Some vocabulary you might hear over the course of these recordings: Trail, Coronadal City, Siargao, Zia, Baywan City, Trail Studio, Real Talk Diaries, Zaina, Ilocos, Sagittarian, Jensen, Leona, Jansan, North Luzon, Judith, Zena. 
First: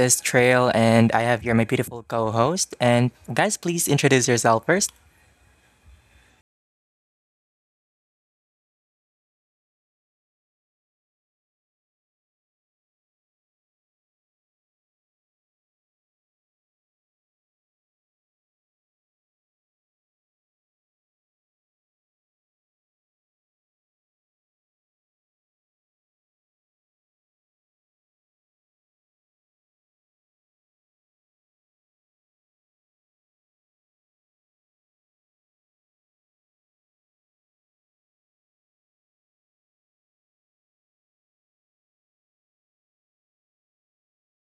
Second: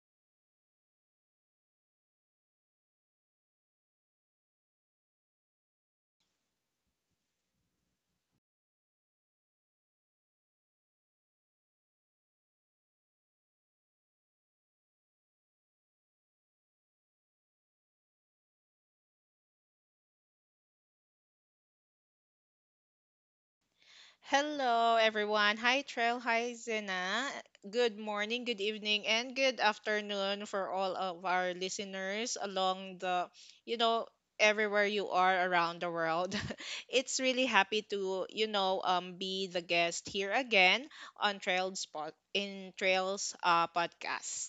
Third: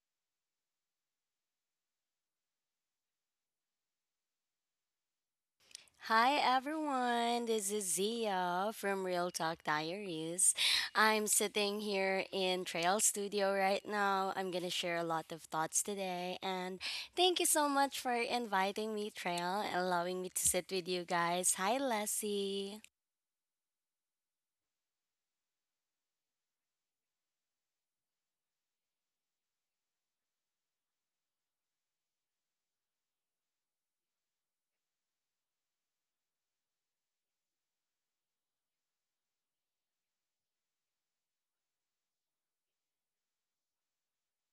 is Trail, and I have here my beautiful co host. And, guys, please introduce yourself first. Hi everyone, this is Zia from Real Talk Diaries. I'm sitting here in Trail Studio right now. I'm gonna share a lot of thoughts today, and thank you so much for inviting me, Trail, and allowing me to sit with you guys. Hi, Leslie. Hello, everyone. Hi, Trail. Hi, Zena. Good morning, good evening, and good afternoon for all of our listeners along you know, everywhere you are around the world. It's really happy to, be the guest here again on Trail's pod in Trail's podcast.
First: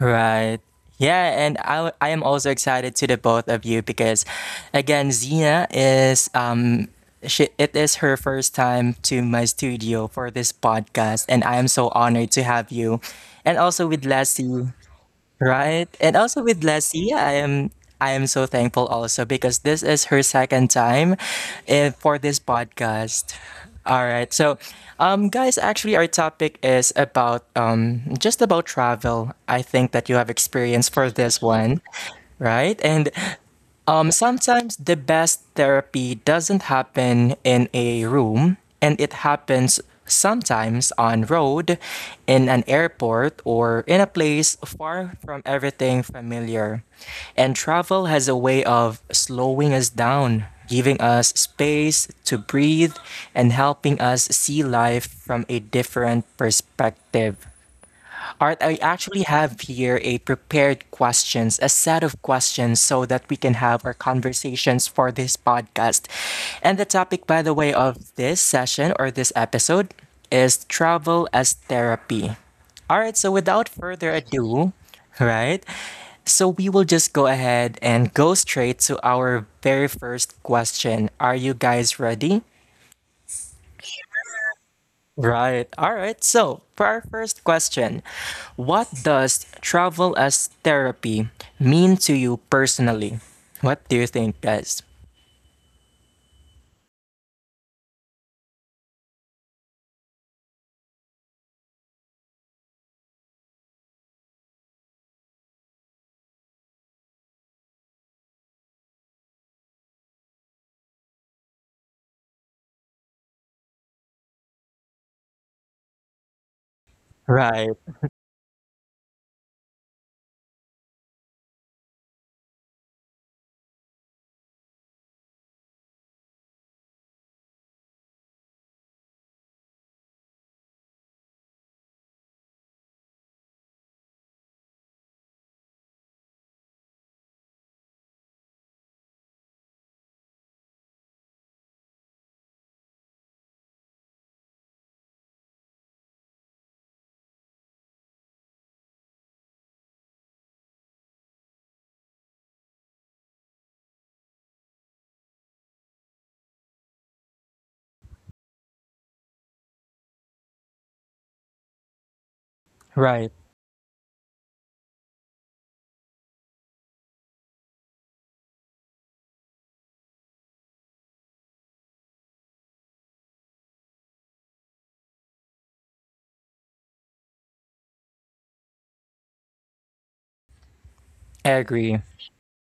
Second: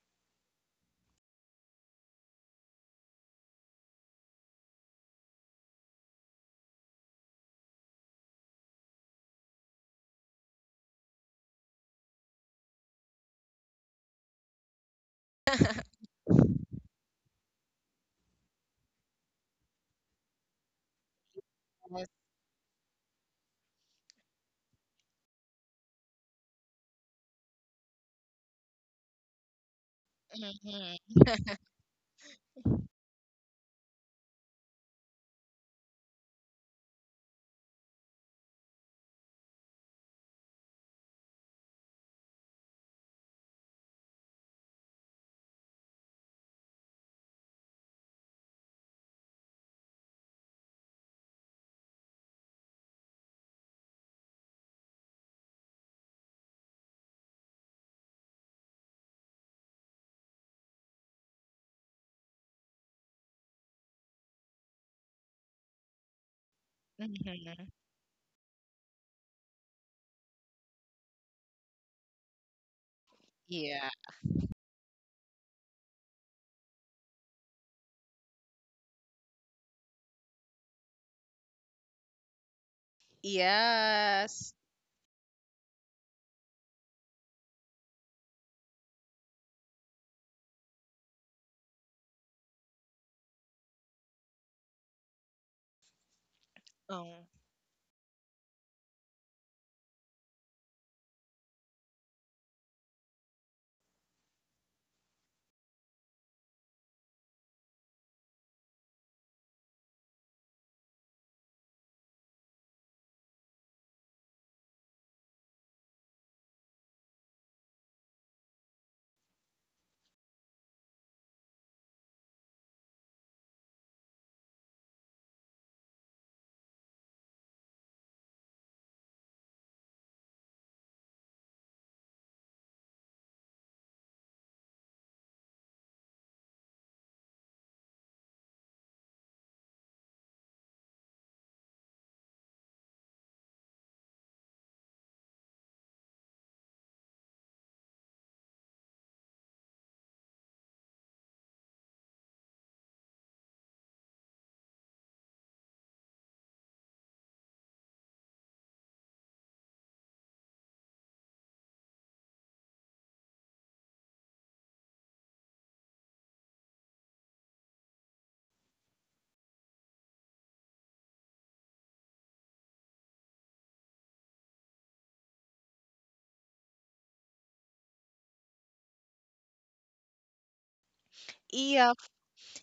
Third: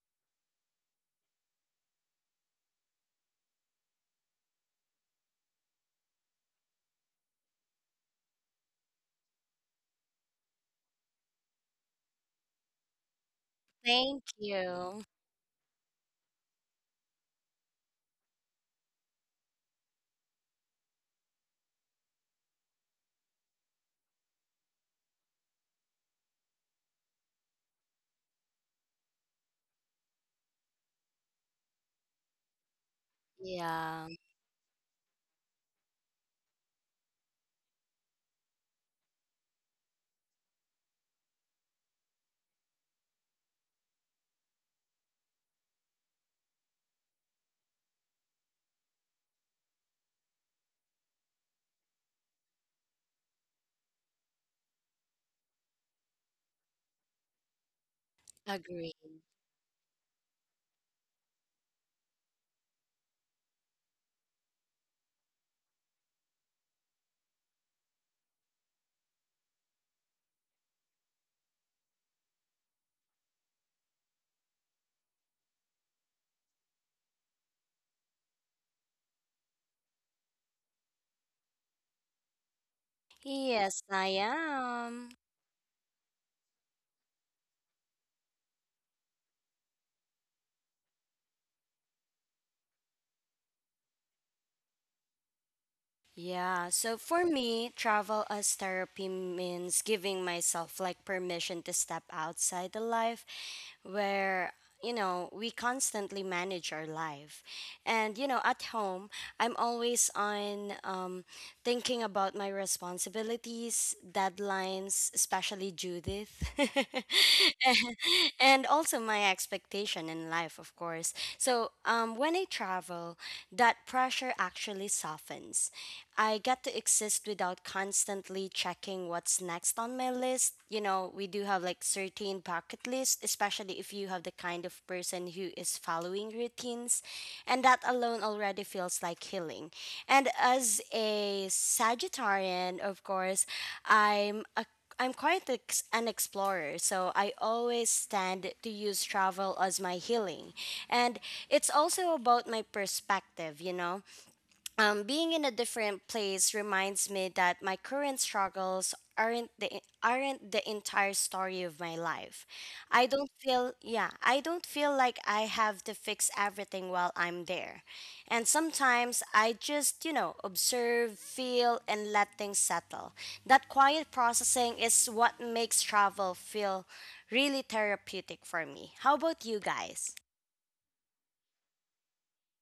Right. Yeah, and I am also excited to the both of you because, again, Zina is. It is her first time to my studio for this podcast, and I am so honored to have you. And also with Thank Lassie. you. Right. And also with Lassie, I am so thankful also because this is her second time Yes. for this podcast. All right. So, guys, actually our topic is about just about travel. I think that you have experience for Mhm. this one, right? And Yeah, sometimes the best therapy doesn't happen in a room, and it happens sometimes on road, in an airport, or in a place far from everything familiar. And travel has a way of slowing us down, giving us space to breathe, and helping us see life from a different perspective. Art, I agree. actually have here a prepared questions, a set of questions so that we can have our conversations for this podcast. And the topic, by the Mhm. way, of this session or this episode is travel as therapy. All right, so without Yeah. further ado, right? So we will just go ahead and go straight to our very first question. Are you guys ready? Yes, I Yes. am. Right. All right. So, for our first question, what does travel as therapy mean to you personally? What do you think, guys? Yeah, so Um, for me, travel as therapy means giving myself like permission to step outside the life where you know we constantly manage our life and you know at home I'm always on, thinking about my responsibilities, deadlines, especially Judith. Right. And also my expectation in life, of course. So when I travel, that pressure actually softens. I get to exist without constantly checking what's next on my list. You know, we do have like certain bucket lists, especially if you have the kind of person who is following routines. And that alone already feels like healing. And as a Sagittarian, of course, I'm a I'm quite an explorer, so I always tend to use travel as my healing. And It's also about my perspective, you know, being in a different place reminds me that my current struggles aren't the entire story of my life. Right. I don't feel like I have to fix everything while I'm there. And sometimes I just, you know, observe, feel and let things settle. That quiet processing is what makes travel feel really therapeutic for me. How about you guys? Agree.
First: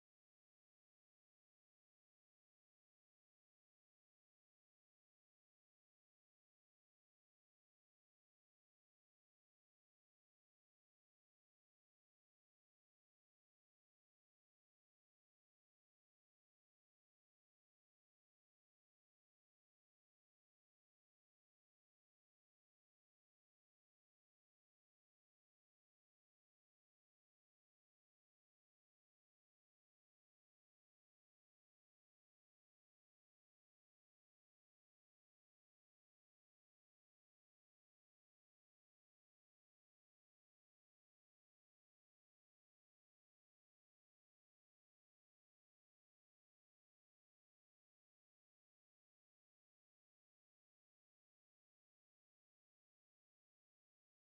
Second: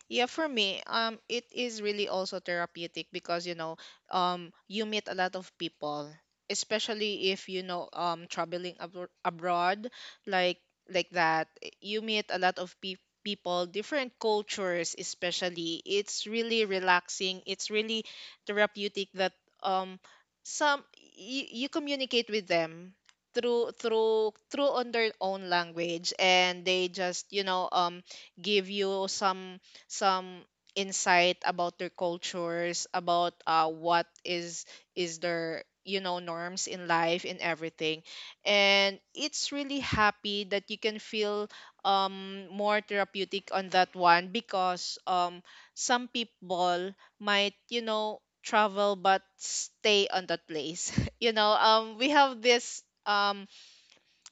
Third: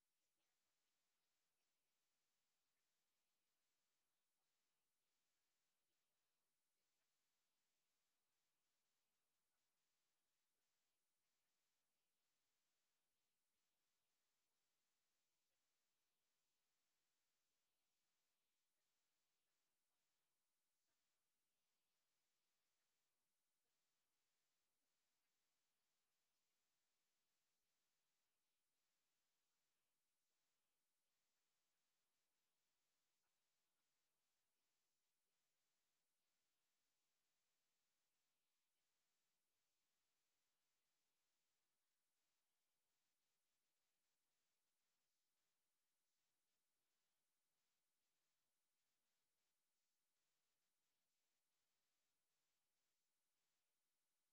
Yeah, for me, it is really also therapeutic because you meet a lot of people, especially if traveling abroad, like that, you meet a lot of people. People, different cultures, especially, it's really relaxing. It's really therapeutic that um some you communicate with them through on their own language, and they just give you some insight about their cultures, about what is their norms in life and everything, and it's really happy that you can feel more therapeutic on that one, because some people might travel but stay on that place. We have this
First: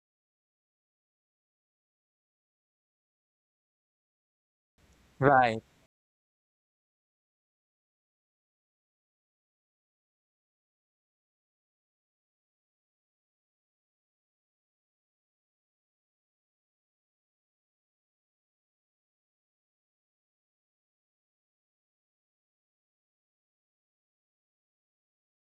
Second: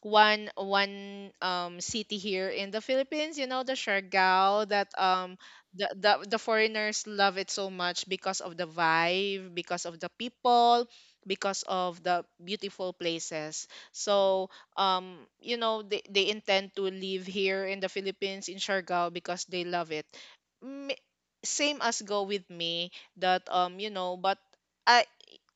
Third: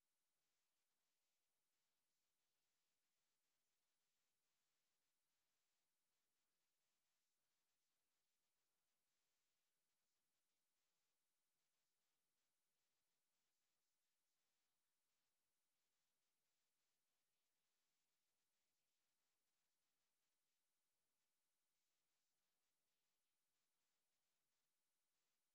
one city here in the Philippines, you know, the Siargao, that Right. The foreigners love it so much, because of the vibe, because of the people, because of the beautiful places. So, they intend to live here in the Philippines in Siargao because they love it. M- Same as go with me, that but I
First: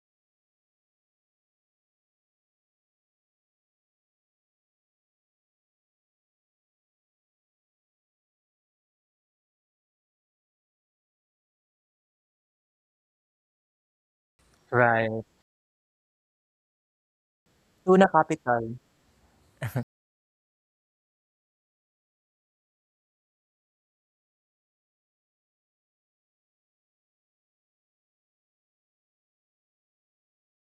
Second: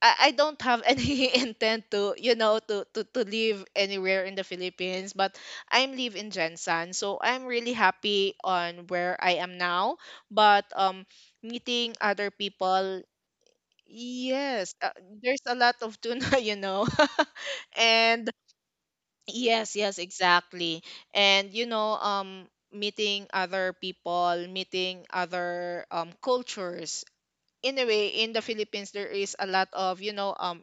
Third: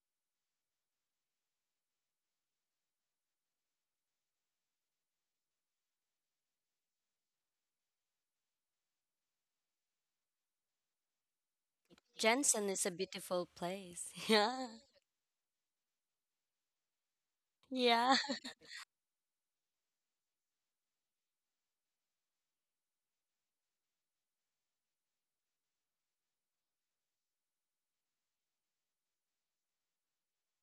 I don't have any intent to to live anywhere in the Philippines, but I'm live in Jensen, so I'm really happy on where I am now, but meeting other Jensen is a people. beautiful place. Yeah. Yes, Right. there's a lot of tuna Tuna Yeah. and capital. yes, yes, exactly. And meeting other people, meeting other cultures, in a way, in the Philippines there is a lot of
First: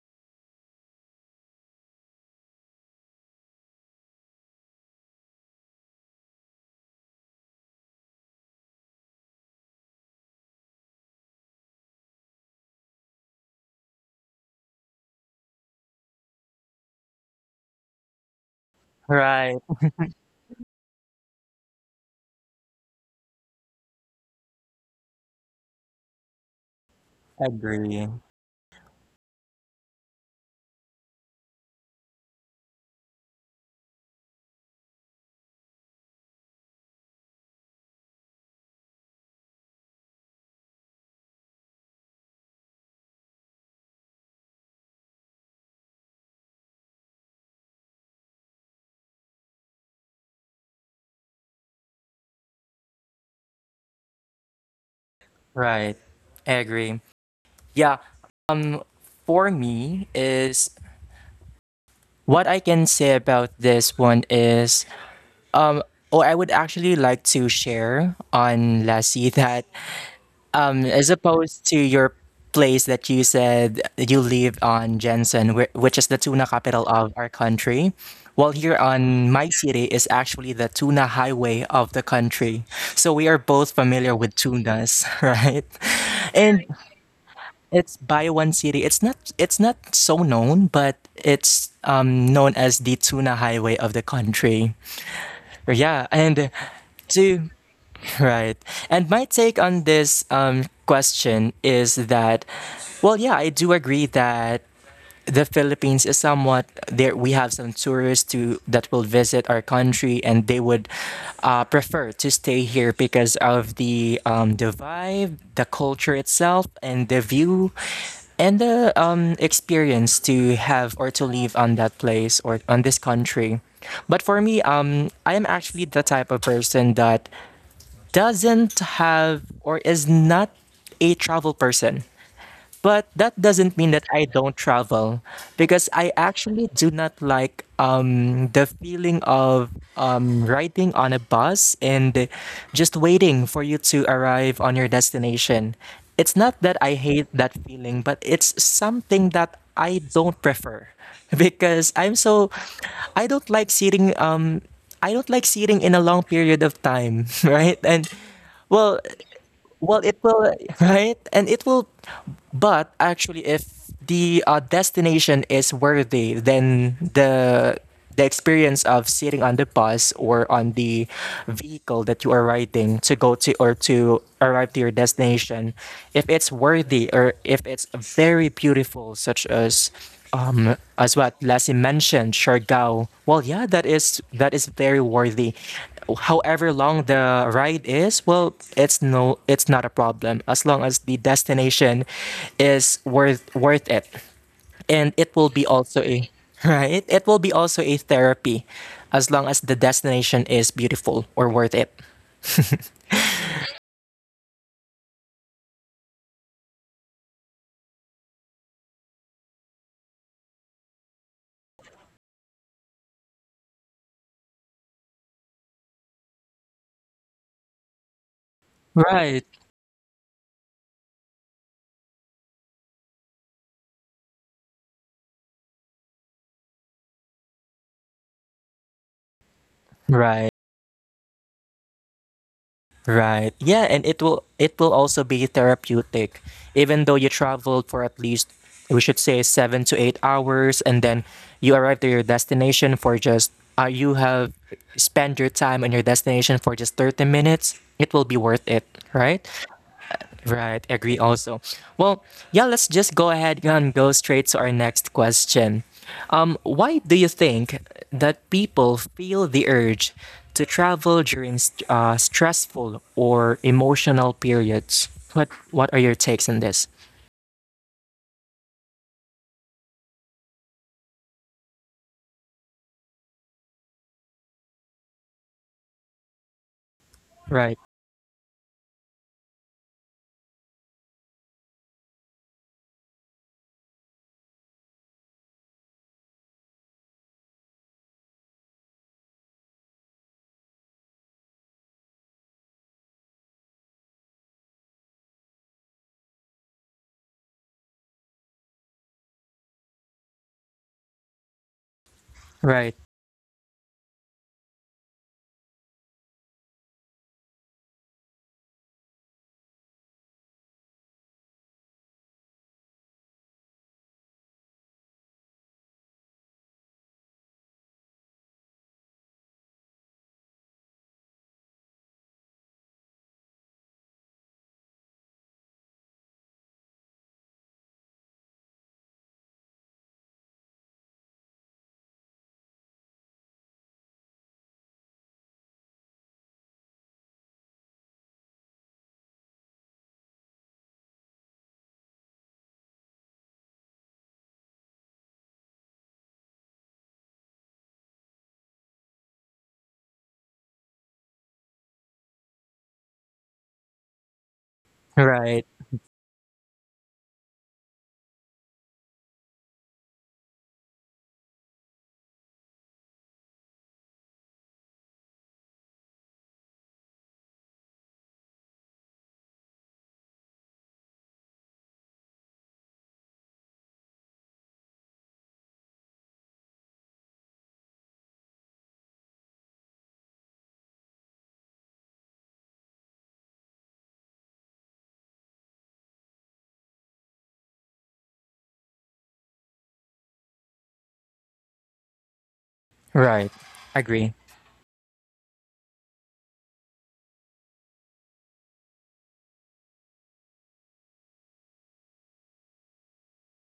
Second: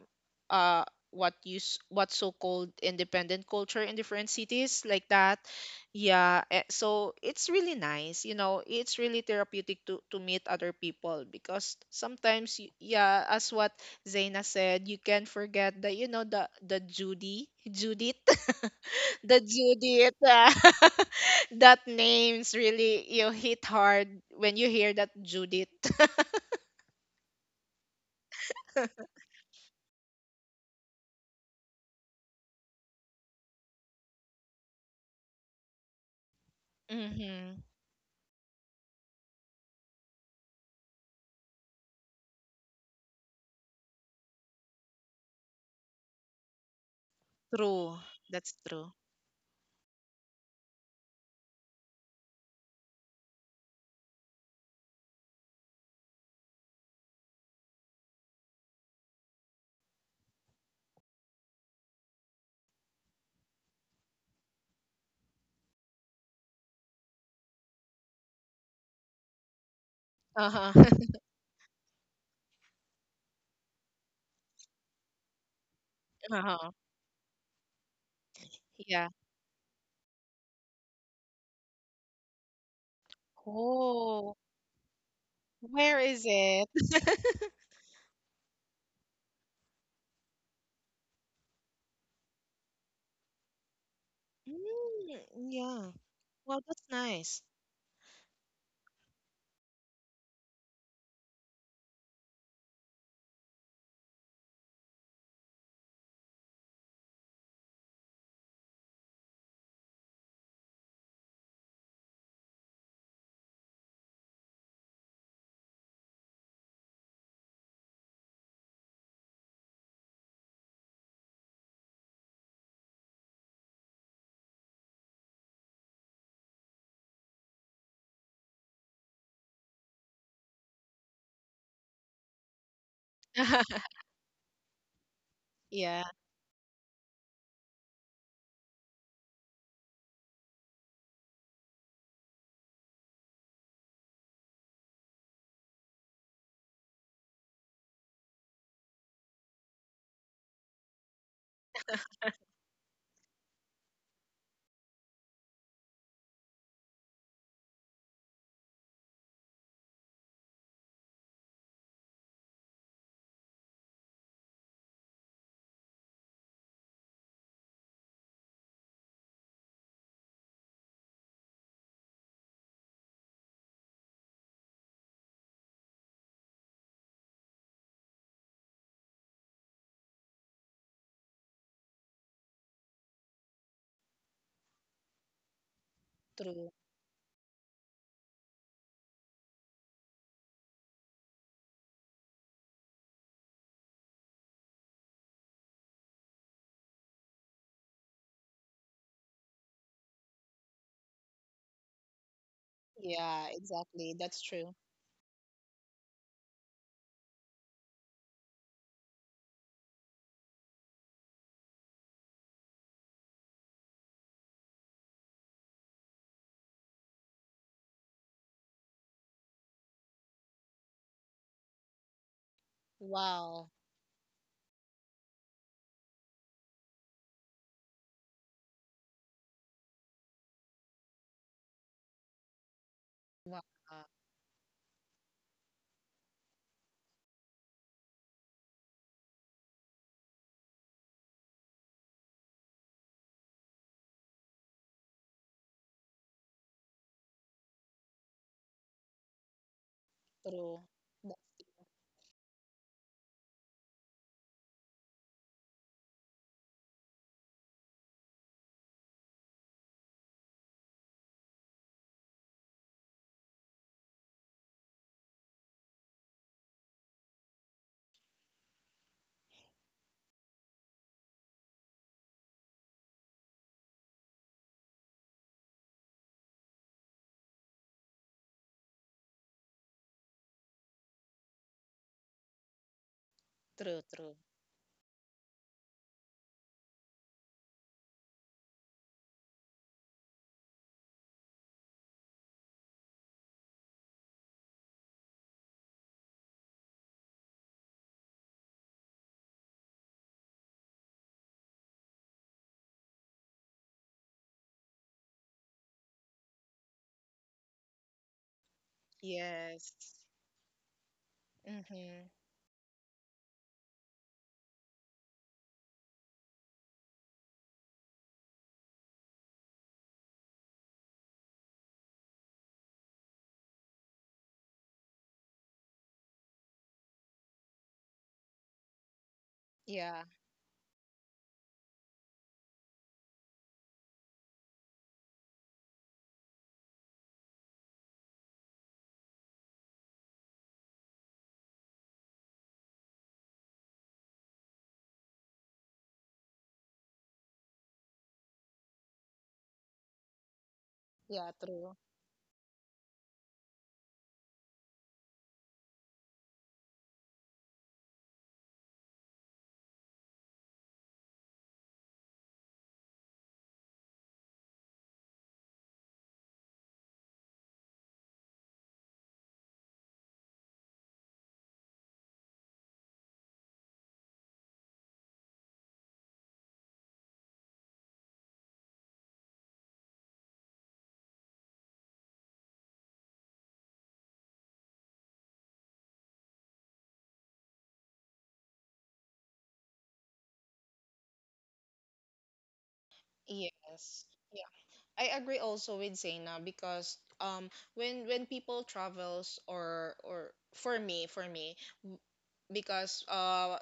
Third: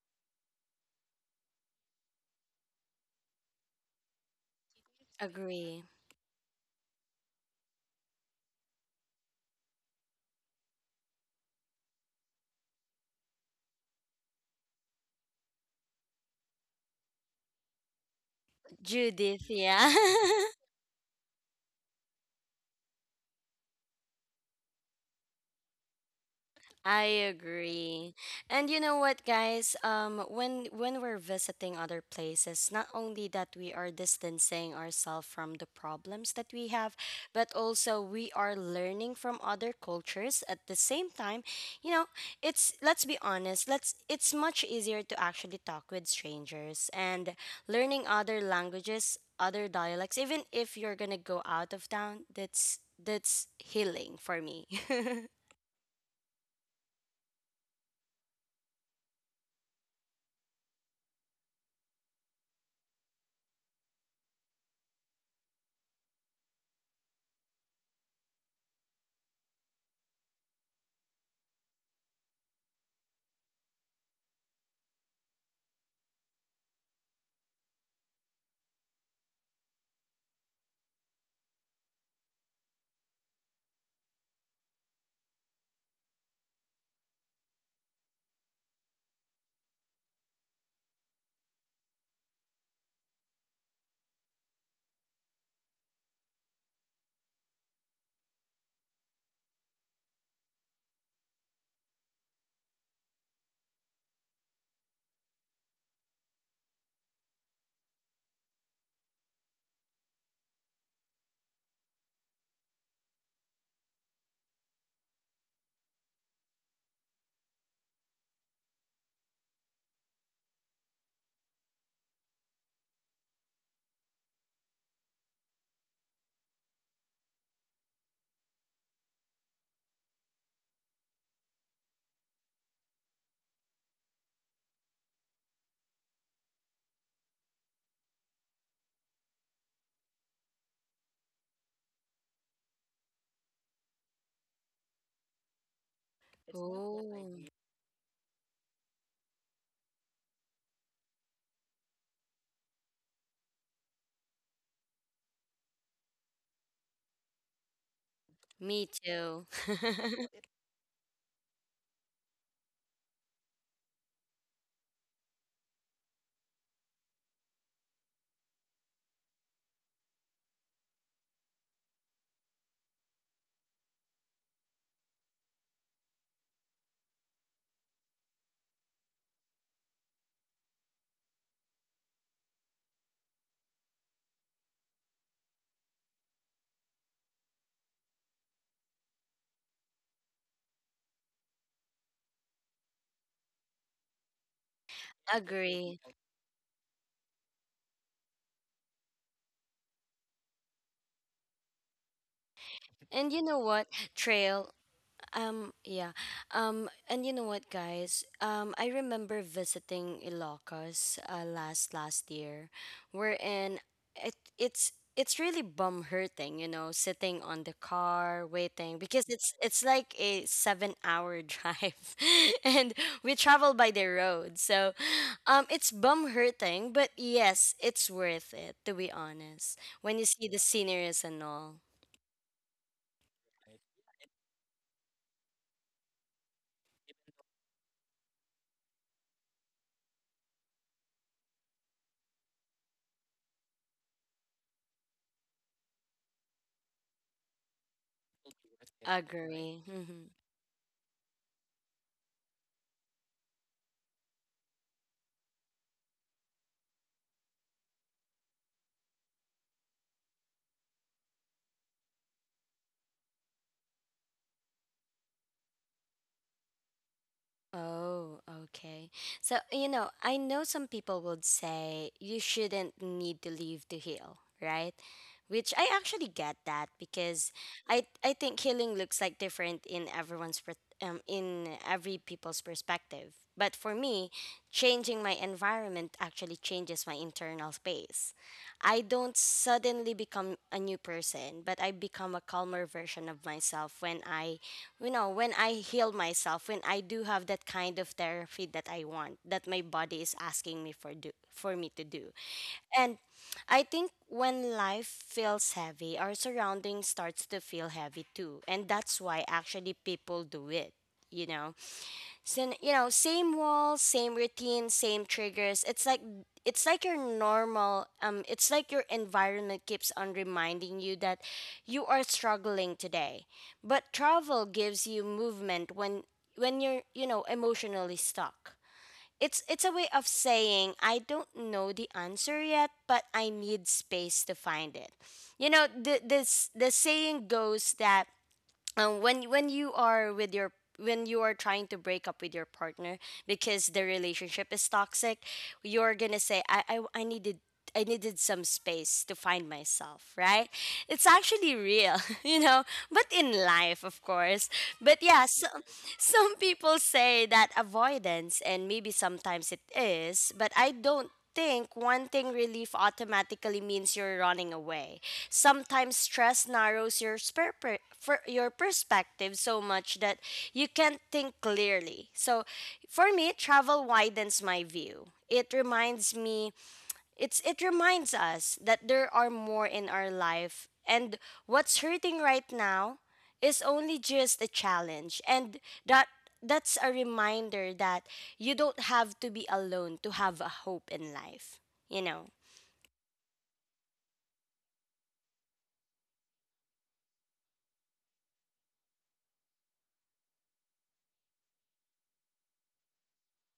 uh what so called independent culture in different cities like that. Agree. Yeah, so it's really nice, it's really therapeutic to meet other people because sometimes yeah, as what Zaina said, you can forget the the Judy Judith the Judith, Right. yeah. Judith, that names really you hit hard when you hear that Judith. I Agree. agree. And you know what, guys? When we're visiting other places, not only that we are distancing ourselves from the problems that we have, but Mhm. also we are learning from other cultures at the same time. You know, it's let's be honest, let's it's much easier to actually talk with strangers and True. learning other That's true. languages, other dialects. Even if you're gonna go out of town, that's healing for me. Right. Agree. Yeah. Um for me is what I can say about this one is oh, I would actually like to share on Lassie that Uh-huh. As opposed to your place that you said you live on Jensen, which is the tuna Uh-huh. capital of our country. Well, here Yeah. on my city is actually the tuna highway of the country. So we are both familiar with Oh, tunas, right? where is And it? it's Baywan City. It's not so known, but it's known as the tuna highway of the country. Mm, yeah. Yeah, and Well, that's nice. to right. And my take on this question is that, well, yeah, I do agree that the Philippines is somewhat there. We have some tourists to that will visit our country, and they would prefer to stay here because of the vibe, the culture itself, and the view, and the experience to have or to live on that place or on this country. But for me, I am actually the type of person that doesn't have or is not a travel person. But that doesn't mean that I don't travel because Yeah, I actually do not like the feeling of riding on a bus and just waiting for you to arrive on your destination. It's not that I hate Oh. that feeling, but it's something that I don't prefer because I'm so I don't like sitting um I don't like sitting in a long period of time, right? And Me well, too. well, it will, right? And it will, but actually, if the destination is worthy, then the experience of sitting on the bus or on the vehicle that you are riding to go to or to arrive to your destination, if it's worthy or if it's very beautiful, such as what Lassie mentioned, Siargao. Well, yeah, that is very worthy true. however long the ride is, well, it's no, it's not a problem as long as the destination is worth it, and it will be Agree. also a right. It will be also a therapy, as long as the destination is beautiful or worth it. And you Yeah, know what, exactly. That's true. Trail? Um, yeah. And you know what, guys? I remember visiting Ilocos last last year, wherein it's really bum hurting, you know, sitting on the car waiting because Right. It's like a 7 hour drive, and we Wow. travel by the road. So it's bum hurting, but yes, it's worth it, to be honest. When you see Right. the sceneries and all, Right. Wow. Yeah, and it will also be therapeutic. Even though you traveled for at least we should say 7 to 8 hours and then you arrive to your destination for just you have spent your time on your destination for just 30 minutes, it will be worth it, right? agree. Hmm. True. Right, agree That's also. Well, yeah, let's just go ahead and go straight to our next question. Why do you think that people feel the urge to travel during stressful or emotional periods? What are your takes on this? Oh, okay. So, you know, I know some people would say you shouldn't need to leave to heal, right? Which I actually get that because Right, I think healing looks like different in everyone's in every people's perspective. But for true, me, true. changing my environment actually changes my internal space. I don't suddenly become a new person, but I become a calmer version of myself when I you know, when I heal myself, when I do have that kind of therapy that I want, that my body is asking me for do for me to do. right, And I think when life feels heavy, our surroundings starts to feel heavy too, and that's why Yes. actually people do it, you know. Mm-hmm. So, you know, same walls, same routine, same triggers. It's like your normal it's like your environment keeps on reminding you that you are struggling today. But travel gives you movement when you're, you know, emotionally stuck. It's a way Yeah. of saying I don't know the answer yet, but I need space to find it. You know, the this the saying goes that, when you are with your when you are trying to break up with your partner because the relationship is toxic, you're gonna say, I needed some space to find myself, right? It's Yeah, actually true. real, you know, but in life, of course. But yeah, so, right, some people say that avoidance, and maybe sometimes it is, but I don't think wanting relief automatically means you're running away. Sometimes stress narrows your your perspective so much that you can't think clearly. So for me, travel widens my view. It's it reminds us that there are more in our life, and what's hurting right now is only just a challenge. And that that's a reminder that you don't have to be alone to have a hope in life, you know. right. Yes. Agree. Yeah. I agree also with Zaina, because when people travels, or for me, w- because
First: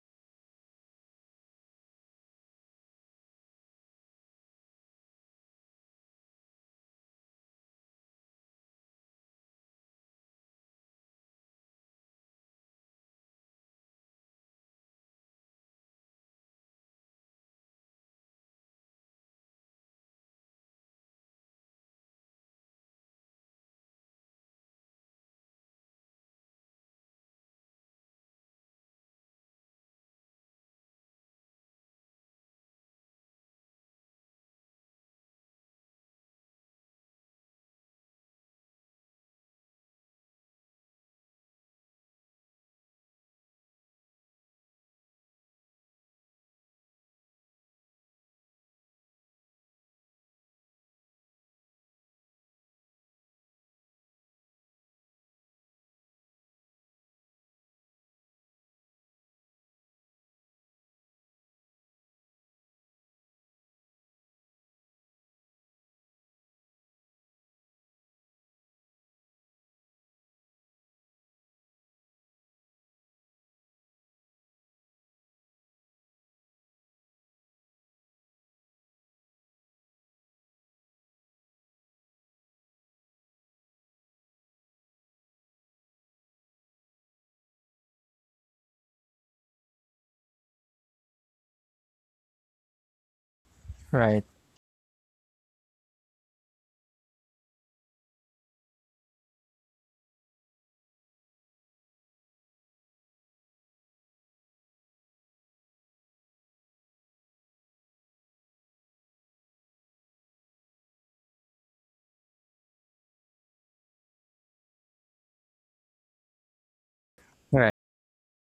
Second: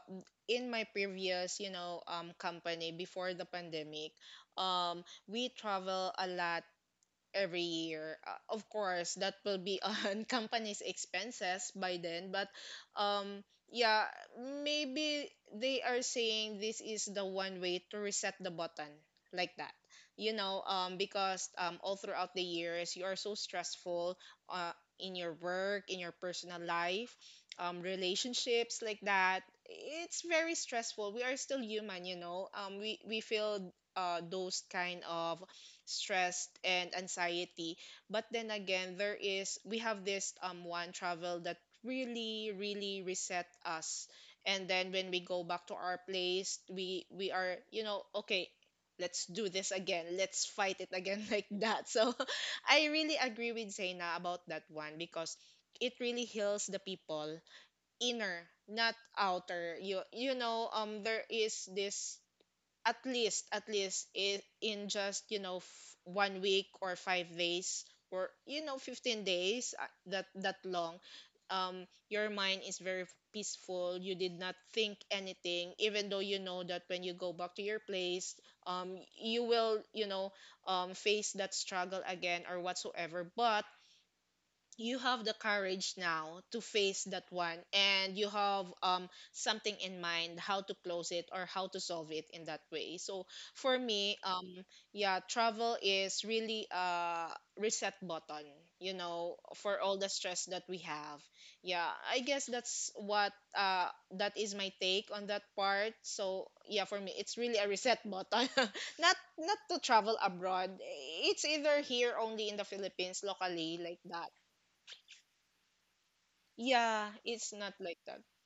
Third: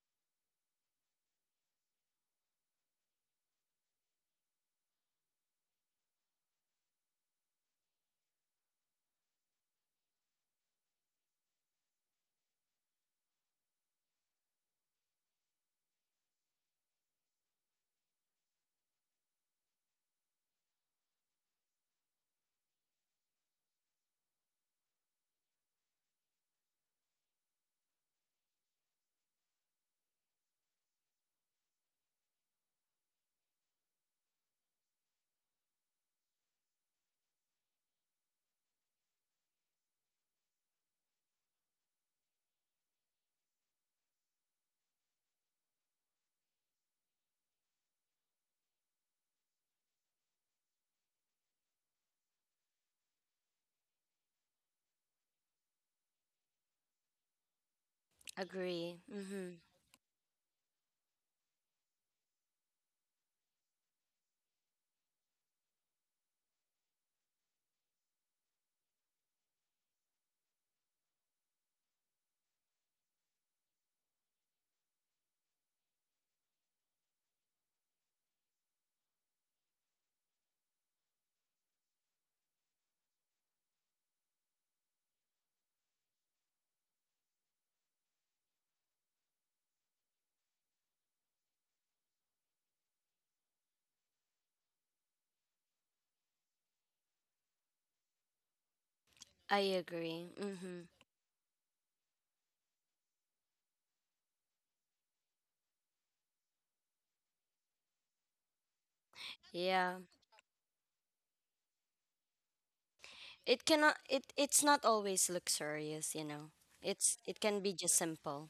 in my previous company before the pandemic, we travel a lot every year. Of course, that will be on company's expenses by then, but um yeah, maybe they are saying this is the one way to reset the button, like that. Because all throughout the years, you are so stressful uh in your work, in your personal life, relationships, like that. It's very stressful. We are still human. We feel those kind of stress and anxiety, but then again, there is we have this one travel that really really reset us, and then when we go back to our place, we are okay, let's do this again, let's fight it again. Like that, so I really agree with Zaina about that one, because it really heals the people inner, Agree. not Mhm. outer, there is this. At least, in just 1 week or 5 days, or 15 days, that long, your mind is very peaceful. You did not think anything, even though you know that when you go back to your place, you will face that struggle again or whatsoever, but you have the courage now to face that one, and you have something in mind how to close it or how to solve it, in that way. So for Right, me, yeah, travel is really a reset button I for all the agree. stress that we Mhm. have. Yeah, I guess that's what, that is my take on that part. So yeah, for me, it's really a reset button, not to Yeah. travel abroad. It's either here only in the Philippines locally, like It that. it's not always luxurious, you know. Yeah, It it's can right, be not just like that. simple.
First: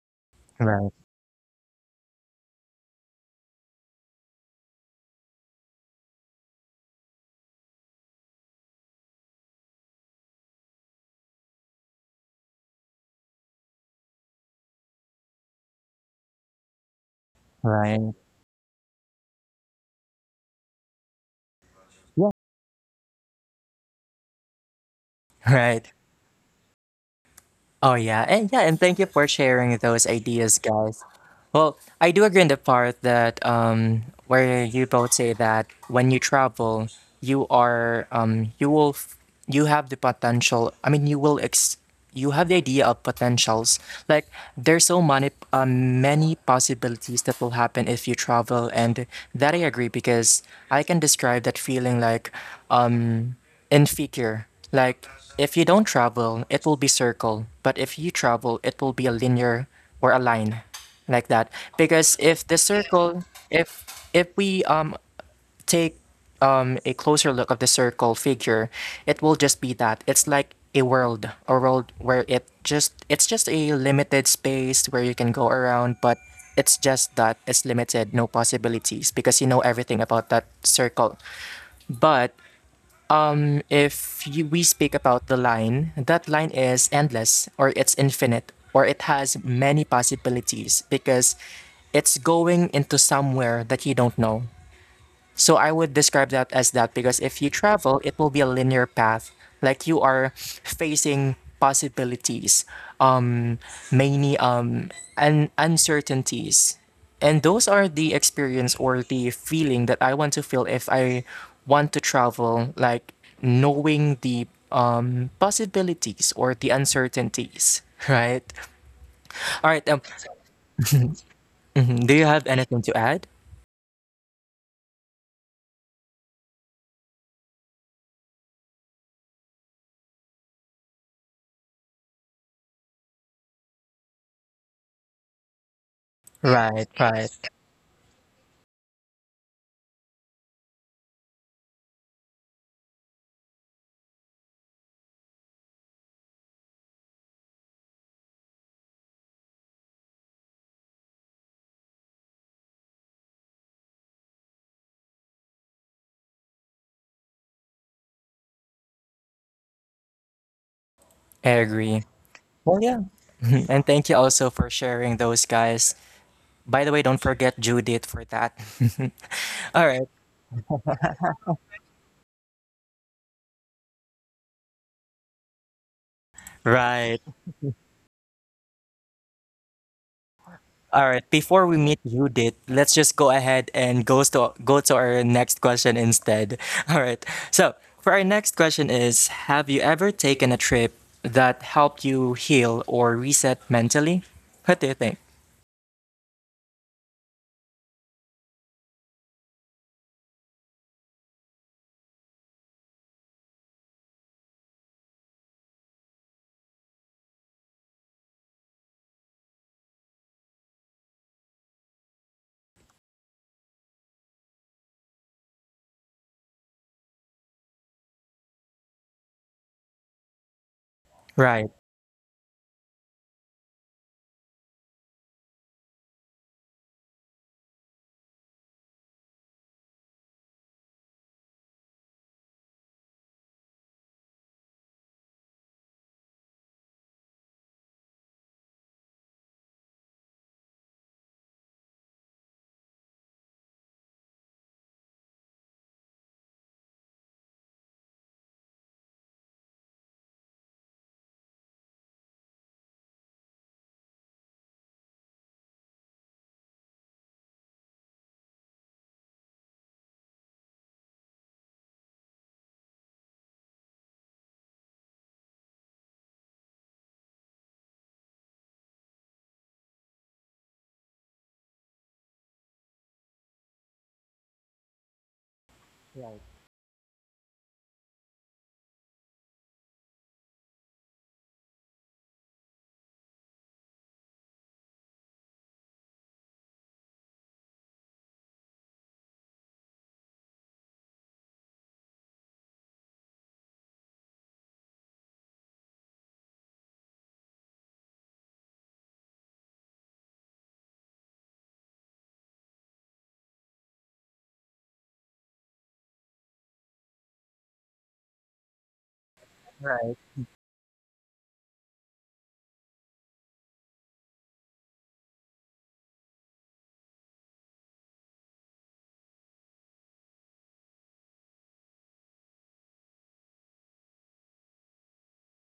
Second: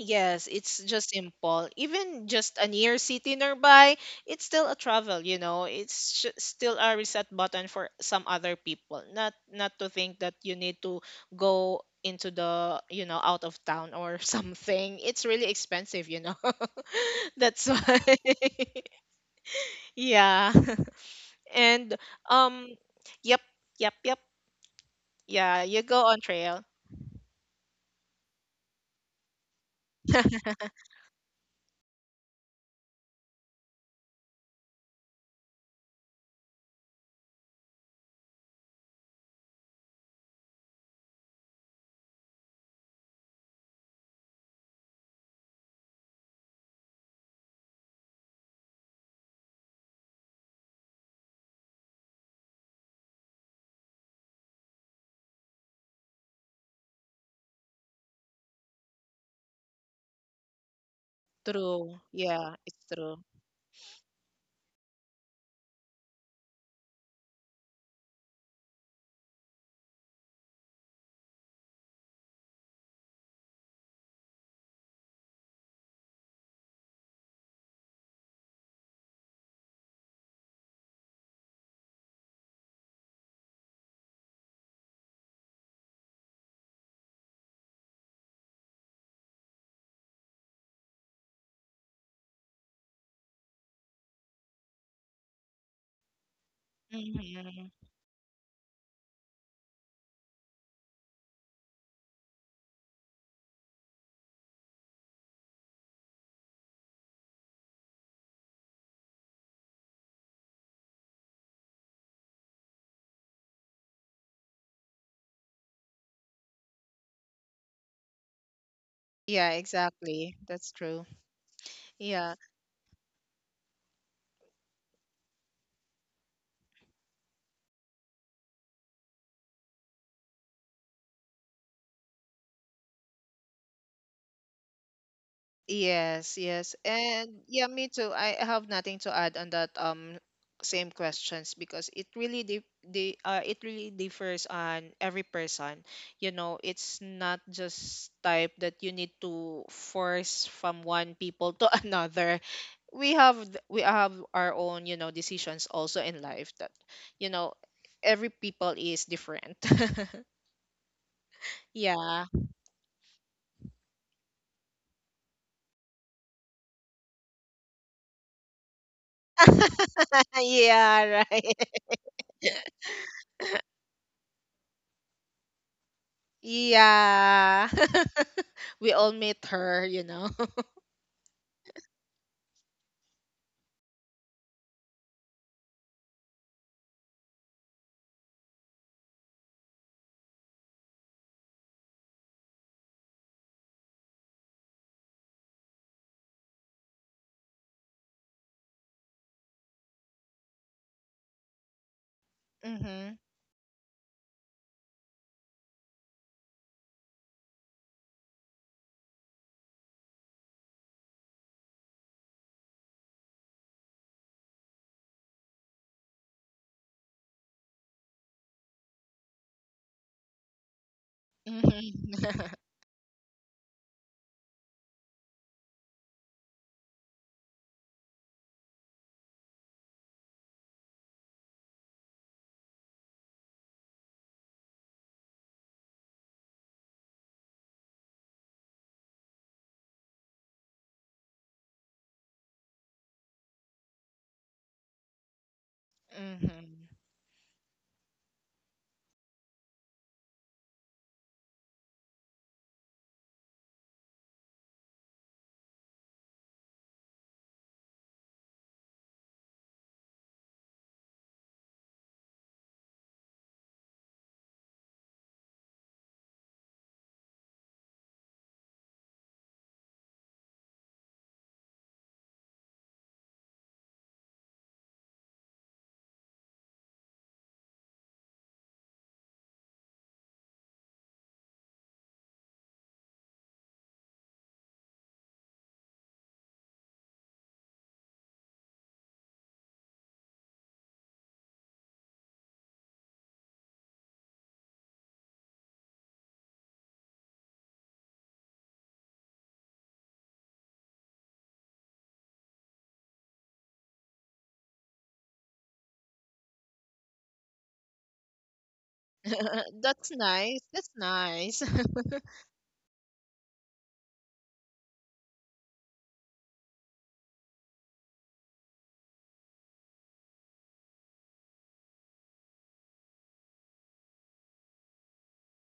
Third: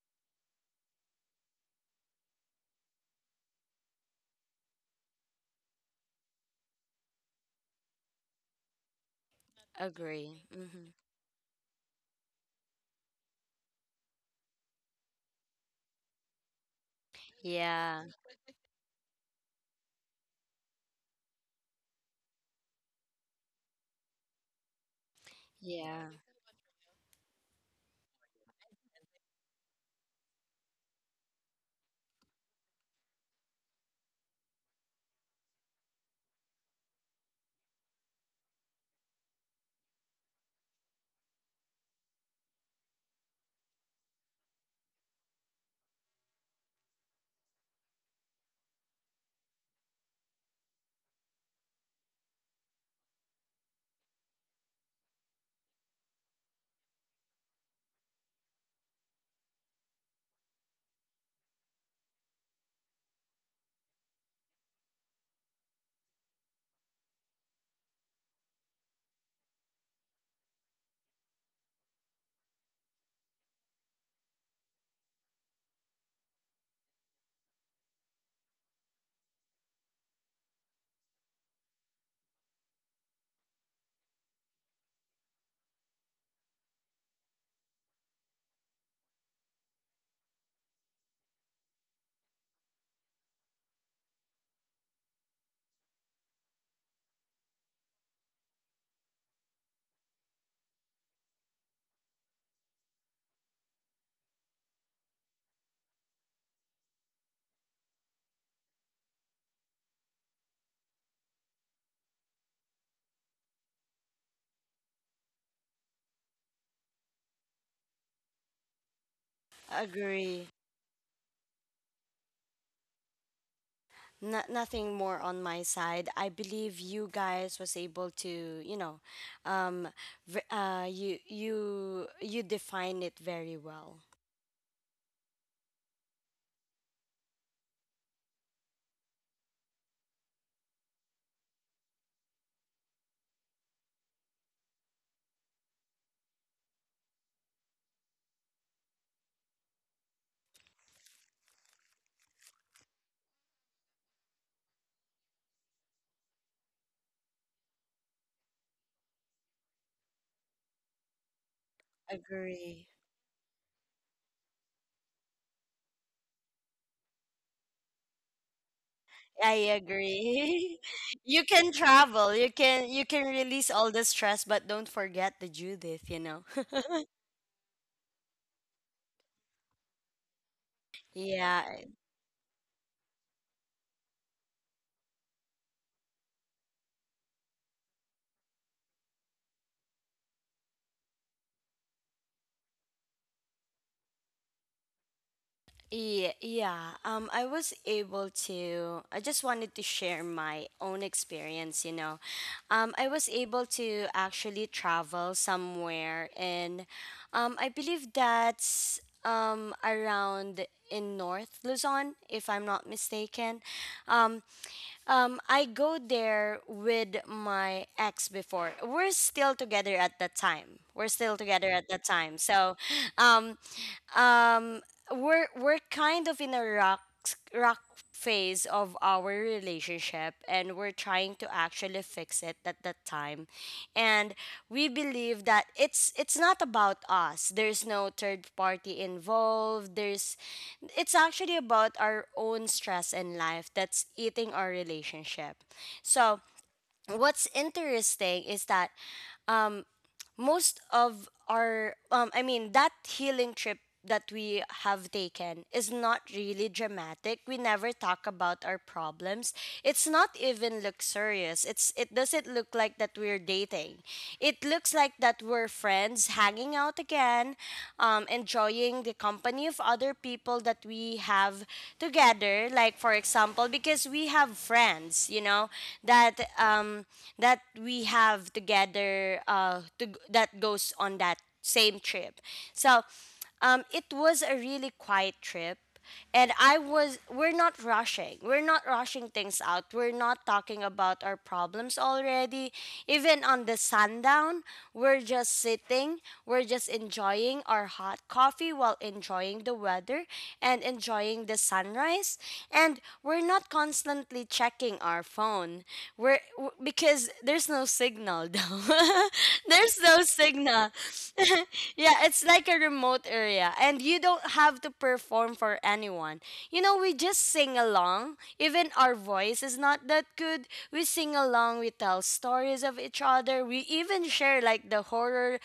Yes, it's right, just simple. Even just a near city nearby, it's still a travel. It's still a reset button for some other people. Not to think that Agree. you need Mm-hmm. to go into out of town or something. It's really expensive. That's why. Yeah. right. Yeah. And Yeah. um yep, yep, yep. Yeah, you Right. go Yeah. on Trail. Oh yeah, and yeah, and thank you for sharing those ideas, guys. Well, I do agree in the part that where you both say that when you travel, you are you have the potential. I mean, you will ex you have the idea of potentials. Like there's so many many possibilities that will happen if you travel, and that I agree because I can describe that feeling like um in figure. Like, if you don't travel, it will be circle. But if you travel, it will be a linear or a line, like that. True. Because if Yeah, the it's true. circle, if if we take a closer look of the circle figure, it will just be that. It's like a world where it just it's just a limited space where you can go around, but it's just that it's limited, no possibilities because you know everything about that circle. But if you, we speak about the line, that line is endless or it's infinite or it has many possibilities because it's going into somewhere that you don't know. So I would describe that as that because if you Mm-hmm. travel, it will be a linear path. Like you are facing possibilities, um, many and uncertainties. And those are the experience or the feeling that I want to feel if I want to travel, like knowing the possibilities or the uncertainties, right? Yeah, All right. Exactly. Agree. That's true. Mhm, Do you Yeah. have anything to add? No, nothing more on my side. I believe you guys was able to, you know, um you you define it very well. Yes, yes. Right, right. And yeah, me too. I have nothing to add on that same questions, because it really differs on every person. You know, it's not just type that you need to force from one people to another. We have our own, decisions also in life that, you know, every people is different. I agree. Yeah. Well, Agree. yeah. And thank you also for sharing those guys. By the way, don't forget Judith for that. I All right. agree. Yeah, You right. can travel. You can release all the stress, but don't forget the Judith, you know. Right. Yeah. We all meet her. All right. Yeah, Before we meet Judith, let's just go ahead and goes to go to our next question instead. All right. So, for our next question is, have you ever taken a trip that helped you heal or reset mentally? What do you think? yeah, yeah. I was able to. I just wanted to share my own experience. You know, I Mhm. was able to actually travel somewhere, and I believe that's around in North Luzon, if I'm not mistaken. Um, I go there with my ex before. We're still together at that time. We're still together Right. at that time. Mhm. So, um, um we're kind of in a rock phase of our relationship, and we're trying to actually fix it at that time. And we believe that it's not about us. There's no third party involved. There's It's actually about our own stress in life that's eating our relationship. So Mm-hmm. what's interesting is that most of our I mean, that healing trip that we have taken is not really dramatic. We never talk about our problems. It's not even luxurious. It's it doesn't look like that we're dating. It looks like that we're friends hanging out again, enjoying the company of other people that we have together. Like, for example, because we have friends, you know, that um, um, that we have together that goes on that same trip. So, it was a really quiet trip. We're not rushing. We're not rushing things out. We're not talking about our problems already. Even on the sundown, we're just sitting, we're just enjoying our hot coffee while enjoying the weather and enjoying the sunrise. And we're not constantly checking our phone. Because there's no signal though. There's That's Right. no nice. That's signal. nice. Yeah, it's like a remote area, and you don't have to perform for anyone. You know, we just sing along. Even our voice is not that good. We sing along, we tell stories of each other. We even share like the horror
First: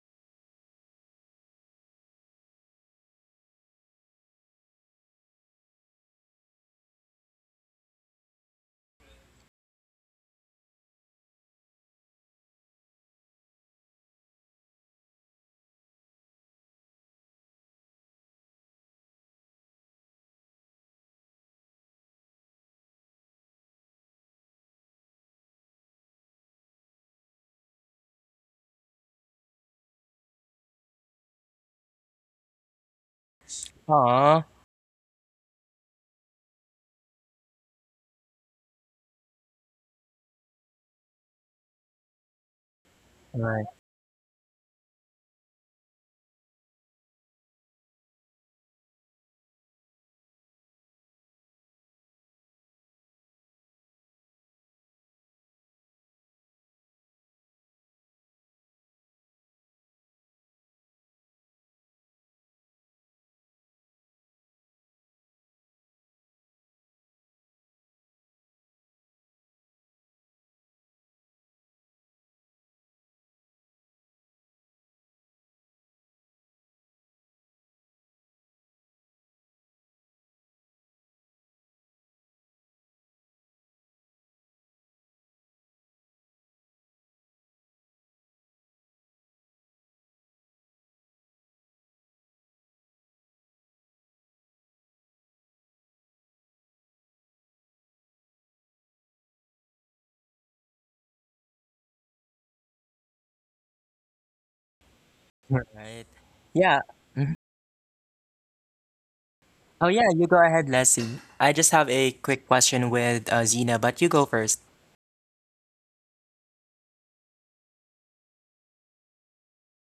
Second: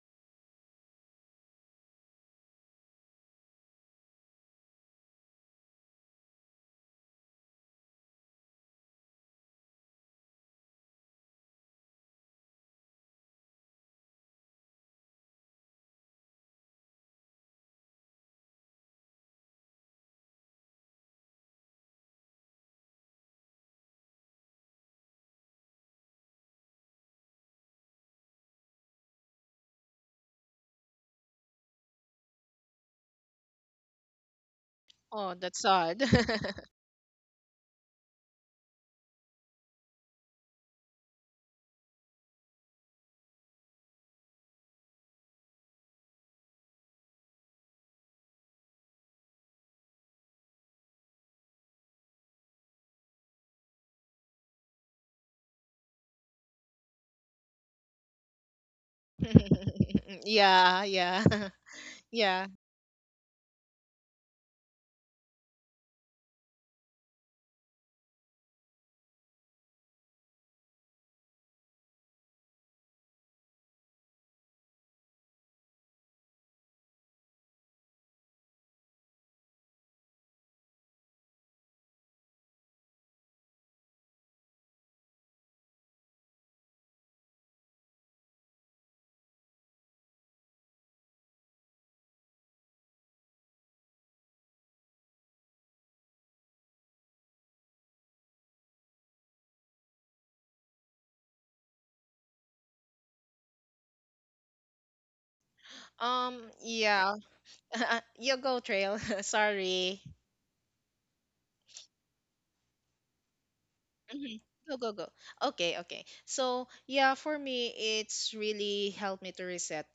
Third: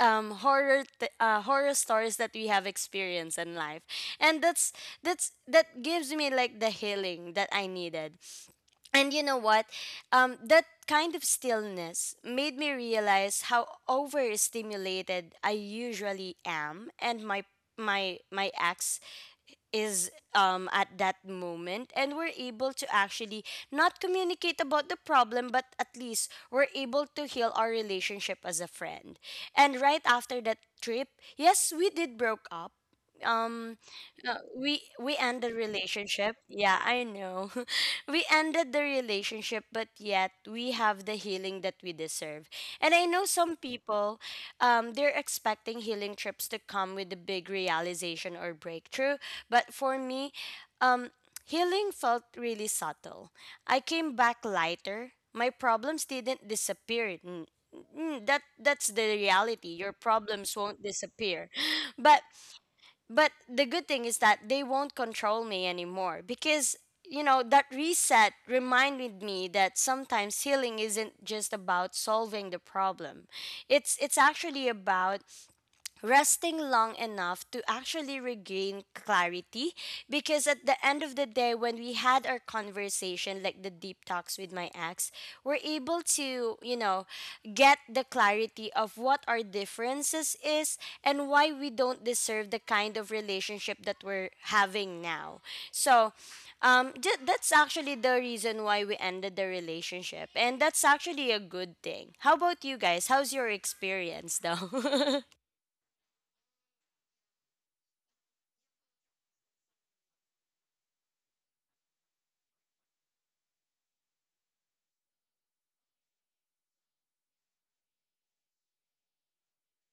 um horror t- uh, horror stories that we have experienced in life. And that gives me like the healing that I needed. And you know what? That kind of stillness made me realize how overstimulated I usually am, and my ex is, at that moment, and we're able to actually not communicate about the problem, but at least we're able to heal our relationship as a friend. And right after that trip, yes, we did broke up. um Aw. we Oh, end the that's sad. relationship. Yeah, I know. We ended the relationship, but yet we have the healing that we deserve. And I know some Right. people, they're expecting healing trips to come with a big realization or breakthrough, but for me, um, healing felt really subtle. I came back lighter. My problems didn't disappear. That that's the reality. Your problems won't Yeah, yeah. disappear, but Yeah. but the good thing is that they won't control me anymore. Because, you know, that reset reminded me that sometimes healing isn't just about solving the problem. It's actually about resting long enough to actually regain clarity. Because at the end of the day, when we had our conversation, like the deep talks with my ex, we're able to, you know, get the clarity of what our differences is and why we don't deserve the kind of relationship that we're having now. So, that's actually the reason why we ended the relationship, and that's actually a good thing. How about you guys? How's your experience though? Right. Yeah. Yeah. You go, Trail. Oh Sorry. yeah, you go ahead, Leslie. I just have a quick question with Zena, but you go Mhm. first. Go, go, go. Okay, okay. So, yeah, for me, it's really helped me to reset.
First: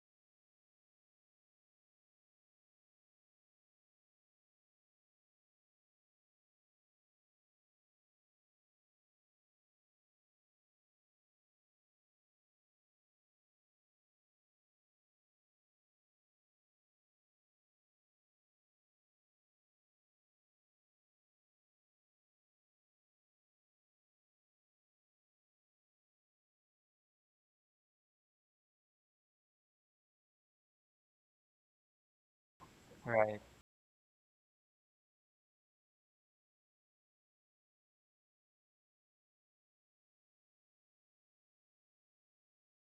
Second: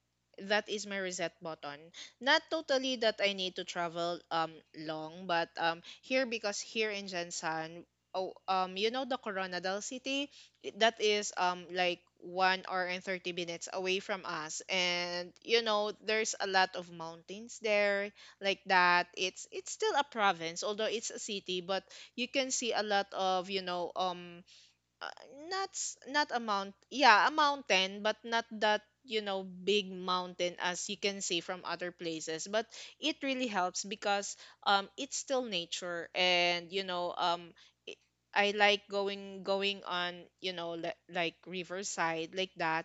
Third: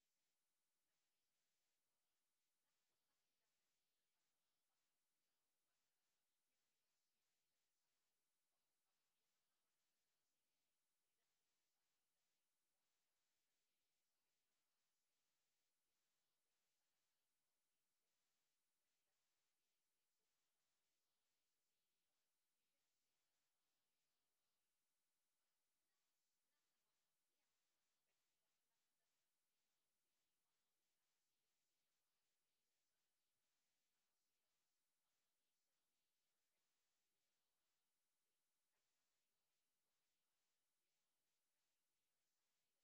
That is my reset button. Not totally that I need to travel long, but here, because here in Jansan, oh you know, the Coronadal City, that is like 1 hour and 30 minutes away from us, and you know there's a lot of mountains there, like that. It's still a province, although it's a city, but you can see a lot of uh, not a mountain, but not that you know big mountain, as you can see from other places, but it Right, really helps because it's still nature, and it- I like going on like riverside, like that.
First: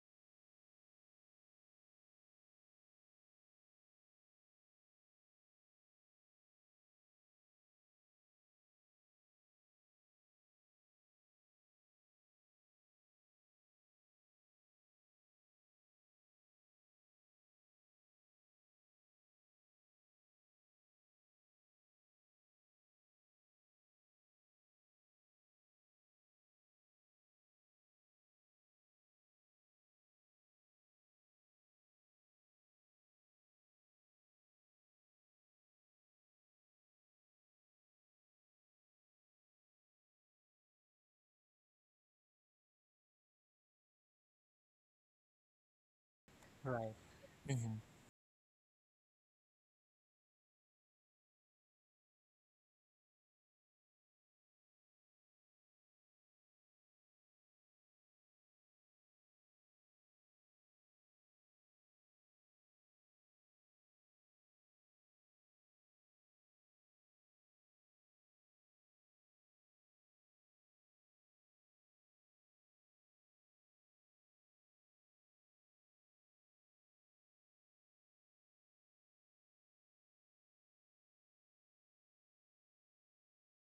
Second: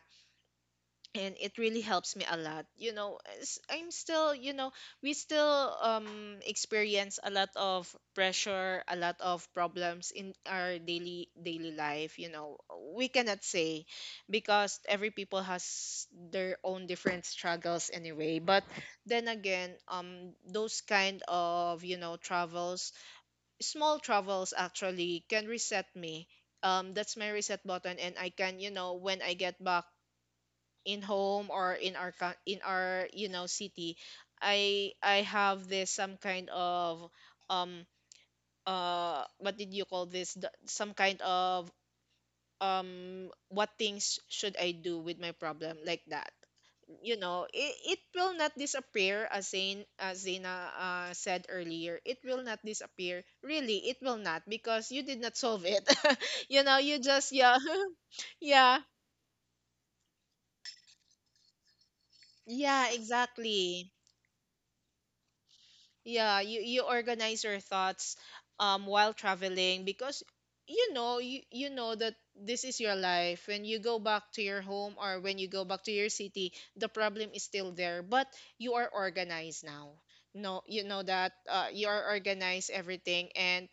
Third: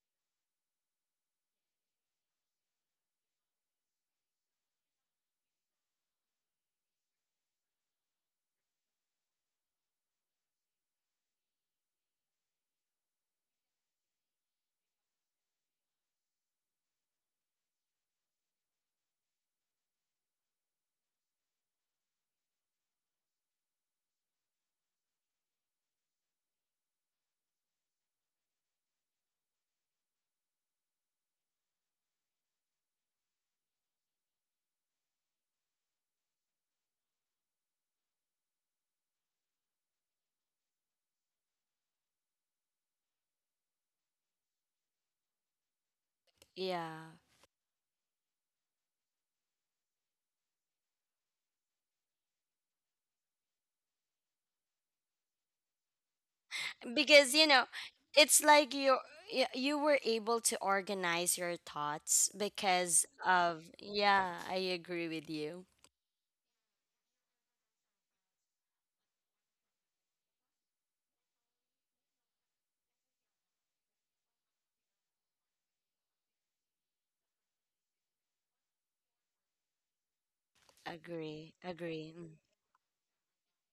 And it really helps me a lot, I'm still you know we still experience a lot of pressure, a lot of problems in our daily life we cannot say, because every people has their own different struggles anyway, but then again, those kind of travels, small travels, actually can reset me. That's my reset button, and I can, when I get back in home or in our in our city, I have this some kind of um what did you call this, some kind of what things should I do with my problem, like that. right, Yeah. You know, hmm it will not disappear, as Zaina said earlier. It will not disappear, really. It will not, because you did not solve it. You just, Because, you yeah. know, it's like Yeah, you you were able to organize your thoughts yeah, because of exactly. yeah, I agree with you. Yeah, you organize your thoughts while traveling, because you know that this is your life. When you go back to your home, or when you go back to your city, the problem is still there, but you are organized now. No, you know that, Agree. You are Agree. Mm. organized everything,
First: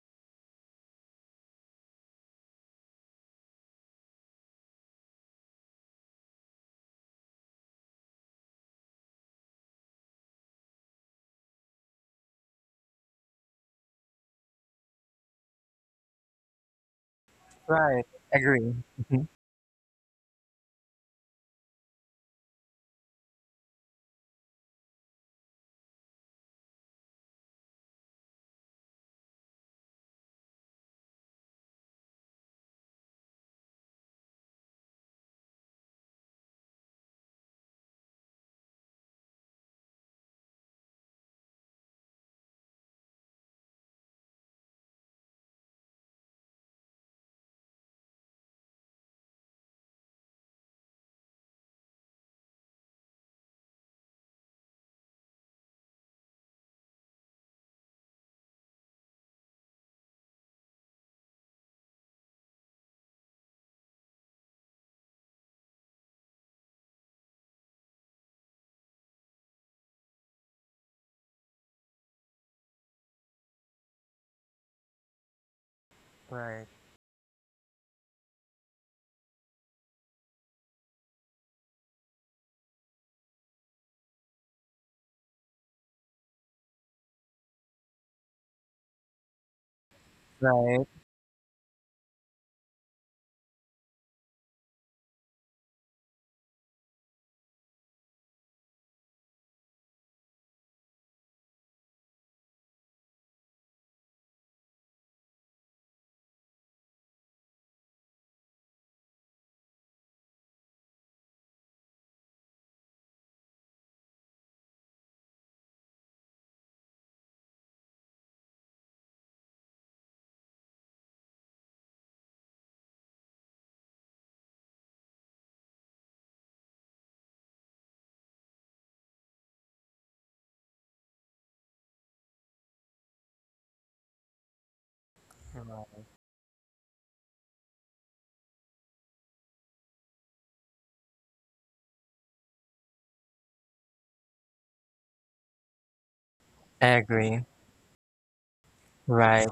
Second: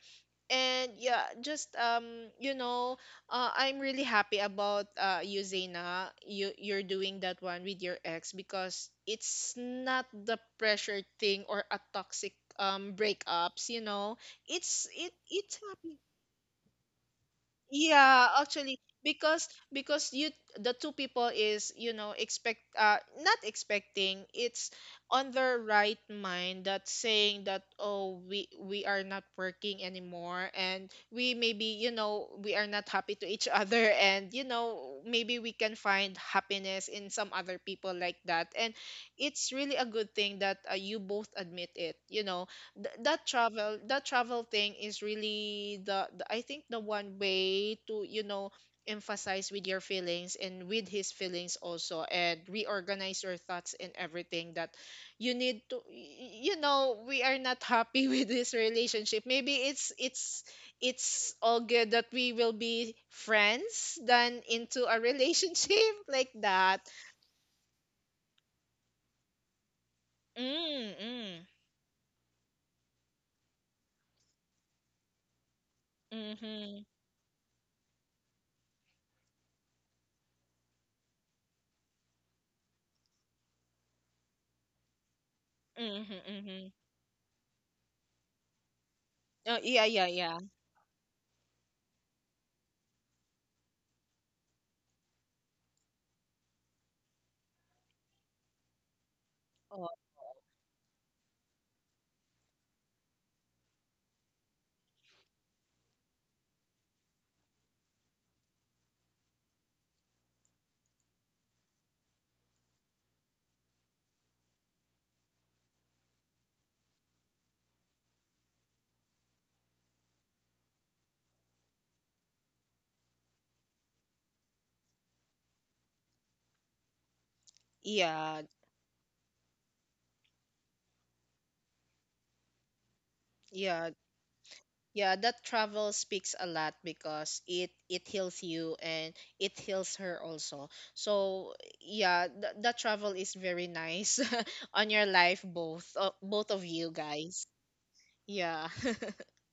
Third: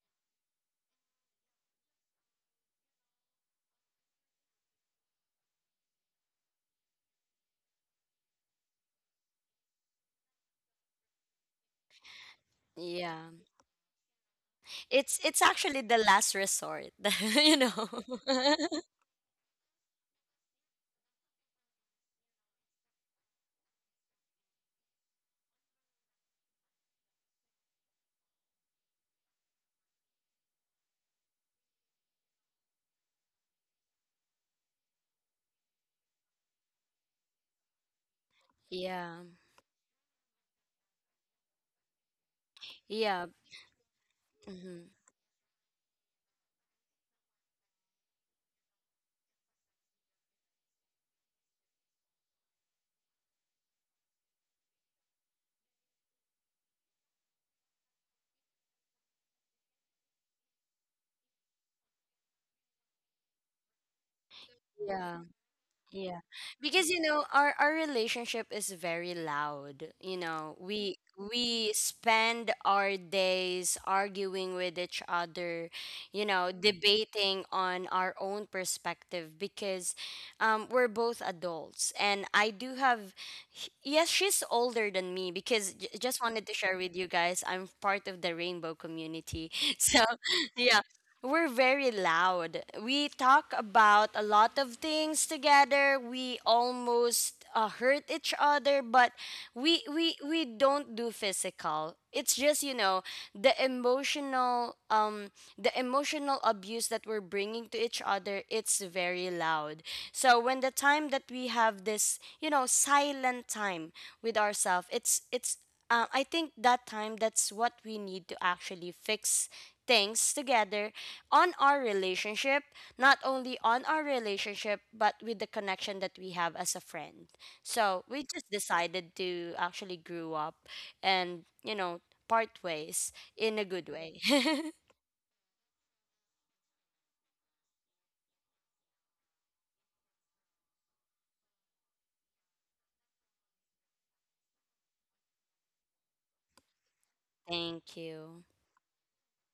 and yeah, just you know I'm really happy about you, Zena, you're doing that one with your ex, because it's not the pressure thing or a toxic Yeah. breakups, you know. it's it It's it's actually the happy. last resort, you know. right. Yeah, Agree. actually, Mhm. because you, the two people is, expect not expecting, it's on their right mind, that saying that, oh, we are not working anymore, and we maybe, you know, we are not happy to each other, and maybe we can find happiness in some other people, like that, and Yeah. it's really a good thing that you both admit it, Yeah. That travel thing, Hmm. is really the, I think, the one way to emphasize with your feelings, and with his feelings also, and reorganize your thoughts and everything, that you need to, we are not happy with this relationship, maybe it's all good that we will be friends then into a Yeah. relationship, Yeah. like that. Because, you know, our relationship is very loud. You know, Mm. Mm. we spend our days arguing with each other, you know, Right, Mhm. debating on our own perspective. Because we're both adults and I do have yes, she's older than me. Because Mhm. just wanted to Mhm. share with you guys, I'm part of the rainbow community. Oh, yeah, So, yeah, yeah. yeah, right, we're very loud. We talk about a lot of things together. We almost hurt each other, but we Oh. we we don't do physical. It's just you know the emotional abuse that we're bringing to each other. It's very loud. So when the time that we have this, you know, silent time with ourselves, it's I think that time that's what we need to actually fix things together on our relationship, not only on our relationship but with the connection that we have as a friend. So we Yeah, just decided to actually grew up and, you know, part ways in a good yeah, way. yeah. That travel right. speaks a lot, because it heals you, and it heals her also. So yeah, that travel is very nice on your life, both both of you Agree. guys. Thank you. Yeah, Right.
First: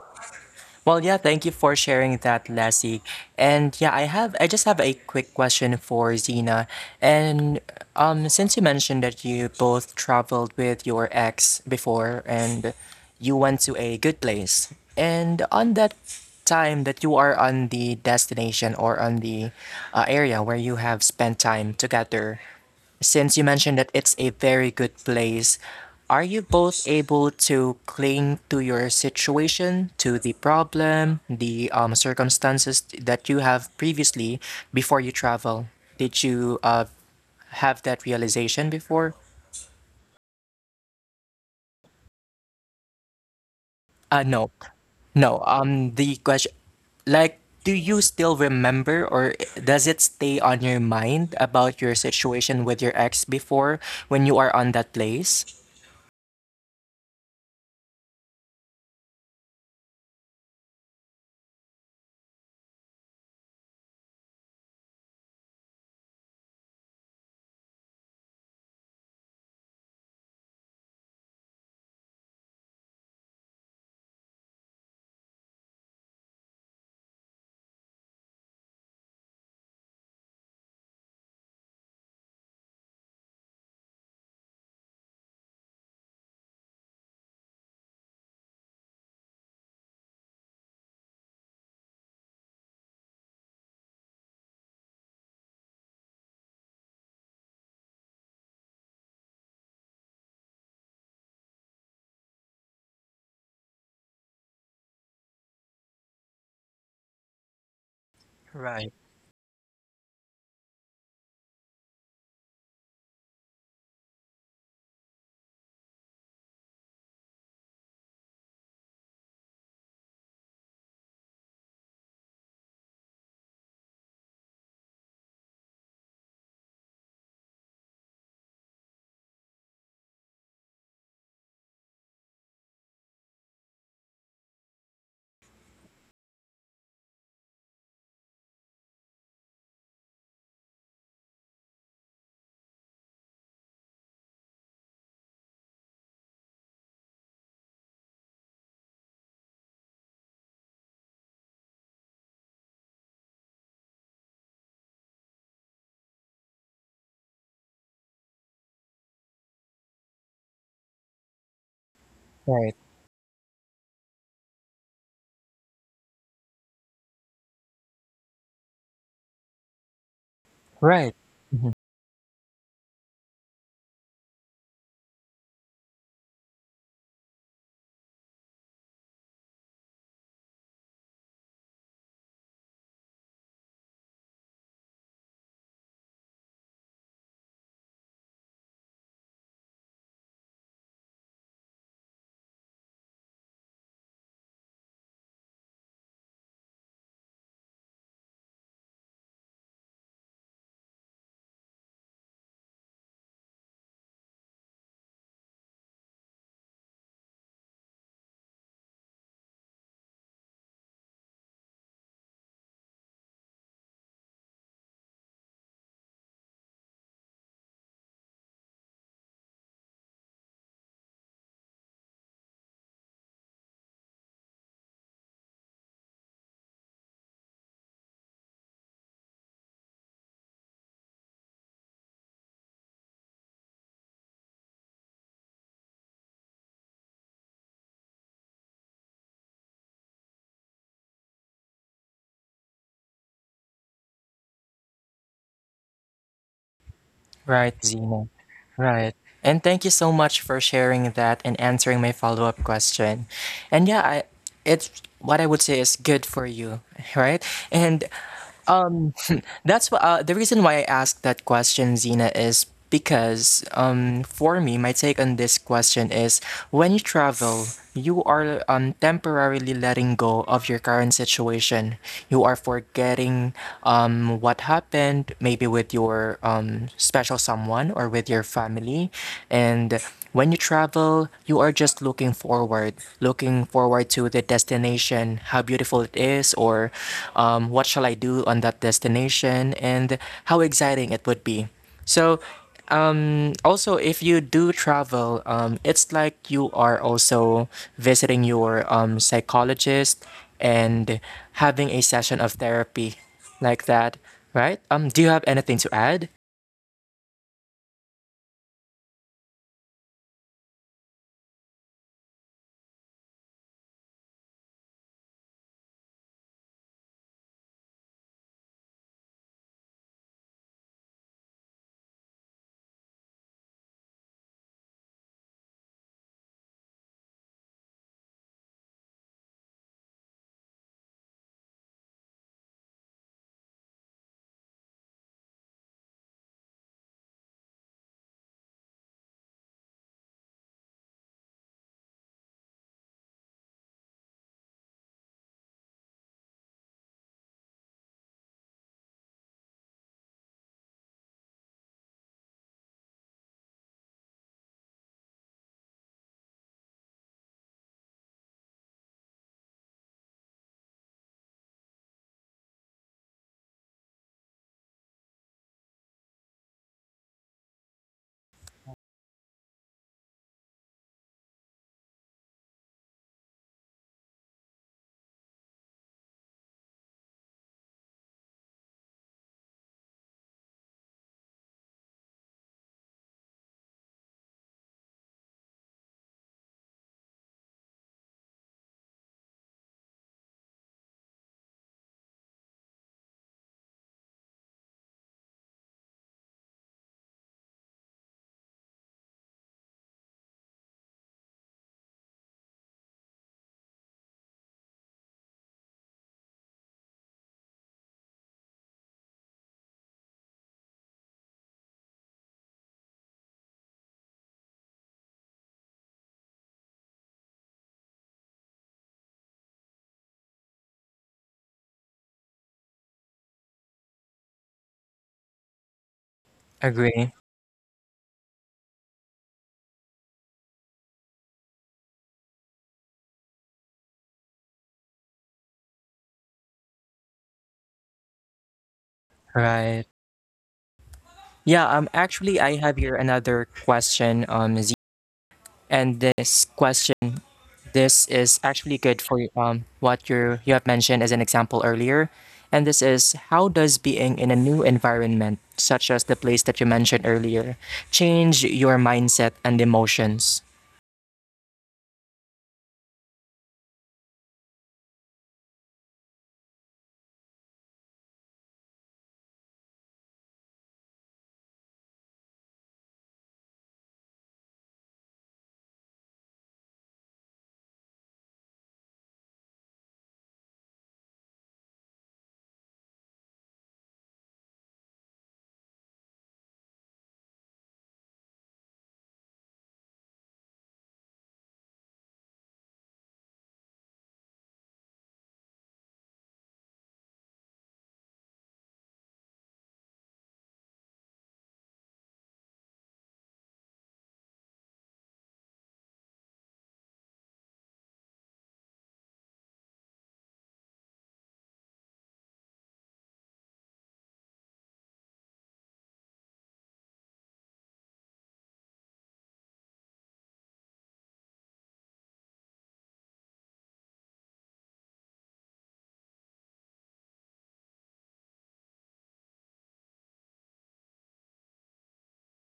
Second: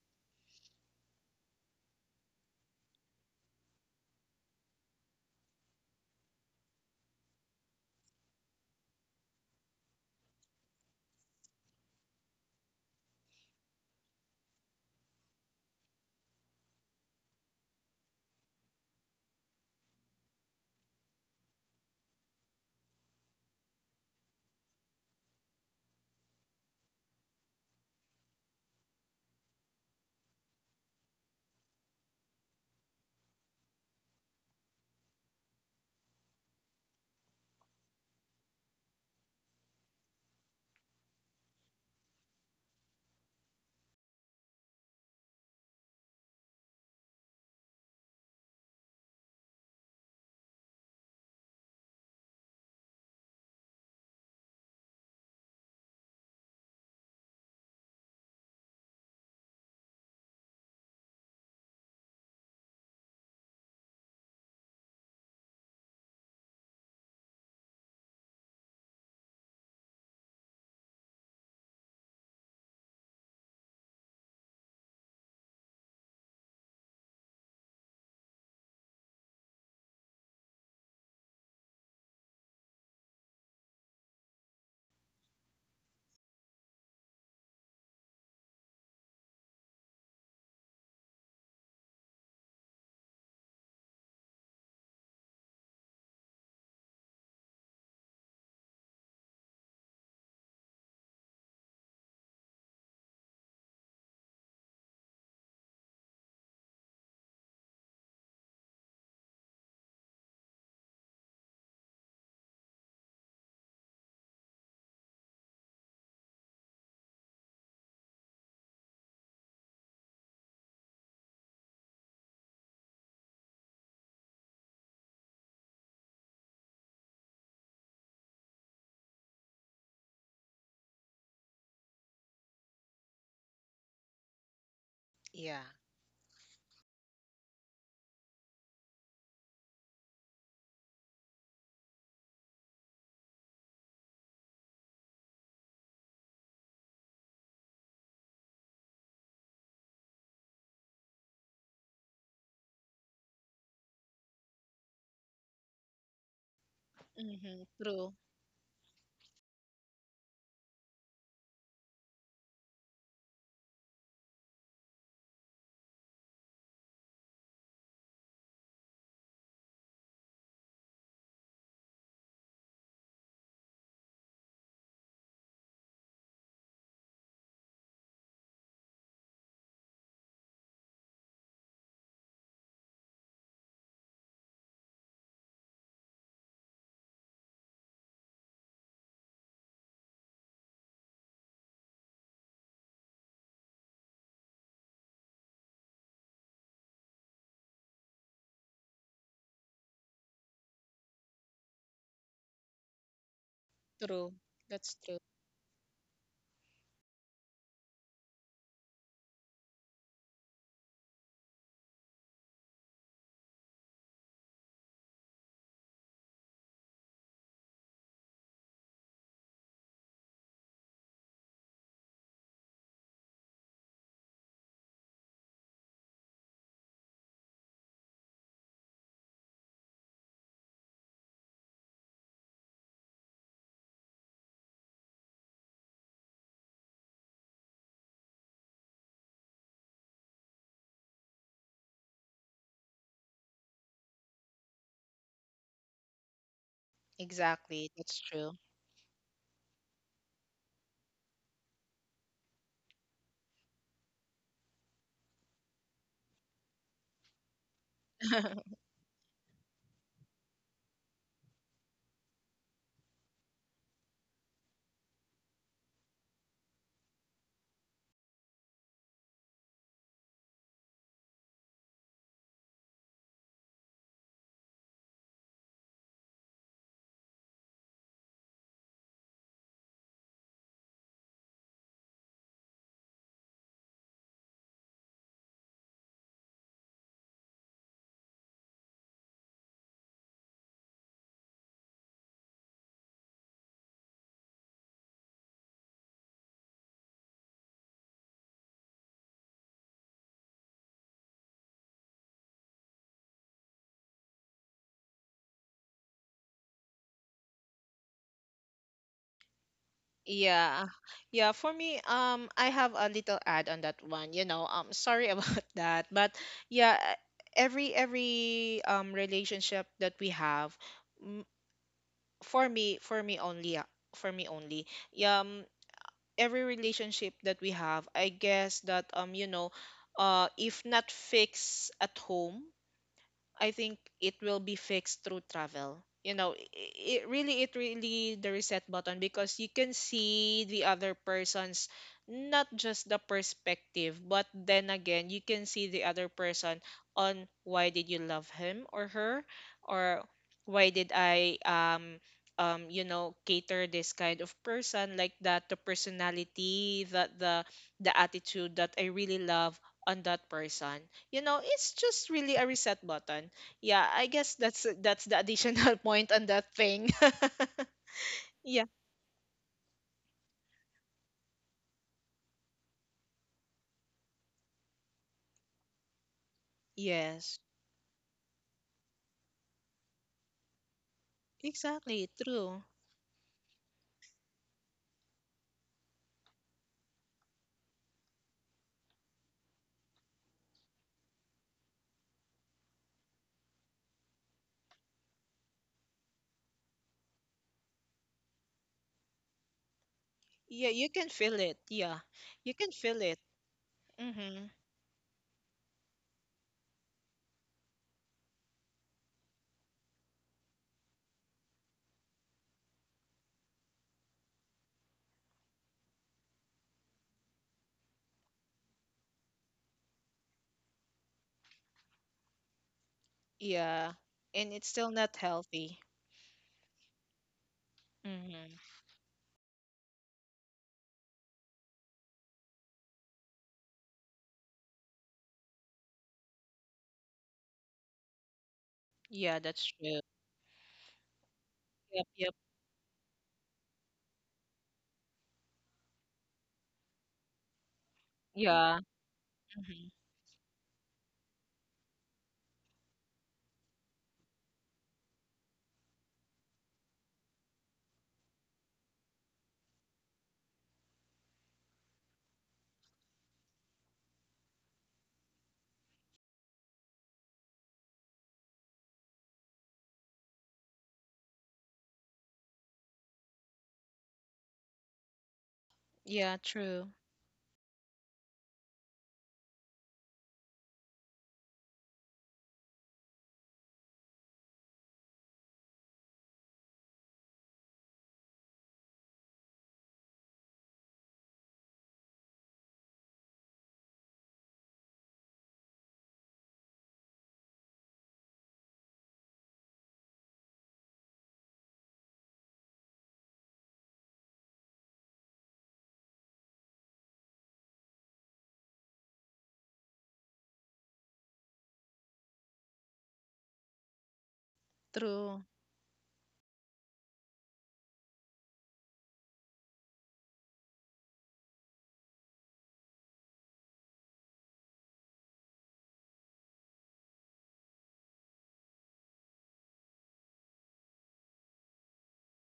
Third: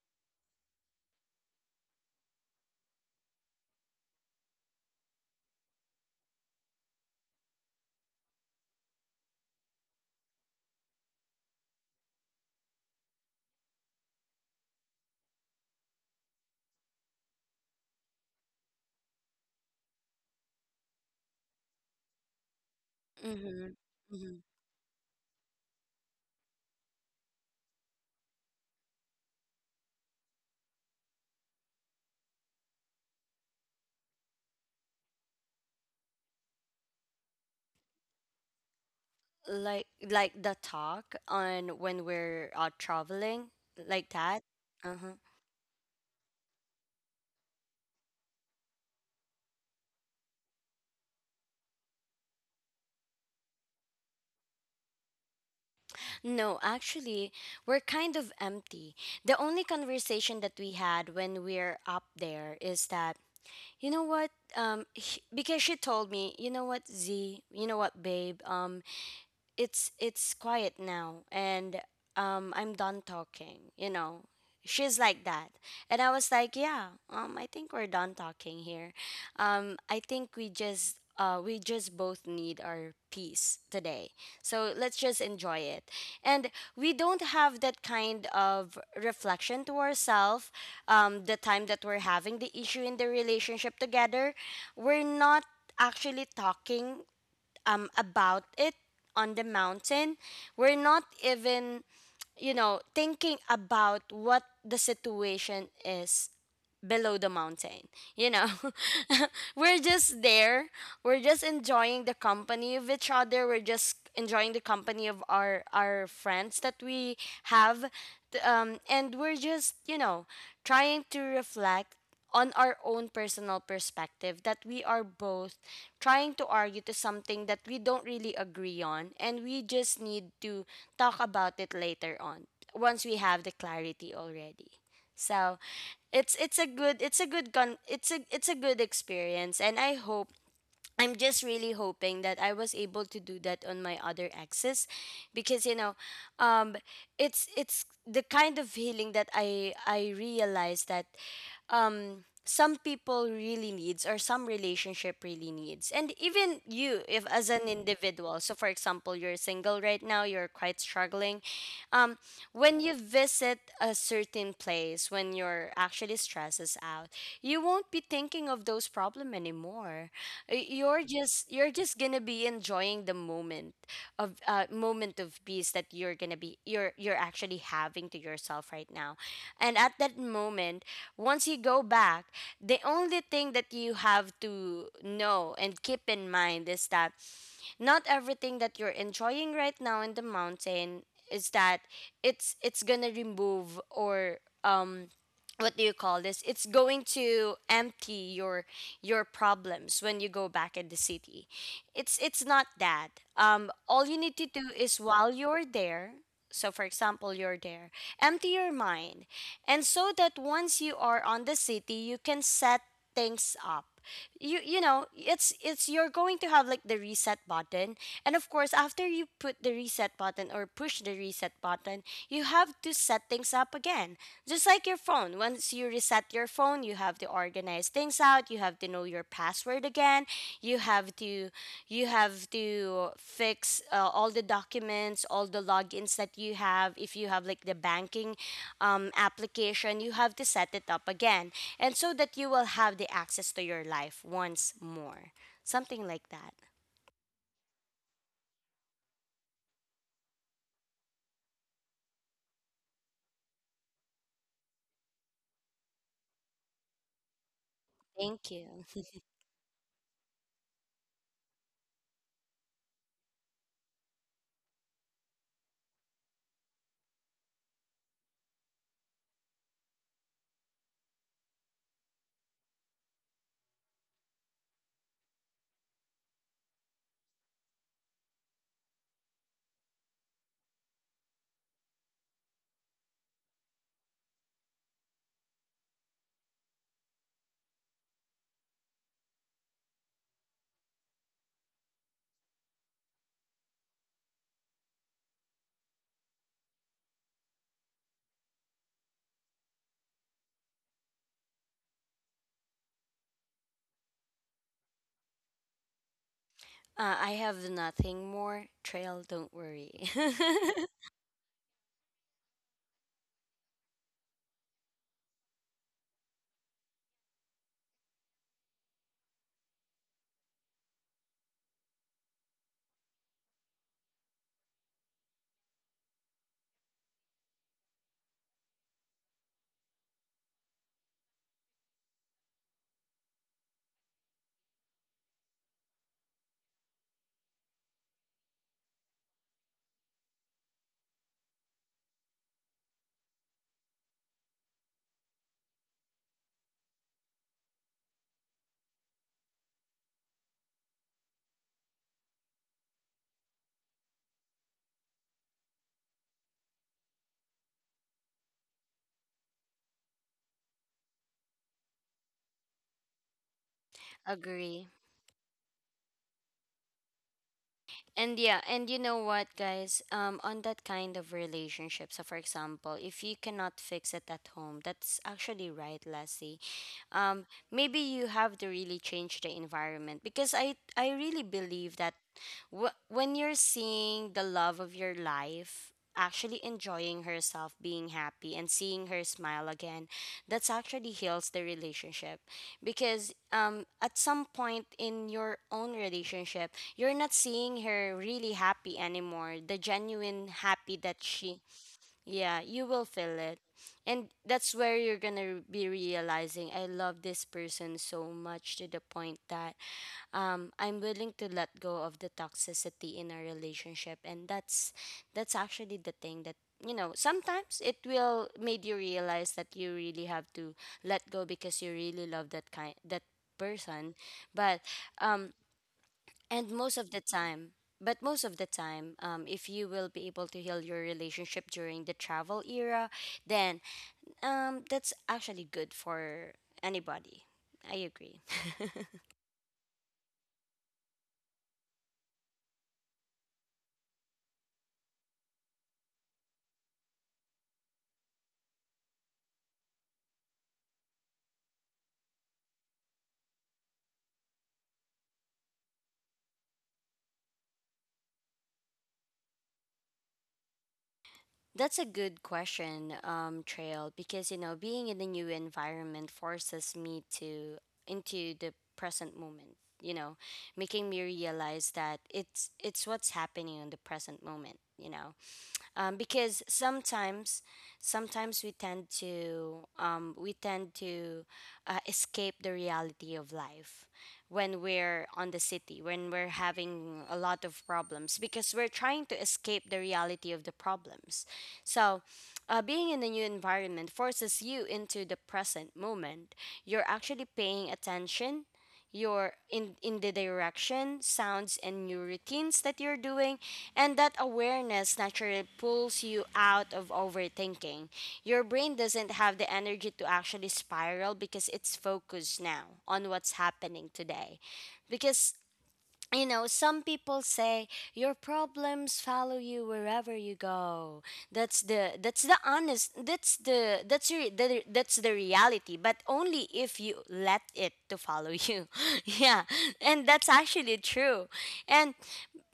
Well, yeah, thank you for sharing that, Lassie. And yeah, I just have a quick question for Zena. And since you mentioned that you both traveled with your ex before and you went to a good place. And on that time that you are on the destination or on the area where you have spent time together, since you Mhm. mentioned that it's a very good place, are you both able to cling to your situation, to the problem, the circumstances that you have previously before you travel? Did you have that realization before? Like the talk on when we're traveling like that. No, Uh-huh. no. The question, like, do you still remember or does it stay on your mind about your situation with your ex before when you are on that place? No, actually, we're kind of empty. The only conversation that we had when we're up there is that, you know what, because she told me, you know what Z, you know what babe, it's quiet now and I'm done talking, you know. She's like that. And I was like, yeah, I think we're done talking here. I think we just both need our peace today, so let's just enjoy it. And we don't have that kind of reflection to ourselves. The time that we're having the issue in the relationship together, we're not actually talking about it on the mountain. We're not even, you know, thinking about what the situation is below the mountain. You know, Right, we're just there. We're just enjoying the company of each other. We're just enjoying the company of our friends that we have. And we're just, you know, trying to reflect on our own personal perspective, that we are both trying to argue to something that we don't really agree on, and we just need to talk about it later on once we have the clarity already. So yeah. It's a good con it's a good experience. And I hope, I'm just really hoping that I was able to do that on my other exes, because, you know, um it's the kind of healing that I realized that some people really needs, or some relationship really needs. And even you, if as an Mm-hmm. True, individual, so for example you're single right now, you're quite struggling um right, when you visit a certain place, when you're actually stresses out, you won't be thinking of those problem anymore. You're right, just mhm. you're just gonna be enjoying the moment of peace that you're gonna be, you're actually having to yourself right now. And at that moment, once you go back, the only thing that you have to know and keep in mind is that not everything that you're enjoying right now in the mountain is that it's gonna remove or um what do you call this, it's going to empty your problems when you go back in the city. It's not that. All you true. need to do That's is true. while you're there. So for example, you're there, empty your mind, and so that once you are on the city, you can set things up. You know, it's you're going to have like the reset button. And of course, after you put the reset button or push the reset button, you have to set things up again. Just like your phone, once you reset your phone, you have to organize things out, you have to know your password again. You have to, you have to fix all the documents, all the logins that you have, if you have like the banking application, you have to set it up again. And so that you will have the access to your life once more. Something like that. Right, Exactly. That's Zena. true. Right. And thank you so much for sharing that and answering my follow-up question. And yeah, I it's what I would say is good for you, right? And Thank you. Um, the reason why I asked that question, Zena, is because for me, my take on this question is when you travel, you are temporarily letting go of your current situation. You are forgetting what happened, maybe with your special someone or with your family. And when you travel, you are just looking forward to the destination, how beautiful it is, or what shall I do on that destination, and how exciting it would be. So, also, if you do travel, it's like you are also visiting your psychologist and having a session of therapy like that, right? Do you have anything to add? I have nothing more. Trail, don't worry. Yeah. Yeah, for me, I have a little add on that one. You know, sorry about that, but yeah, every relationship that we have, mm, for me, for me only, yeah, every relationship that we have, I guess that you know, if not fixed at home, I think it will be fixed through travel. You know, it really the reset button because you can see the other person's not just the perspective, but then again, you can see the other person on why did you love him or her, or why did I you know cater this kind of person like that, the personality that the attitude that I really love on that person. You know, it's just really a reset button. Yeah, I guess Agree. that's the additional point on that thing. And yeah, Yeah. and you know what, guys? On that kind of relationship, so for example, if you cannot fix it at home, that's actually right, Lassie. Yes, Maybe you have to really change the environment, because I really believe that exactly true. When you're seeing the love of your life actually enjoying herself, being happy, and seeing her smile again, that's actually heals the relationship. Because at some point in your own relationship, you're not seeing her really happy anymore, the genuine Yeah, happy you that can feel she, it, yeah. yeah, You you can will feel it. feel it. And Mm-hmm. that's where you're gonna be realizing, I love this person so much, to the point that I'm willing to let go of the toxicity in our relationship. And that's actually the thing that, you know, sometimes it will made you realize that you really have to let go, because you really love that kind, that Yeah, person, and but it's still not um, healthy. and most of the Agree. time. But most of the Mm-hmm. time, if you will be able to heal your relationship during the travel era, then that's actually good for anybody. I agree. Yeah, that's Right. true. Yeah, Yep, actually yep. I have here another question, and this question, this is actually Yeah. good for Mm-hmm. what you have mentioned as an example earlier. And this is how does being in a new environment, such as the place that you mentioned earlier, change your mindset and emotions? That's a good question, Trail, because you know, being in a new environment forces me to into the present moment, you know, making me realize that it's what's happening in the present moment, you know Yeah, because true, sometimes we tend to escape the reality of life when we're on the city, when we're having a lot of problems, because we're trying to escape the reality of the problems. So being in a new environment forces you into the present moment. You're actually paying attention. You're in the direction sounds and new routines that you're doing. And that awareness naturally pulls you out of overthinking. Your brain doesn't have the energy to actually spiral because it's focused now on what's happening today. Because, true, you know, some people say your problems follow you wherever you go. That's the honest that's the that's the reality, but only if you let it to follow you. Yeah. And that's actually true. And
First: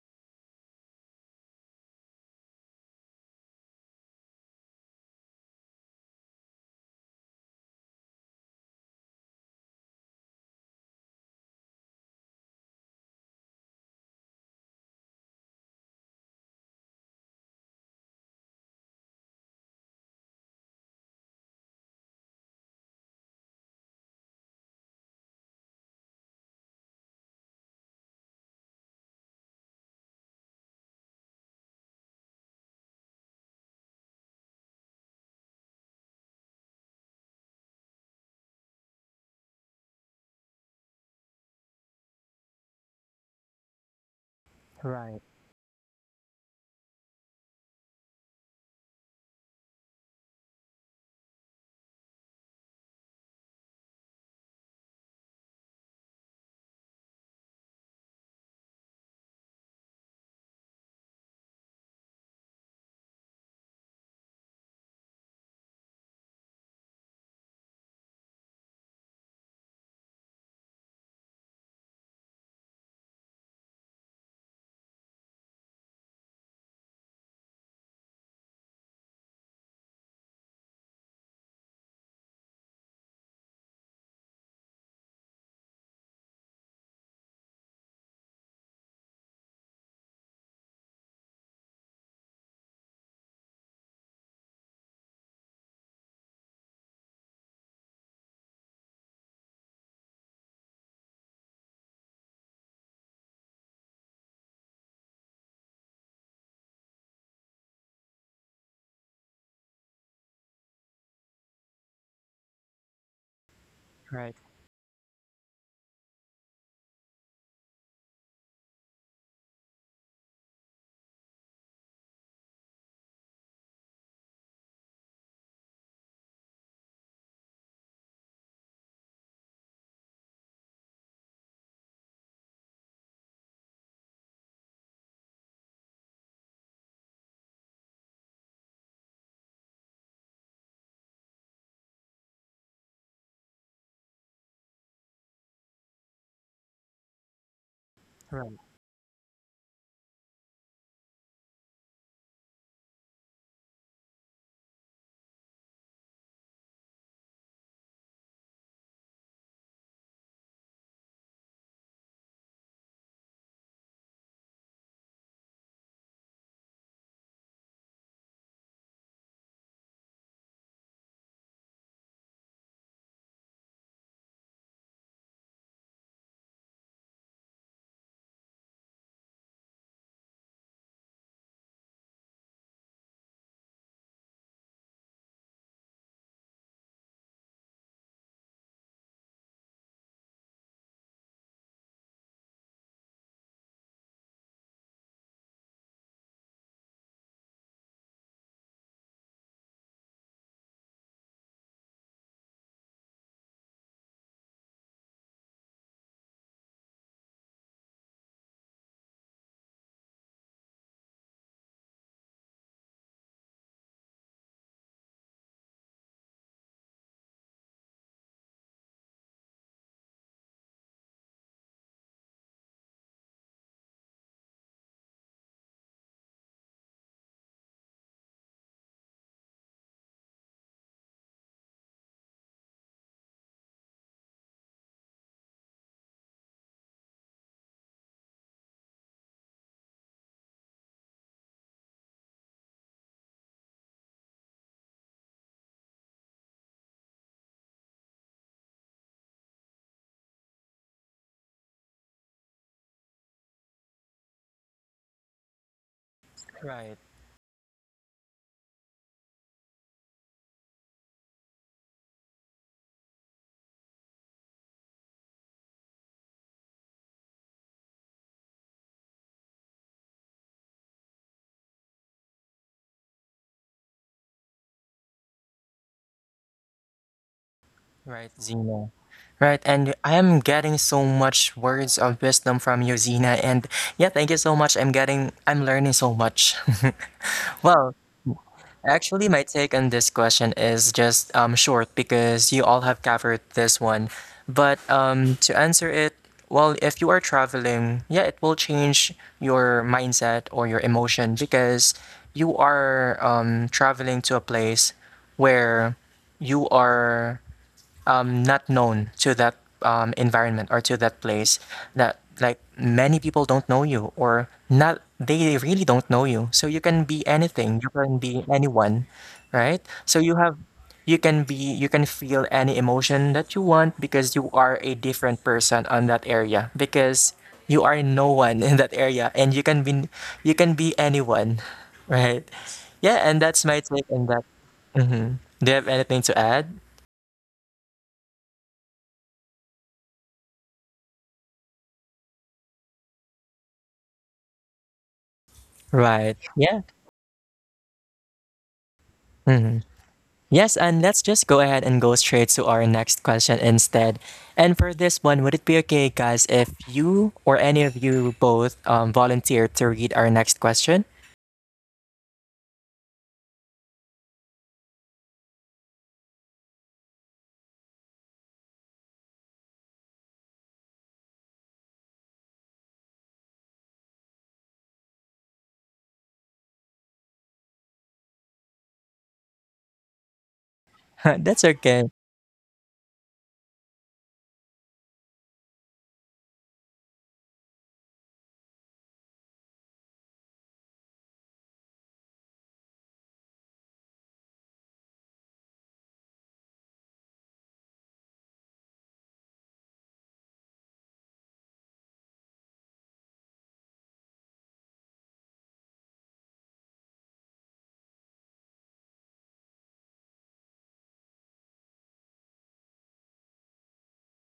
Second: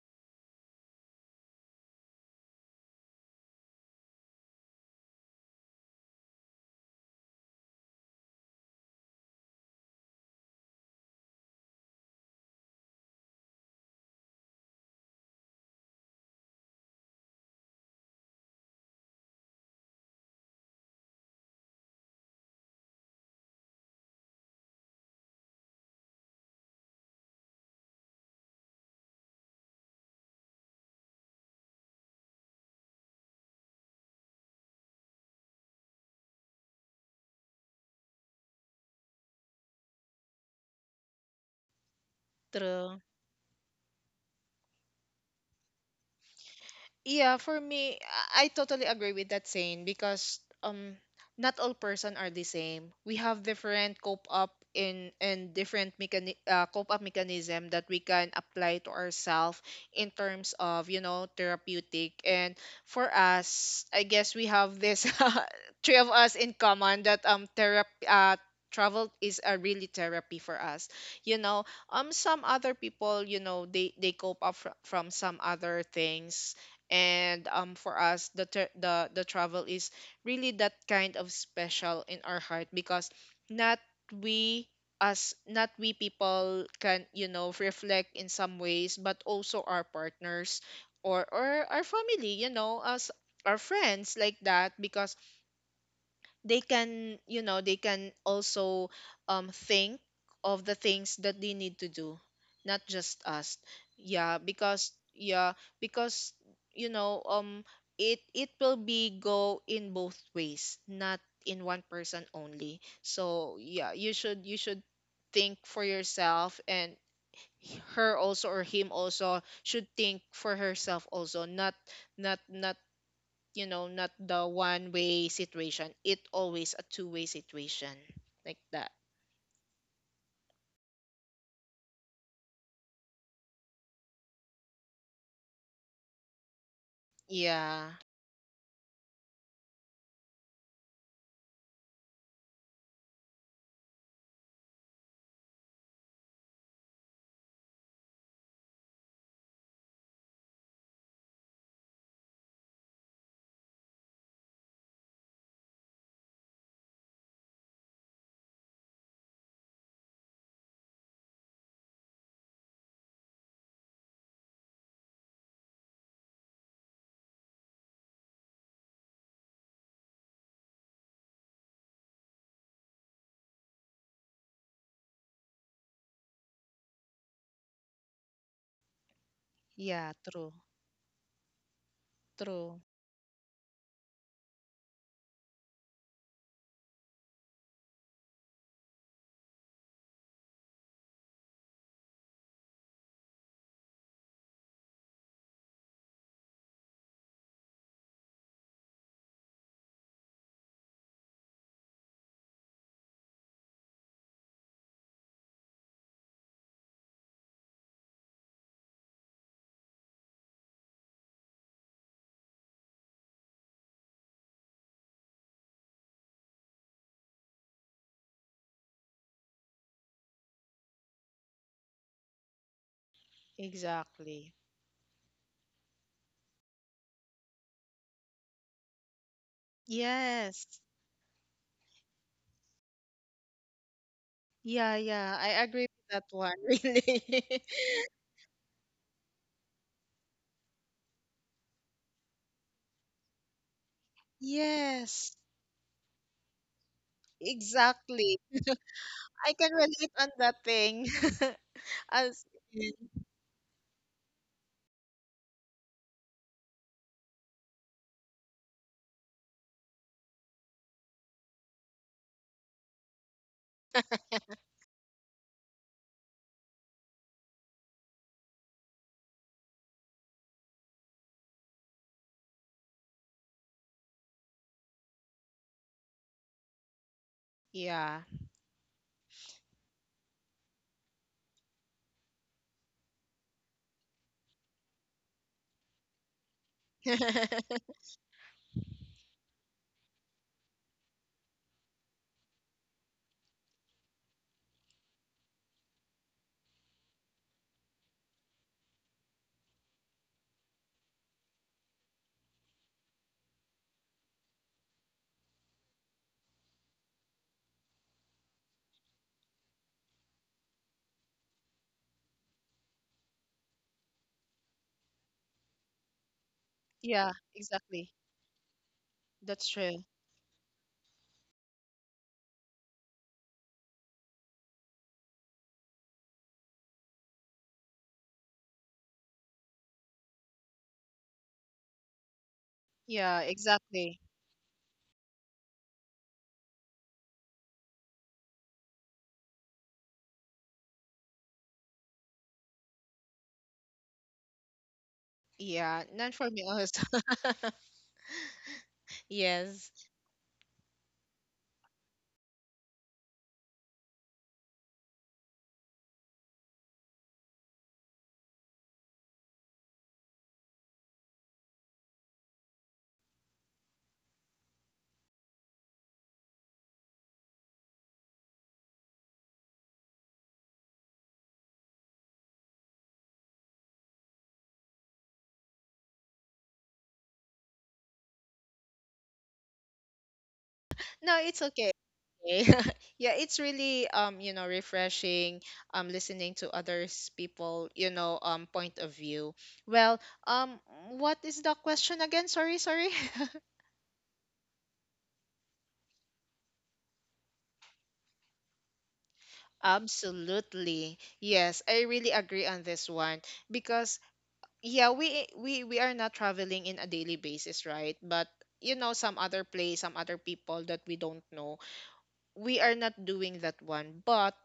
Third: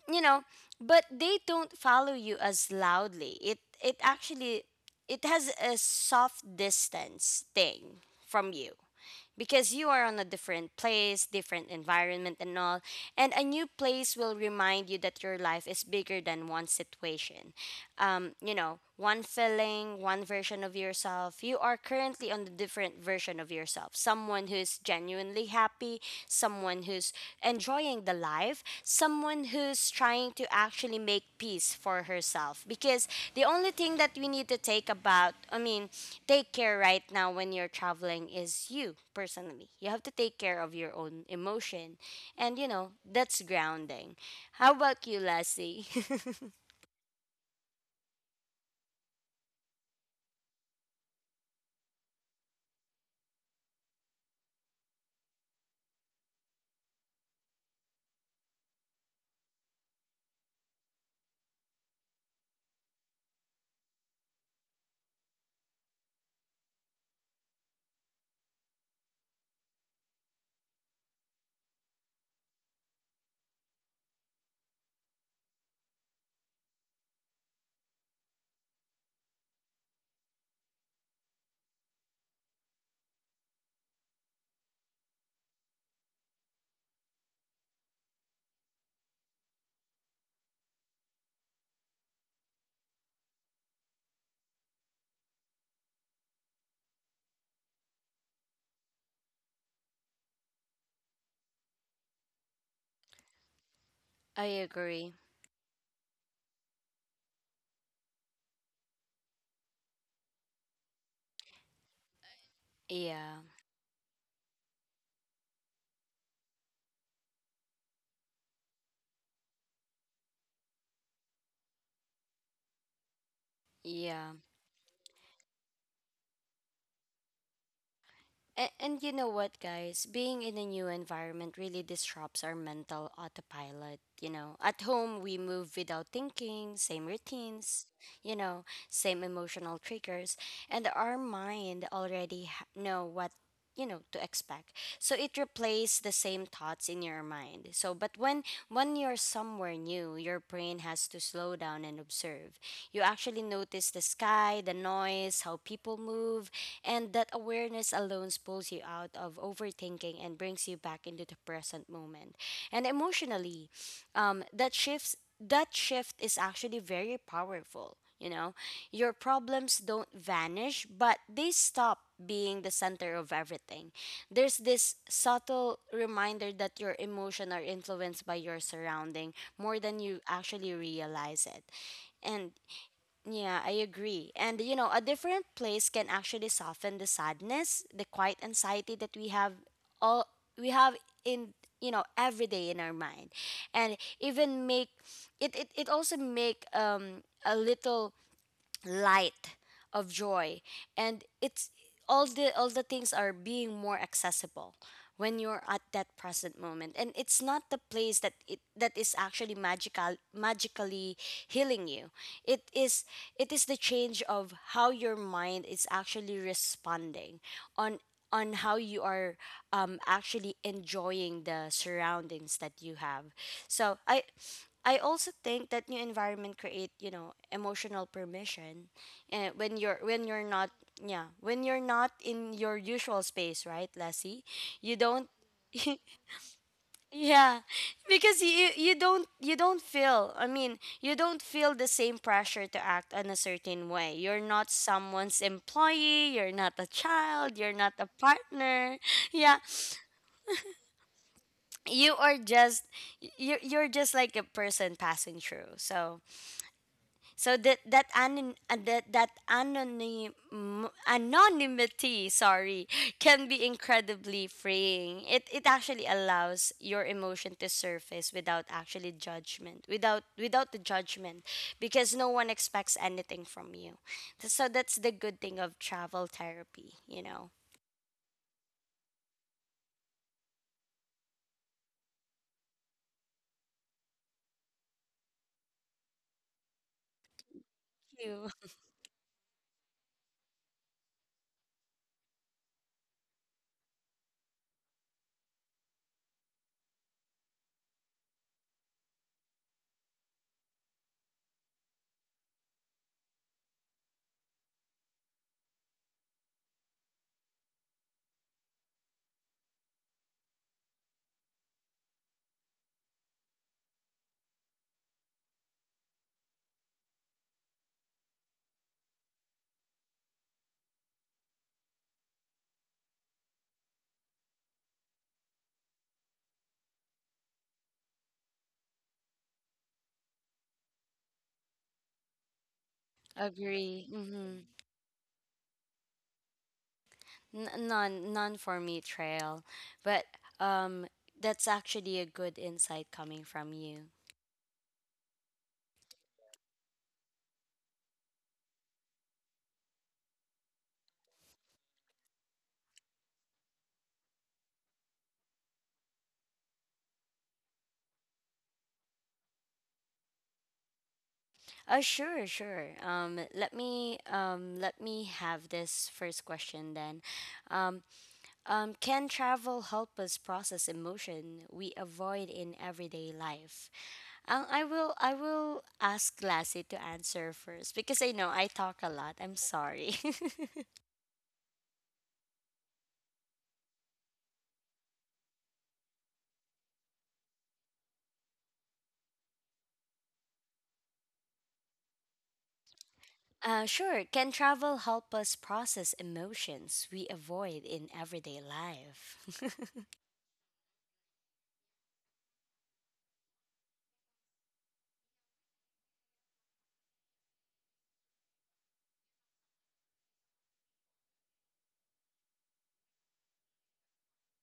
you know, but they don't follow you as loudly. It actually, it has a soft distance thing from you, because you are on a different place, different environment and all. And a new place will remind you that your life is bigger than one situation, you know, one feeling, one version of yourself. You are currently on the different version of yourself. Someone who's genuinely happy, someone who's enjoying the life, someone who's trying to actually make peace for herself. Because the only thing that we need to take about, I mean, take care right now when you're traveling is you personally. You have to take care of your own emotion. And, you know, true. that's grounding. How about you, Right, Lassie? Yeah, for me, I totally agree with that saying because not all person are the same. We have different cope up in and different cope up mechanism that we can apply to ourselves in terms of, you know, therapeutic. And for us, I guess we have this three of us in common that therapy travel is a really therapy for us. You know, some other people, you know, they cope up from some other things. And for us, the travel is really that kind of special in our heart because not we as not we people can, you know, reflect in some ways, but also our partners or our family, you know us, our friends like that, because they can, you know, they can also think of the things that they need to do, not just us. Yeah, I because agree. yeah, because you know it it will be go in both ways, not in one person only. Yeah, So yeah, you right, should, you should think for yourself, and her also or him also should think for herself also, not not not you know, not yeah. the one way situation. It always a two-way situation like that. And you know what, guys? Being in a new environment really disrupts our mental autopilot. You know, at home, we move without thinking, same routines, Yeah, you know, same emotional triggers, and our mind already know what, you know, to expect, so it replaces the same thoughts in your mind. So but when right, when you're somewhere new, your brain has to slow down and observe. You actually notice the sky, the noise, how people move. And that awareness alone pulls you out of overthinking and brings you back into the present moment. And emotionally, um, that shifts that shift is actually very powerful. You know, your problems don't vanish, but they stop being the center of everything. There's this subtle reminder that your emotions are influenced by your surrounding more than yeah you true, actually realize it. And true, yeah, I agree. And you know, a different place can actually soften the sadness, the quiet anxiety that we have all, we have in, you know, every day in our mind. And even make it, it also make a little light of joy. And it's all the, all the things are being more accessible when you're at that present moment. And it's not the place that it that is actually magical, magically healing you. It is, it is the change of how your mind is actually responding on on how you are actually enjoying the surroundings that you have. So exactly, I also think that new environment create, you know, emotional permission, and when you're, when you're not, yes, yeah, when you're not in your usual space, right, Lassie, yeah, you don't yeah, I agree with that one yeah, really. because you you don't feel, I mean, you don't feel the same pressure to act in a certain way. You're not Yes, someone's employee. You're not a child. You're not a exactly, partner. I Yeah, can relate on that thing. you are As just, you're you're just like a person passing through. So, right, so that that anon that anonymity, sorry, can be incredibly freeing. It actually allows your emotion to surface without actually judgment, without the judgment, because no one expects anything from you. So that's the good thing of travel therapy, you know. yeah right, Zena, right, and I am getting so much words of wisdom from you, Zena. And yeah, thank you so much. I'm learning so much. Well, You actually, my take on this question is just short because you all have covered this one. But To answer it, well, if you are traveling, yeah, it will change your mindset or your emotion because you are traveling to a place where you are not known to that environment or to that place. That, like, many people don't know you, or not, they really don't know you, so you can be yeah, anything, you exactly, can be anyone. that's Right, true. so you can be, you can feel any emotion that you want because you are a different person on that area, because you are no one in that area and you can be, you can be anyone. Right, yeah, Yeah, and that's my agree? take exactly. on that. Mm-hmm. Hmm, do you have anything to add? None for me, Trail, but um, that's actually a good insight coming from you. Yeah, none Right. for me Yeah. also. Mhm. Yes. Yes, and let's just go ahead and go straight to our next question instead. And for this one, would it be okay, guys, if you or any of you both volunteer to read our next question? Sure, sure. Let me let me have this first question then. Um, can travel help us process emotion we avoid in everyday life? I will ask Lassie to answer first because I know I talk a lot. I'm sorry. No, it's That's okay. okay. Okay. Yeah, it's really you know, refreshing listening to others people, you know, point of view. Well, um what is the question again? Sorry, sorry. Sure. Can travel help us process emotions we avoid in everyday life? Absolutely. Yes, I really agree on this one because yeah, we are not traveling in a daily basis, right? But you know, some other place, some other people that we don't know. We are not doing that one, but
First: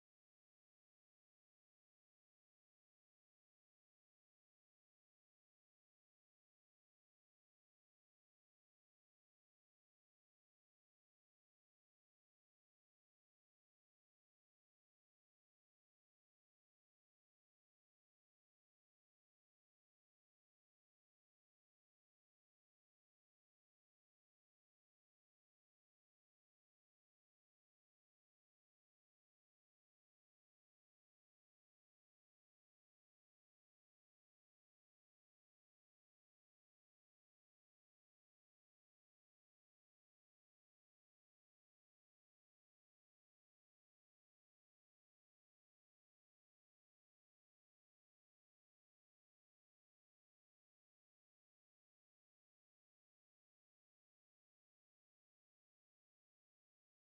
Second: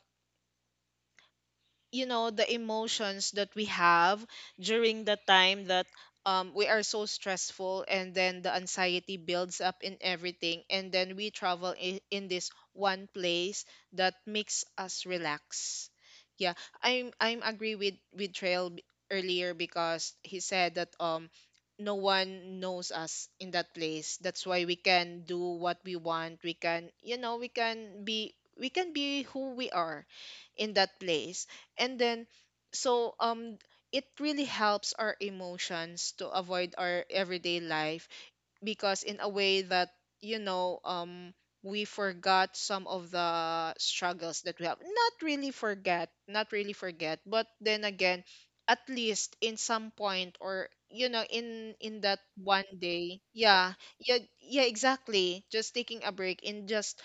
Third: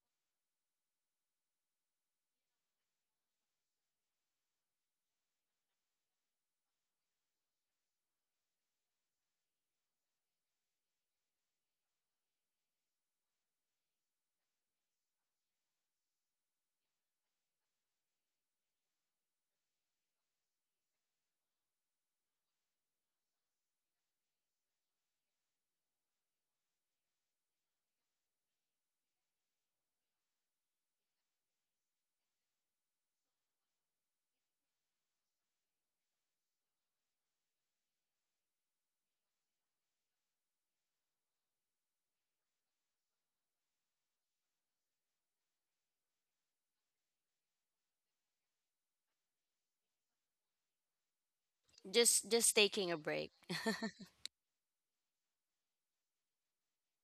you know the emotions that we have during the time that we are so stressful, and then the anxiety builds up in everything, and then we travel in this one place that makes us relax. Yeah, I'm agree with Trail earlier because he said that no one knows us in that place. That's why we can do what we want. We can, you know, we can be who we are in that place. And then so it really helps our emotions to avoid our everyday life because in a way that, you know, we forgot some of the struggles that we have. Not really forget, not really forget, but then again, at least in some point, or you know, in that Just one taking a day, break. yeah. Yeah, yeah, exactly, just taking a break in just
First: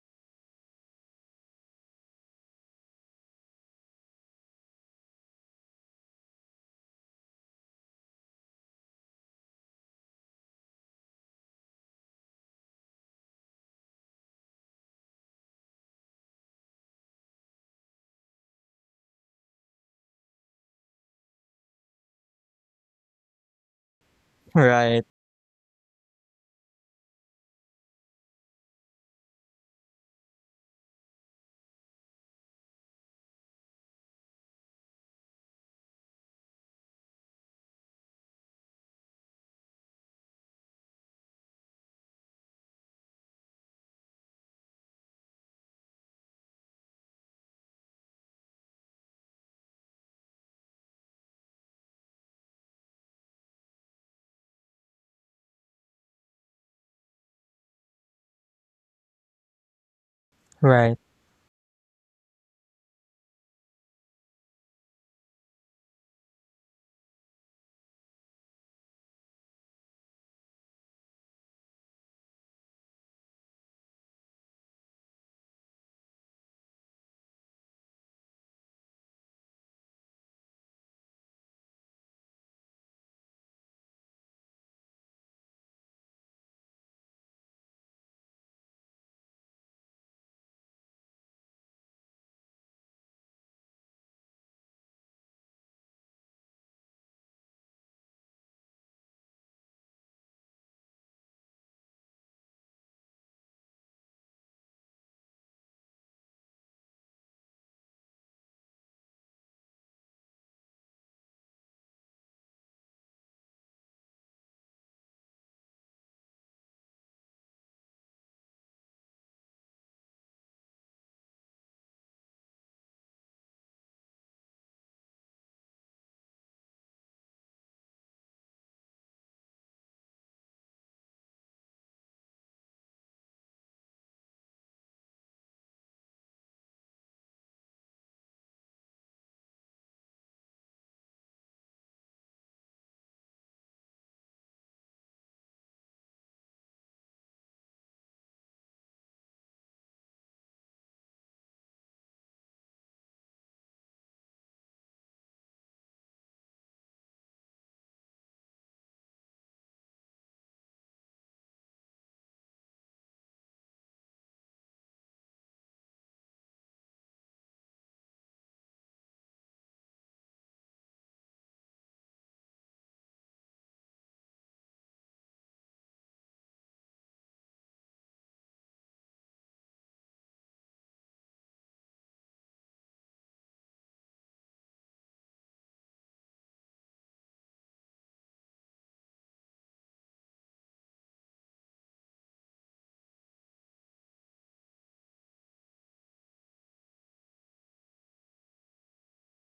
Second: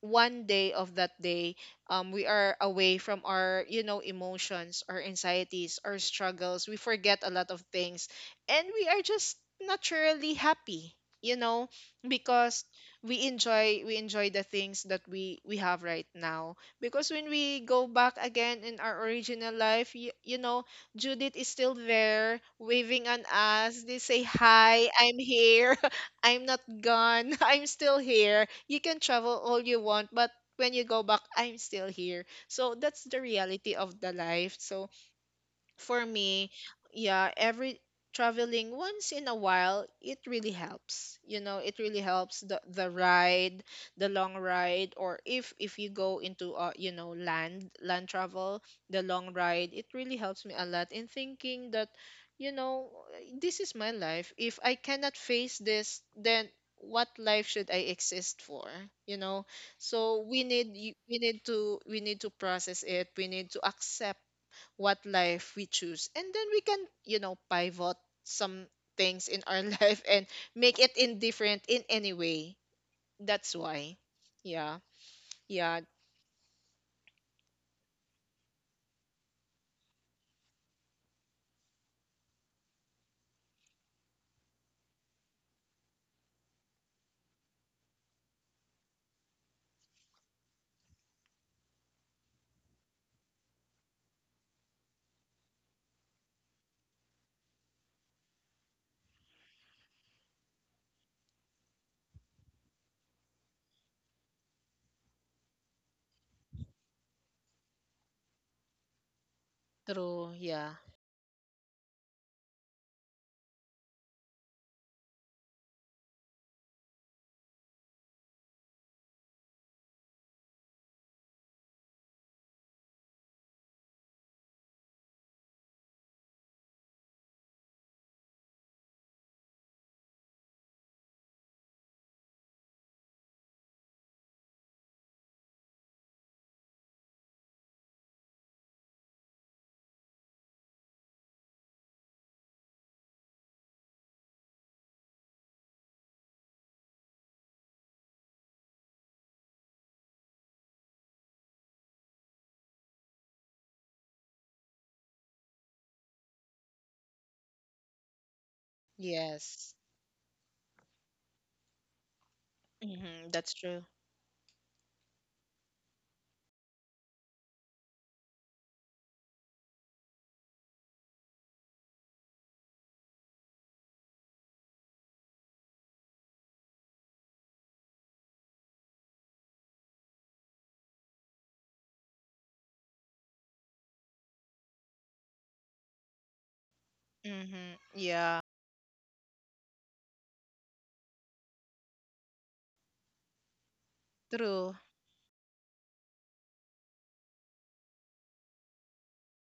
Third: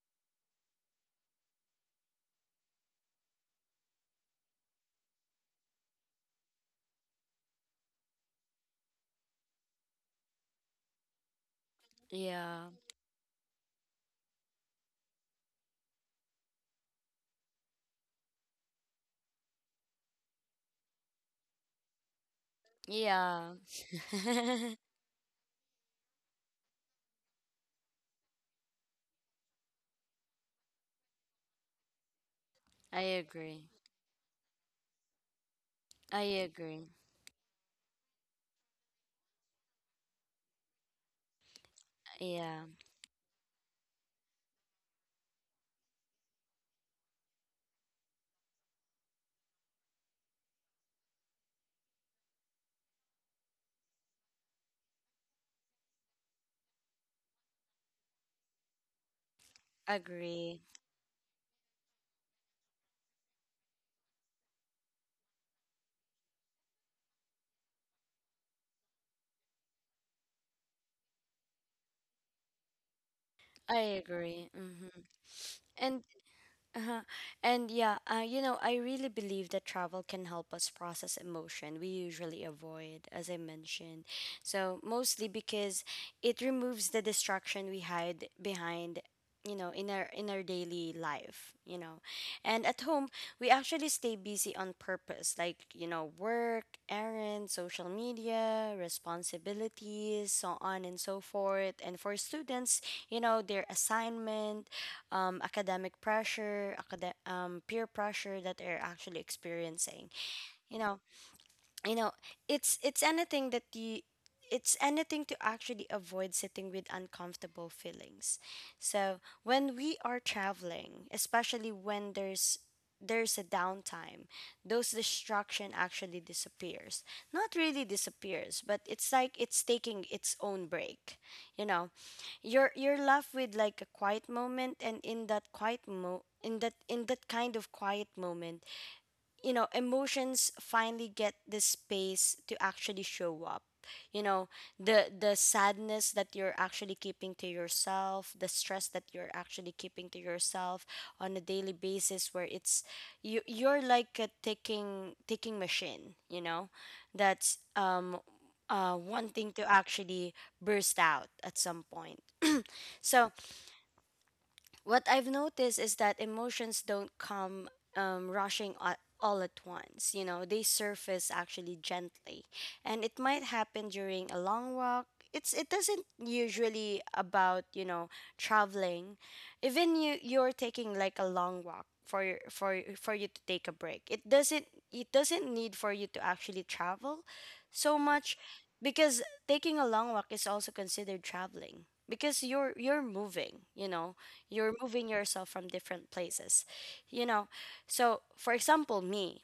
one day of that day. We are away from our, you know, emotions, our anxieties, our struggles. We forget a lot of things, and we are just naturally happy, you know, Yeah. because we enjoy, we enjoy the things that we have right now, because when we go back again in our original life, you know, Judith is still there waving on Yeah. us. They say, hi, Right, I'm here. I'm not gone. I'm still here. You can travel all you want, but when you go back, I'm still here. So I that's the agree. reality of the life. So for I me, agree. yeah, every traveling once in a while, it really helps. You know, it really helps Yeah, the ride, the long ride, or if you go into you know, land travel, the long ride, it really helps me a lot in thinking that, you know, this is my life. If I cannot face this, then what life should I exist for? You know, so we agree. need right. We need to, we need to process it. We need to accept what life we choose, and then we can, you know, pivot some things in our life and make it indifferent in any way. That's why I agree. yeah, Mm-hmm. yeah And Uh-huh. And yeah, you know, I really believe that travel can help us process emotion we usually avoid, as I mentioned. So, mostly because it removes the distraction we hide behind, you know, in our daily life, you know. And at home, we actually stay busy on purpose, like, you know, work, errands, social media, responsibilities, so on and so forth. And for students, you know, their assignment academic pressure, peer pressure that they're actually experiencing. true, You yeah, know, you know, it's anything that you it's anything to actually avoid sitting with uncomfortable feelings. So when we are traveling, especially when there's a downtime, those distraction actually disappears. Not really disappears, but it's like it's taking its own break. You know, you're left with like a quiet moment and in that quiet mo in that kind of quiet moment, you know, emotions finally get the space to actually show up, you know, the sadness that you're actually keeping to yourself, the stress that you're actually keeping to yourself on a daily basis where it's you you're like a ticking machine, you know, that's wanting to yes, actually burst out at some point. mm-hmm, So that's true, what I've noticed is that emotions don't come rushing all at once. You know, they surface actually gently, and it might happen during a long walk. It doesn't usually about, you know, traveling, even you're taking like a long walk for your, for you to take a break. It doesn't need for you to actually travel mm-hmm, so much yeah, because taking a long walk is also considered traveling because you're moving, you know, you're true, moving yourself from different places. You know, so for example, me,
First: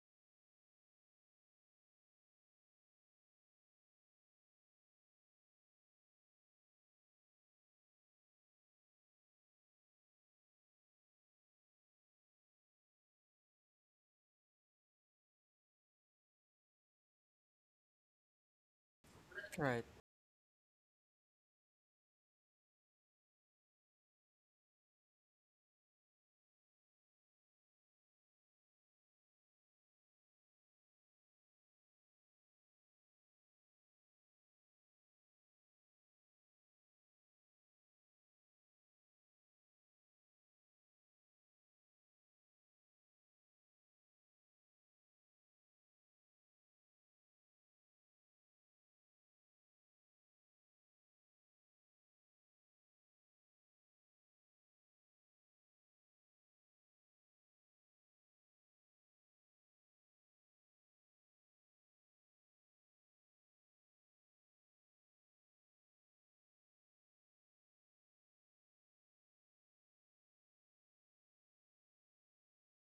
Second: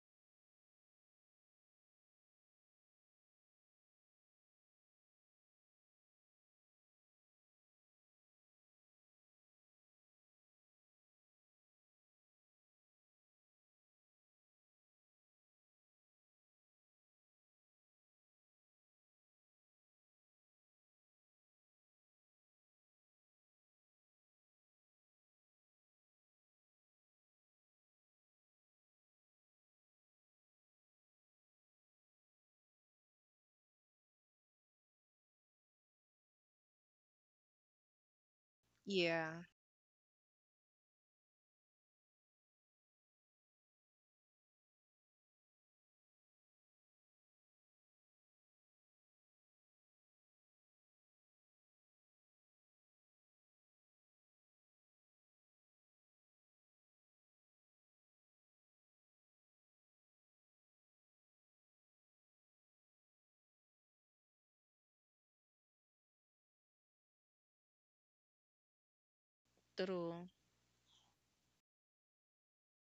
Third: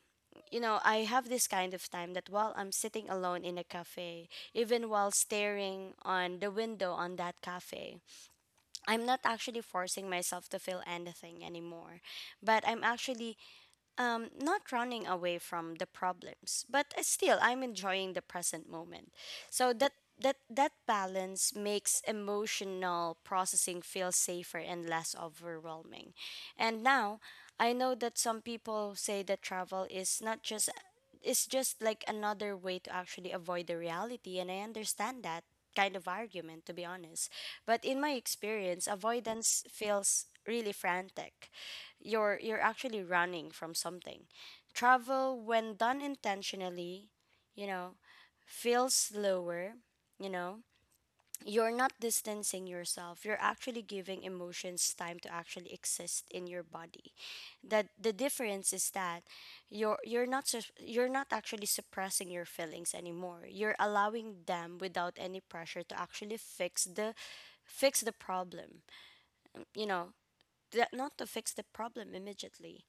you know, I have this kind of time that while I'm sitting alone in a cafe, even while staring on the window on that cafe, I'm not actually forcing myself to feel anything anymore, but I'm actually not running away from the problems, but still I'm enjoying the present moment. So Right, that that balance makes emotional processing feel safer and less overwhelming. And now I know that some people say that travel is not just it's just like another way to actually avoid the reality, and I understand that kind of argument, to be honest. But in my experience, yeah avoidance feels really frantic. You're actually running from something. Travel, when done intentionally, you know, feels slower, you know. You're not distancing yourself. You're actually giving emotions time to actually exist in your body. That the difference is that you're not actually suppressing your feelings anymore. You're allowing them without any pressure to actually fix the problem. You know, true, that not to fix the problem immediately.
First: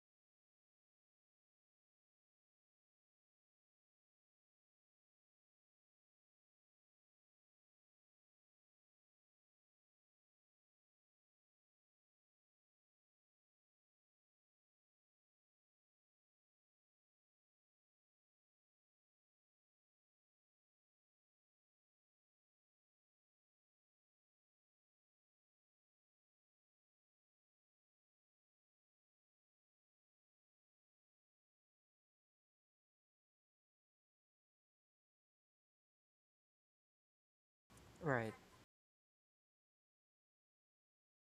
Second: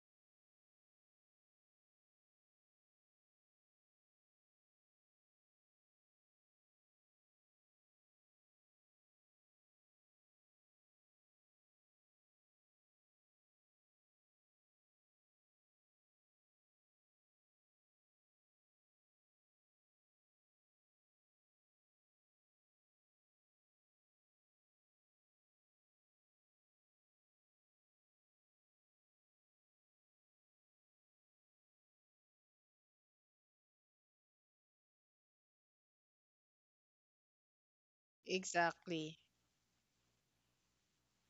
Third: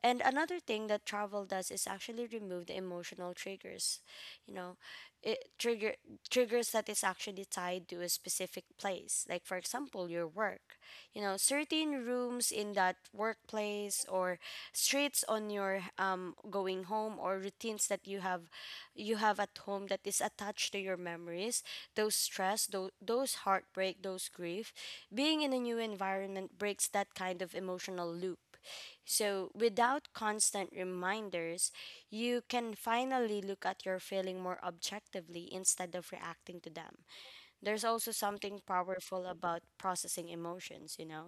And another thing that travel does is actually remove the emotional triggers, you know, it triggers that is actually tied to a specific place. Like for example, your work, you know, certain rooms in that workplace or streets on your going home or routines that you have at home that is attached to your memories, those stress, those heartbreak, those grief, being in a new environment breaks that kind of emotional loop. So, without constant reminders, you can finally look at your feeling more objectively instead of reacting to them. There's also right, something exactly, powerful about processing emotions, you know.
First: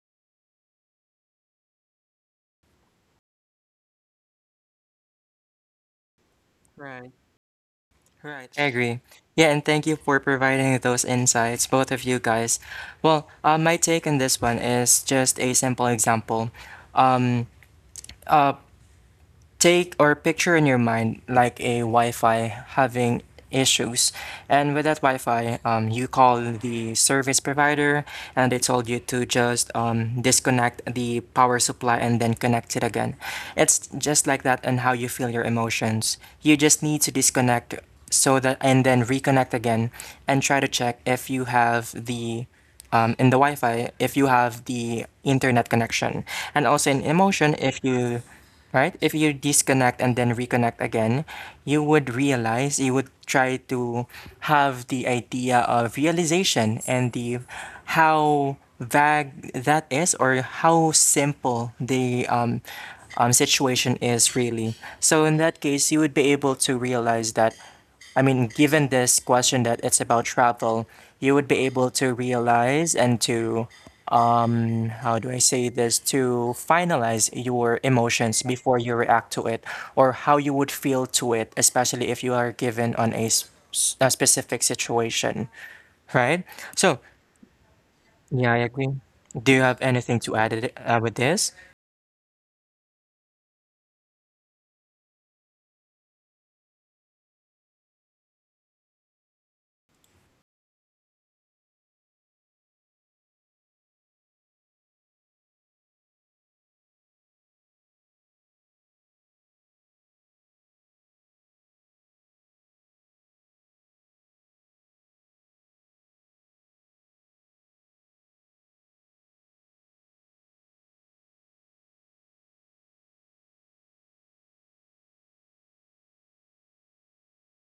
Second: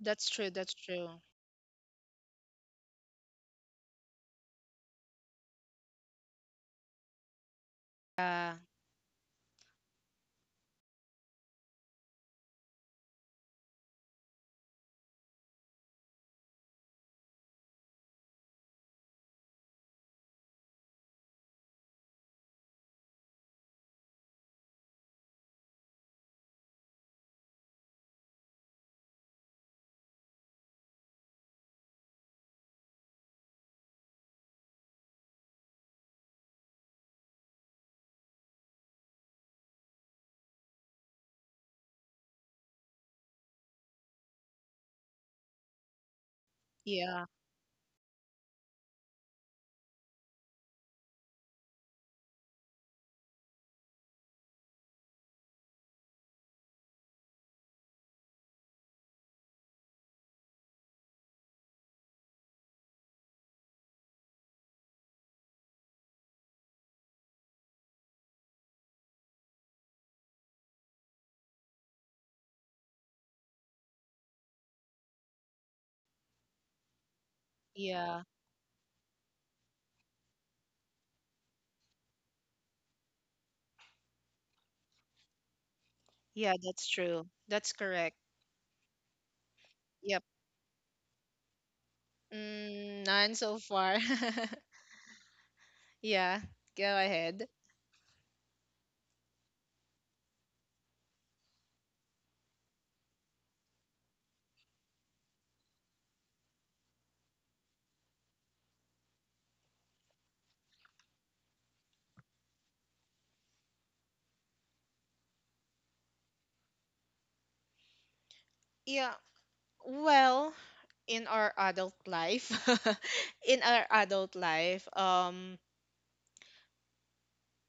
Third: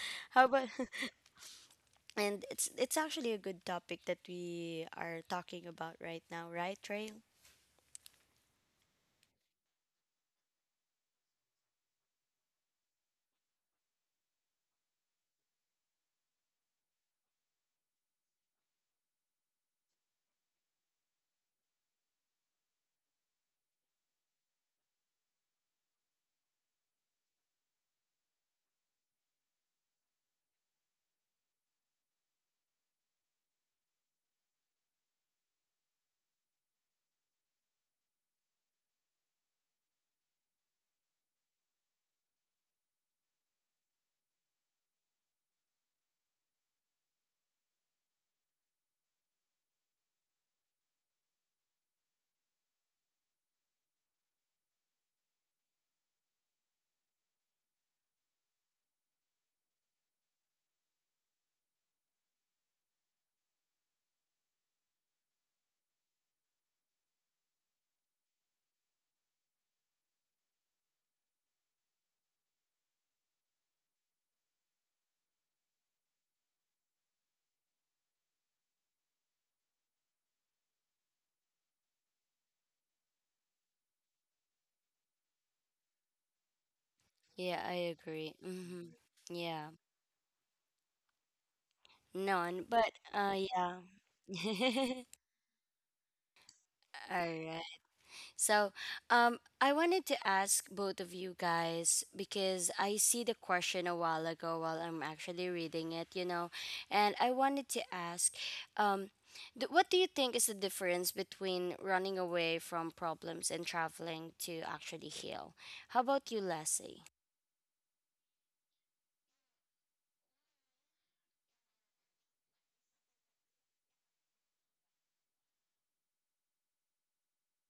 that's How true, about that's true, and it's actually a good topic that we are talking about right now, right, Trail? right. yeah I agree. Yeah, and thank you for providing those insights, both of you guys. Well, my take on this one is just a simple example. Um, uh, Take or picture in your mind like a Wi-Fi having issues, and with that Wi-Fi, you call the service provider, and they told you to just disconnect the power supply and then connect it again. It's just like that, and how you feel your emotions. You just need to disconnect so that, and then reconnect again, and try to check if you have the in the Wi-Fi, if you have the internet connection, and also in yeah emotion, if you, right? If you disconnect and then reconnect again, you would realize, you would try to have the idea of realization and the how vague that is or how simple the situation is really. So in that case, you would be able to realize that, I mean, given this question that it's about travel, you would be able to realize and to, how do I say this, to finalize your yeah emotions before you react to it, or how you would feel to it, especially if you are given on a, a specific situation, right? yeah, that's So, true, Yeah, that's I correct. agree. yeah, I agree. Mm-hmm. Do you Yeah. have anything Yep. to add it, with this? None, but Mm, none so far. yeah. Yeah, go All ahead. right. So, I wanted to ask both of you guys because I see the question a while ago while I'm actually reading it, you know, and I wanted to ask, um, what do you think is the difference between running away from problems and traveling to actually heal? How about you, Leslie? Yeah. Well, in our adult life, in our adult life,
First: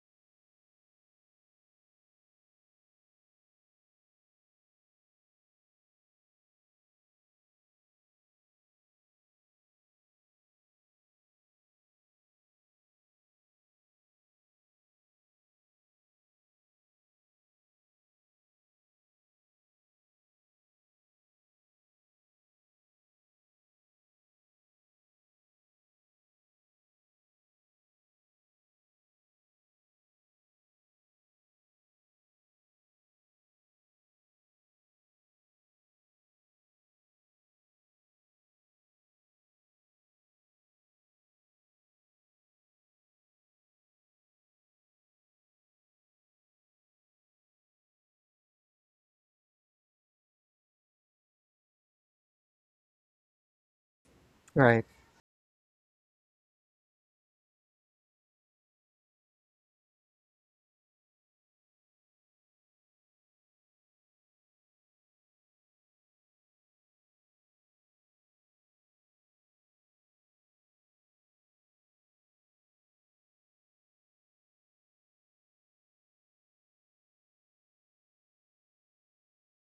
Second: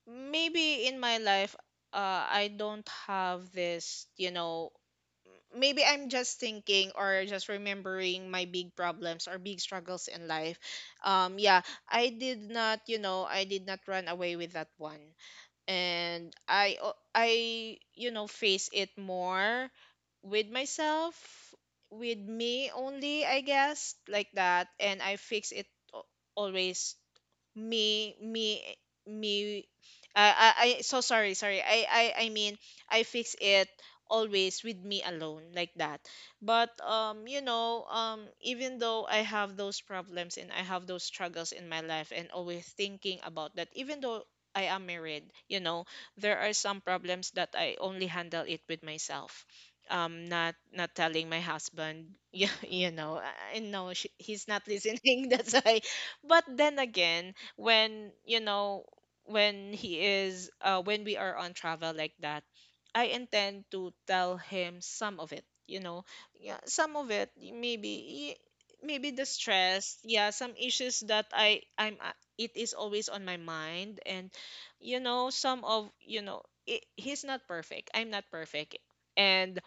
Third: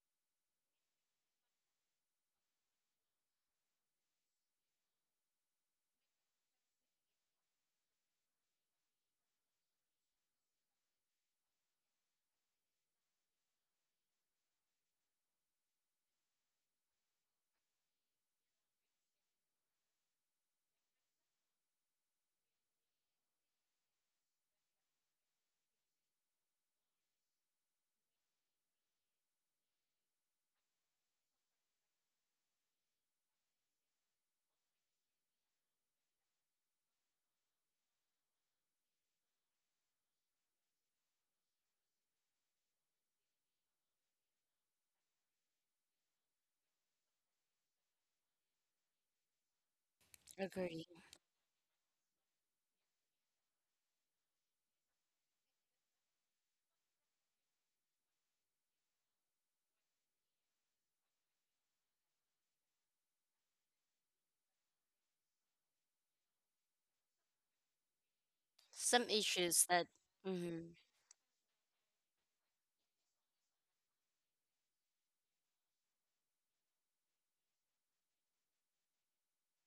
maybe in my life, I don't have this, you know, maybe I'm just thinking or just remembering my big problems or big struggles in life. Yeah, I did not, you know, I did not run away with that one, and I, you know, face it more with myself, with me only, I guess, like that, and I fix it al- always. Me me me I so sorry, sorry, I mean I fix it always with me alone, like that. But you know, even though I have those problems and I have those struggles in my life and always thinking about that, even though I am married, you know, there are some problems that I only handle it with myself, not, Agree. not telling my husband. You know, I know she, he's not Right, listening. That's why. But then again, when you know, when he is when we are on travel like that, I intend to tell him some of it, you know. Yeah, some of it, Some maybe the issues that, stress, yeah, some mm-hmm. issues that I'm it is always on my mind, and you know, some of, you know, it, he's not perfect, I'm not perfect, and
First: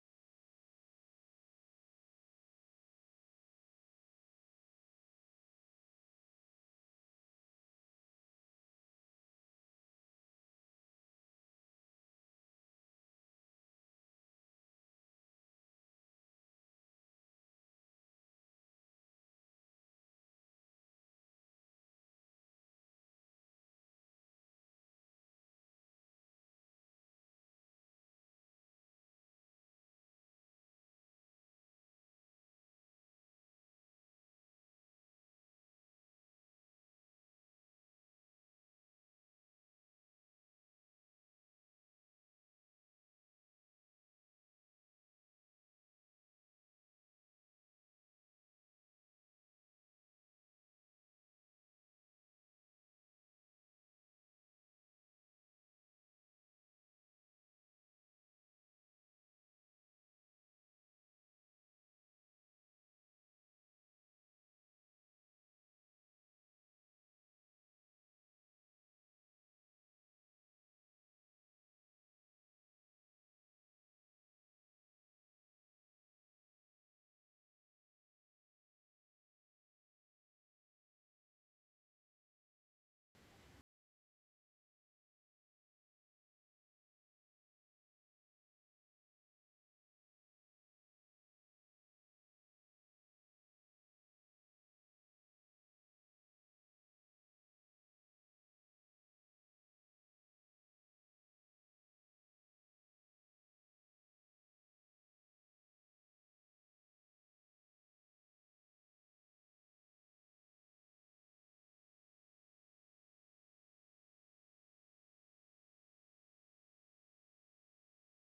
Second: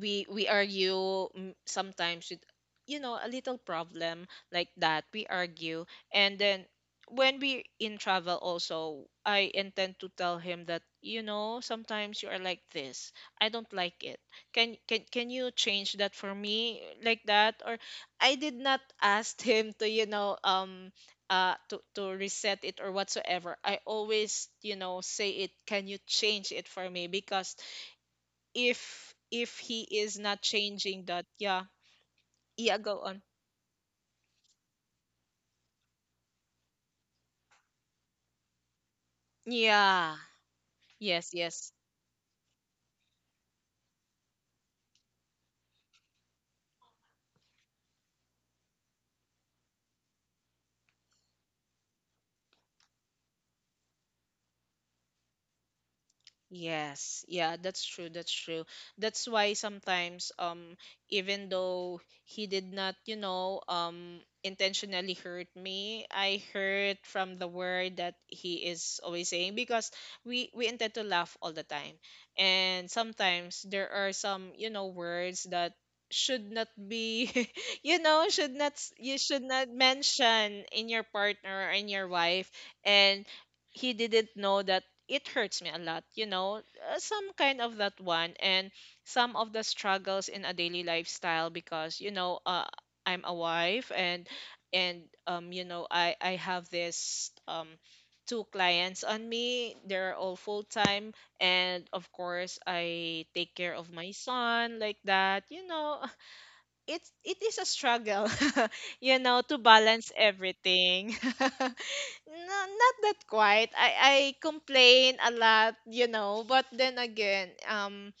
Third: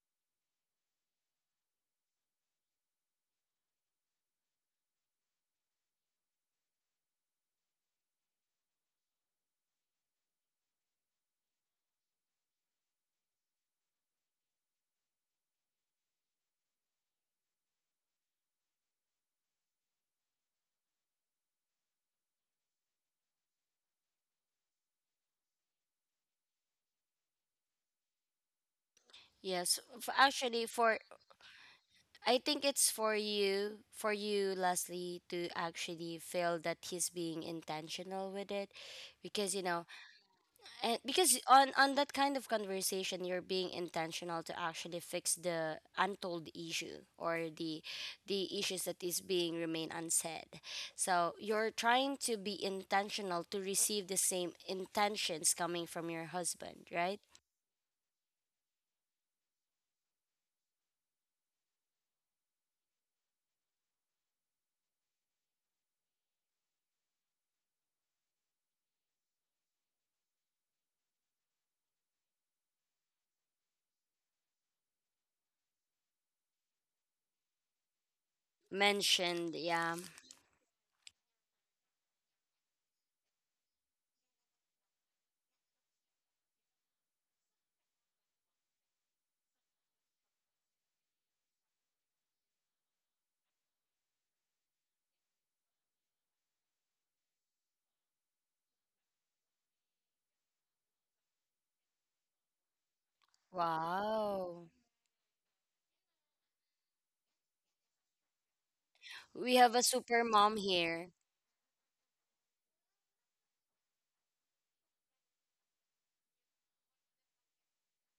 we argue, mm, sometimes with, you know, a little problem like that, we argue. And then when we in travel also, I intend to tell him that, you know, sometimes you are like this. I don't like it. Can you change that for me, like that? Or I did not ask him to, you know, to reset it or whatsoever. I always, you know, say it, can you change it for me? Because if Yes, he is not actually for changing that, yeah. I think Yeah, it's go on. For you, Leslie, to actually feel that he's being intentional with it, because you know, Yeah. and Yes, because yes. on that kind of conversation, you're being intentional to actually fix the untold issue or the issues that is being remain unsaid. So you're trying to be intentional to receive the same intentions coming from your husband, right? Yes, yeah, that's true, that's true. That's why sometimes even though he did not, you know, intentionally hurt me, I heard from the word that he is always saying because we intend to laugh all the time. And sometimes there are some, you know, words that should not be you know, should not s- you should Mentioned, not yeah. mention in your partner or in your wife, and he didn't know that it hurts me a lot, you know, some kind of that one. And some of the struggles in a daily lifestyle, because you know, I'm a wife, and you know, I have this two clients on me. They're all full time, and of course I take care of my Wow. son, like that. You know, it is a struggle, you know, We to have a balance super mom here. everything. No, not that quite. I complain a lot, you know, but then again,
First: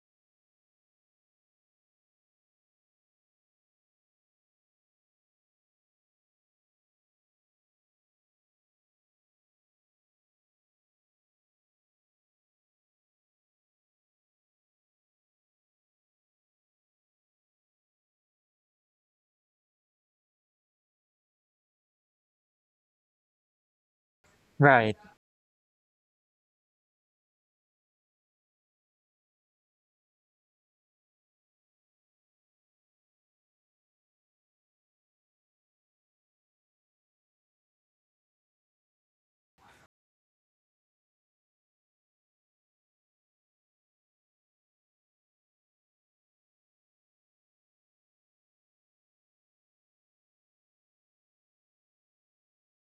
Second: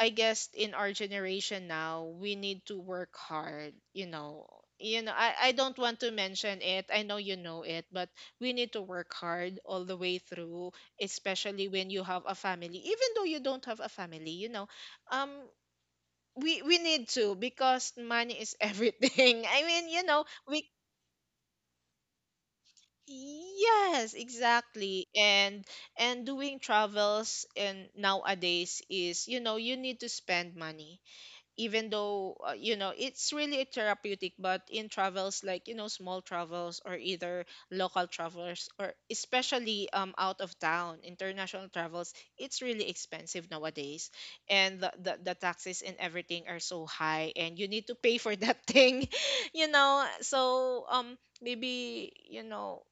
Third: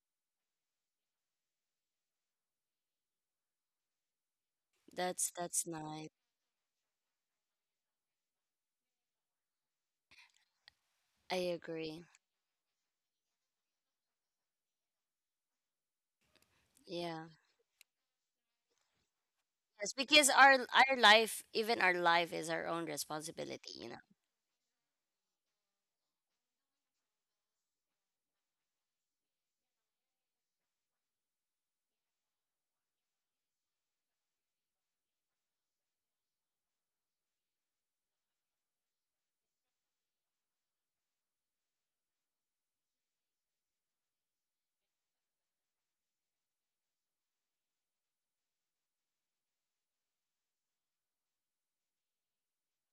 I guess in our generation now, we need to work hard, you know. You know, I That's don't want to nice. mention it. I know you know it, but we need to work hard all the way through, I especially when you agree. have a family. Even though you don't have a family, you know, um we need Yeah. to, because money is everything. I mean, Yes, you know, because we. our life, even our life, is our own responsibility. You know. Yes, right, exactly. And doing travels and nowadays is, you know, you need to spend money. Even though, you know, it's really therapeutic, but in travels, like, you know, small travels, or either local travels, or especially out of town, international travels, it's really expensive nowadays. And the taxes and everything are so high, and you need to pay for that thing, you know. So, maybe, you know,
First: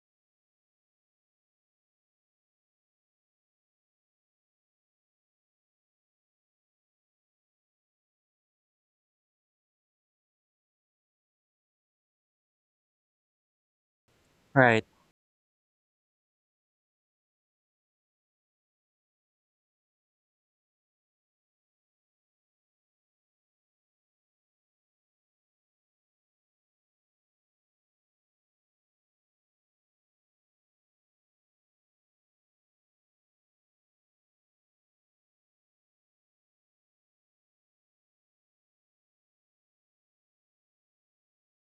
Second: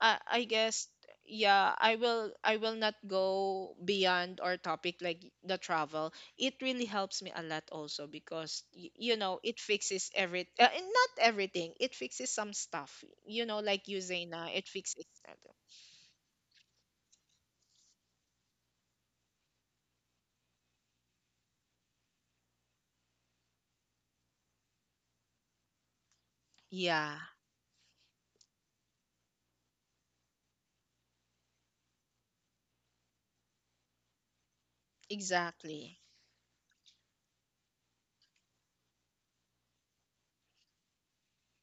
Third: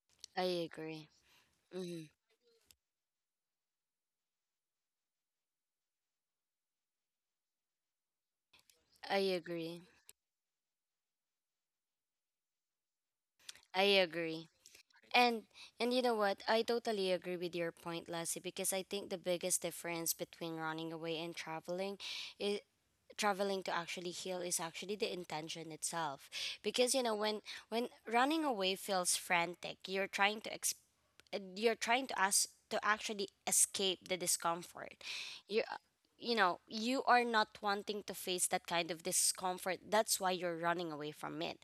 I I guess agree. yeah, Hmm. I will not go beyond our topic like the travel. It really helps me a lot also because you I know, it agree. fixes every and not everything. It fixes some stuff. You know, I like you, agree. Zaina, it right, fixes that. And and you know what? I totally agree with your point, Lassie, because I think the biggest difference between running away and traveling is traveling to actually heal is actually the intention itself because you know Yeah, when running away feels frantic you're trying to ask to actually escape the discomfort, you exactly. you know, you are not wanting to face that kind of discomfort, that's why you're running away from it.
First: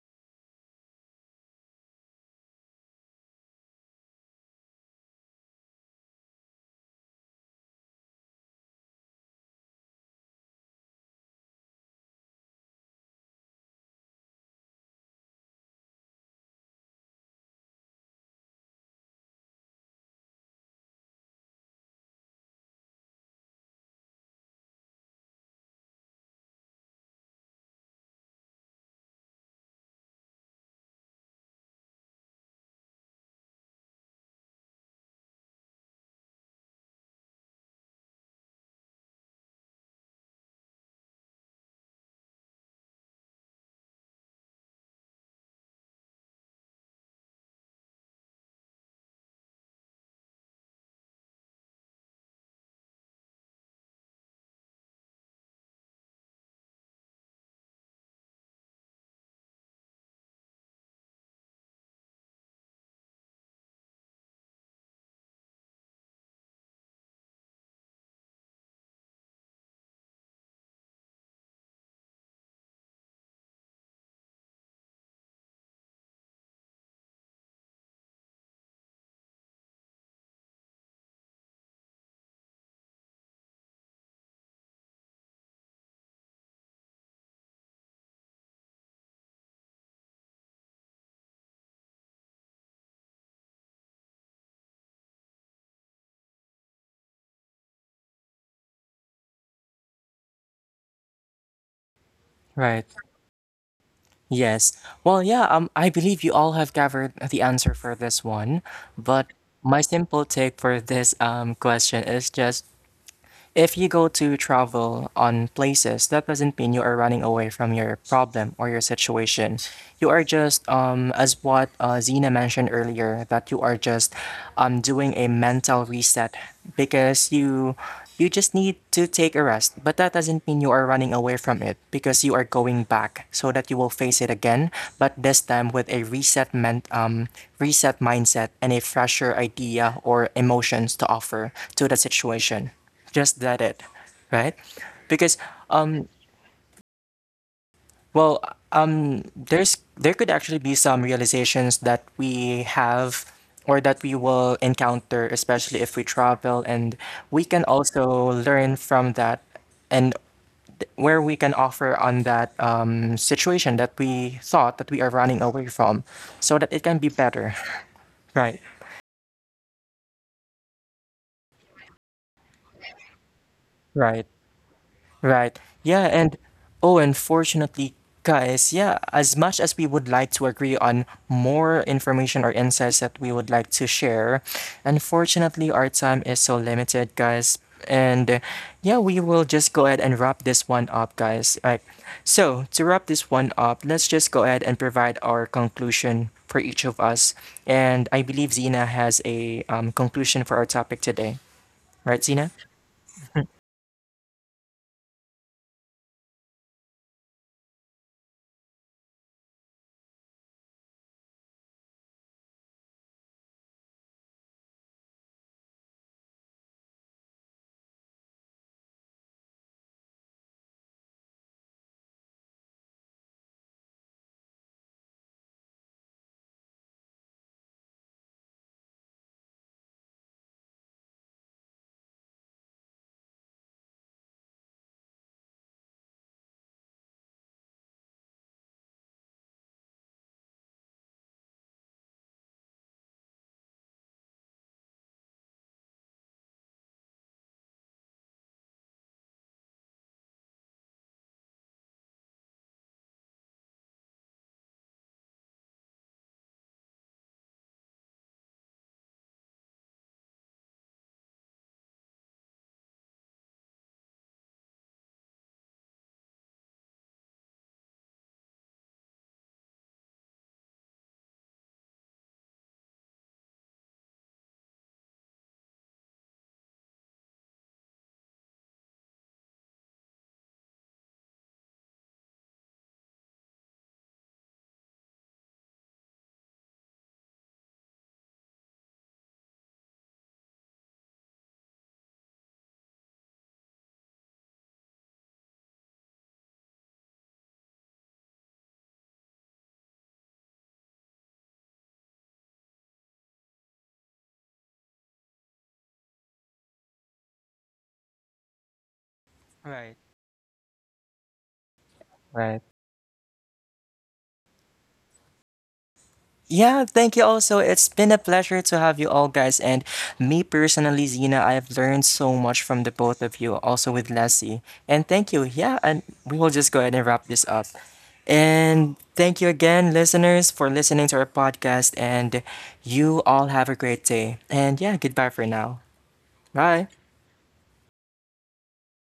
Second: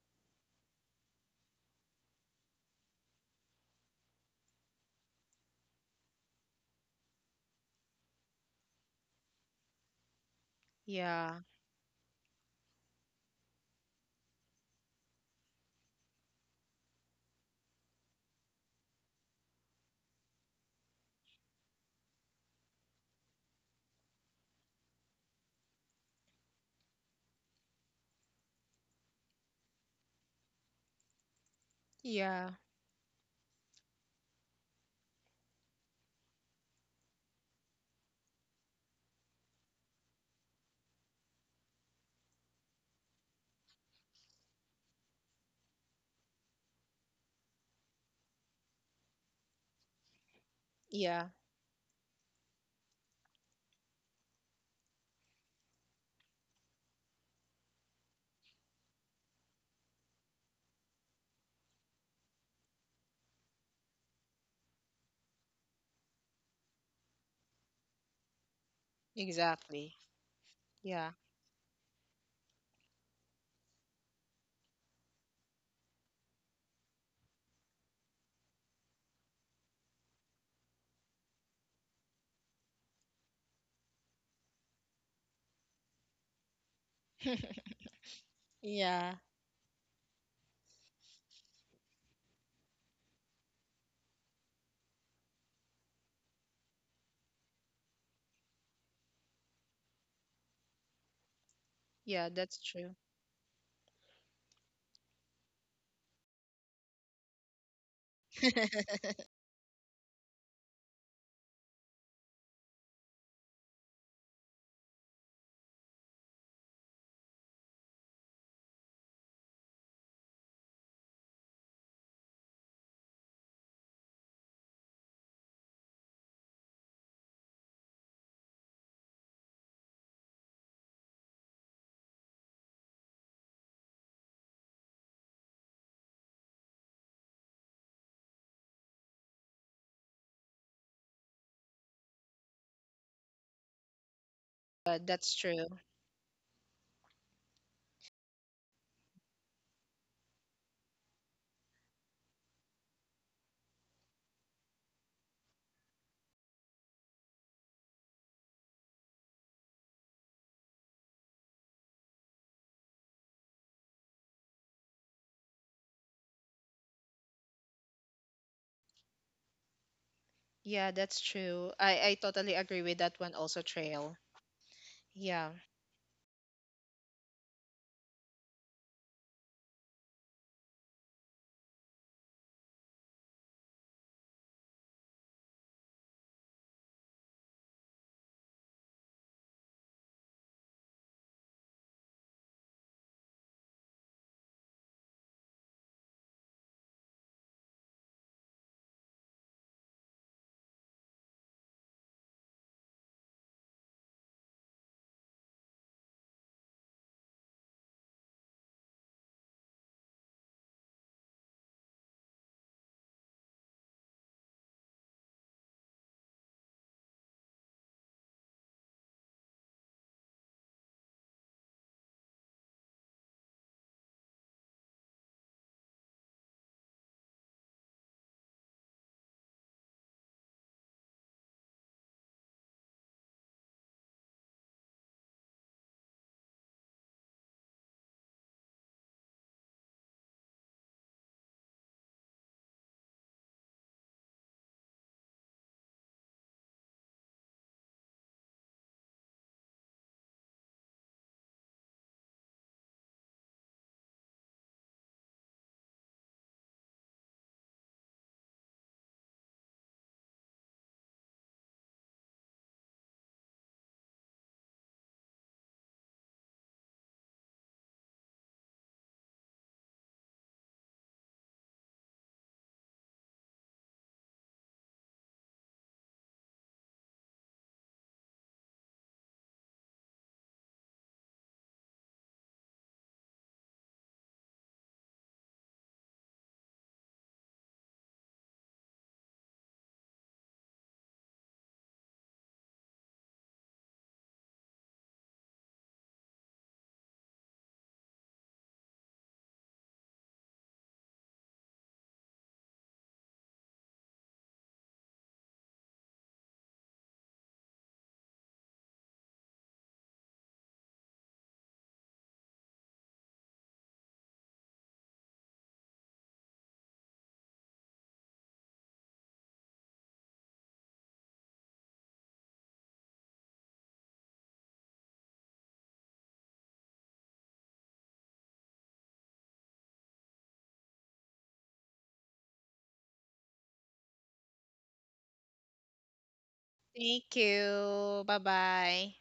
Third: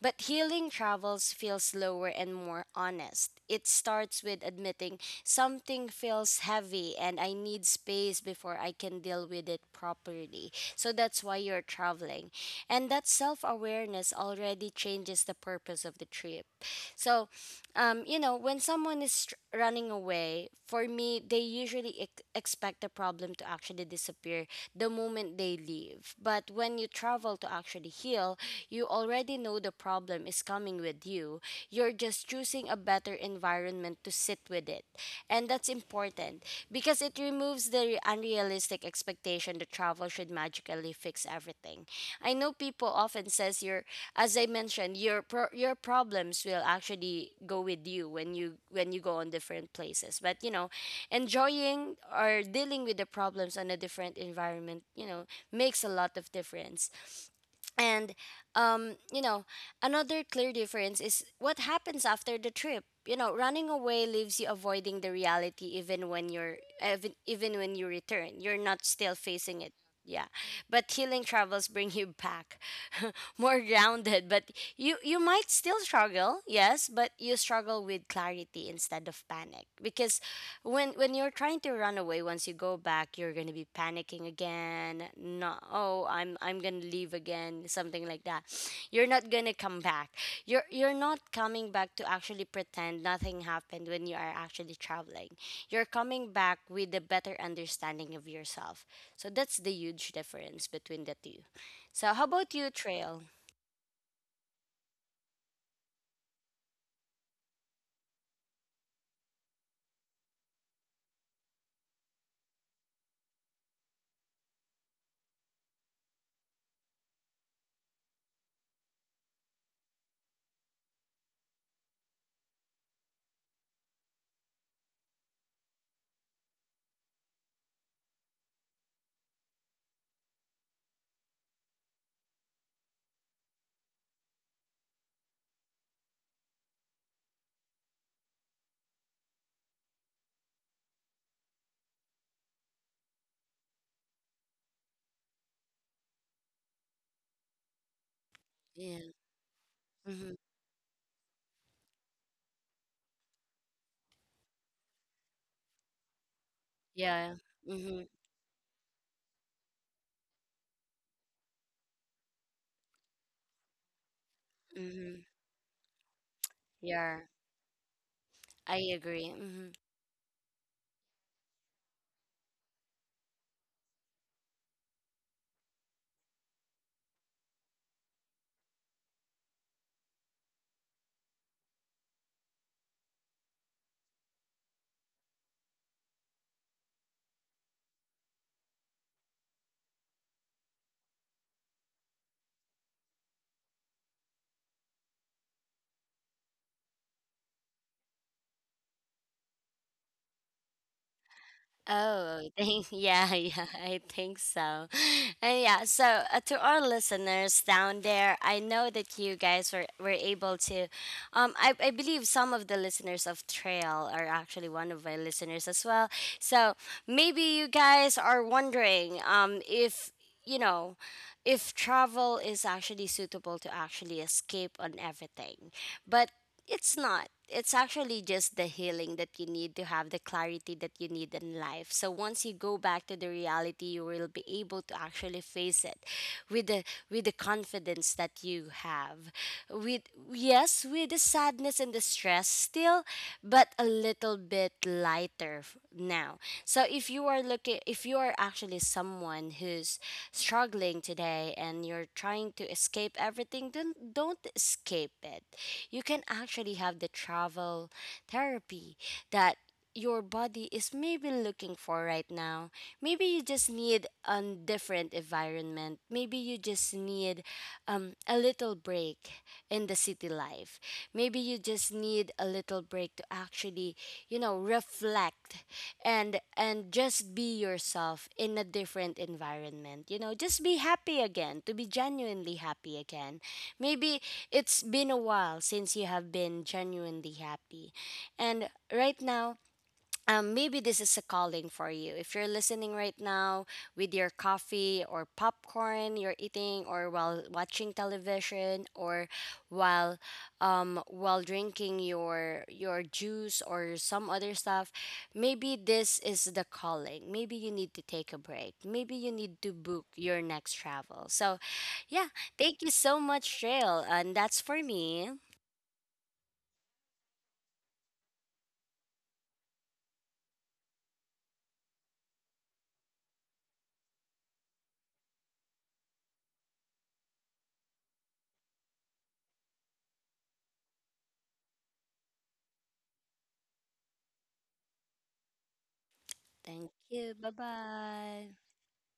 But healing travels feels slower and more honest. It starts with admitting something feels heavy and I need space before I can deal with it properly, so that's why Yeah. you're traveling. And that self-awareness already changes the purpose of the trip. So you know, when someone is running away, for me, they usually expect the problem to actually disappear the moment they leave. But when you travel to actually heal, you already know the problem is coming with you. You're just Yeah. choosing a better environment to sit with it. And that's important because it removes the unrealistic expectation that travel should magically fix everything. I know people often says you're as I mentioned, your your problems will actually go with you when you go on different places. But you know, Yeah, enjoying or dealing with the problems on a different environment, you know, makes a lot of difference. And you know, another clear difference is what happens after the trip. You know, running away leaves you avoiding the reality even when you're even when you return. You're not still facing it. exactly. Yeah. But Yeah. healing travels bring you back more grounded, but you might still struggle, yes, but you struggle with clarity instead of panic because when you're trying to run away, once you go back, you're going to be panicking again. No, oh, I'm going to leave again, something like that. You're Yeah. not going to come back. You're not coming back to actually pretend nothing happened. When you are actually traveling, you're coming back with a better understanding of yourself. So that's the huge difference between the two. So how Yeah, about that's you, right. true. Trail? Yes. Well, yeah, I believe you all have gathered the answer for this one, but my simple take for this question is just, if you go to travel on places, that doesn't mean you are running away from your problem or your situation. You are just, as what Zena mentioned earlier, that you are just doing a mental reset because you just need to take a rest. But that doesn't mean you are running away from it, because you are going back so that you will face it again, but this time with a reset mindset and a fresher idea or emotions to offer to the situation, just that it, right? That's Because, true. um, well, Yeah. um, there could Mm-hmm. actually be some realizations that we have or that we will encounter, especially if we travel, and Yeah. we can Mm-hmm. also learn from that, and where we can offer on that situation that we thought that we are Mm-hmm. running away from, so that it can be Yeah. better. Right, I agree. Mm-hmm. Yeah, that's true. I totally agree with that one also, Trail. right. Yeah. Right. Yeah, and oh, unfortunately, guys, yeah, as much as we would like to agree on more information or insights that we would like to share, unfortunately, our time is so limited, guys. And yeah, we will just go ahead and wrap this one up, guys. Right. So, to wrap this one up, let's just go ahead and provide our conclusion for each of us. And I believe Zena has a conclusion for our topic today. Right, Oh, Zena? thank yeah, yeah, I think so. And yeah, so to our listeners down there, I know that you guys were able to I believe some of the listeners of Trail are actually one of my listeners as well. So maybe you guys are wondering if you know if travel is actually suitable to actually escape on everything. But it's not. It's actually just the healing that you need to have the clarity that you need in life. So once you go back to the reality, you will be able to actually face it with the confidence that you have. With yes, with the sadness and the stress still, but a little bit lighter now. So if you are looking if you are actually someone who's struggling today and you're trying to escape everything, don't escape it. You can actually have the travel therapy that your body is maybe looking for right now. Maybe you just need a different environment. Maybe you just need a little break in the city life. Maybe you just need a little break to actually, you know, reflect and just be yourself in a different environment. You know, just be happy again, to be genuinely happy again. Maybe it's been a while since you have been genuinely happy. And right now, maybe this is a calling for you. If you're listening right now with your coffee or popcorn you're eating, or while watching television, or while while drinking your juice or some other stuff, maybe this is the calling. Maybe you need to take a break. Maybe you need to Right. book your next travel. So, yeah, Right. thank you so much, Trail, and that's for me. Yeah, thank you also. It's been a pleasure to have you all guys. And me personally, Zena, I have learned so much from the both of you, also with Leslie. And thank you. Yeah, and we will just go ahead and wrap this up. And thank you again, listeners, for listening to our podcast. And you all have a great day. And yeah, goodbye for now. Bye. Thank Thank you. Bye you. Bye bye. bye.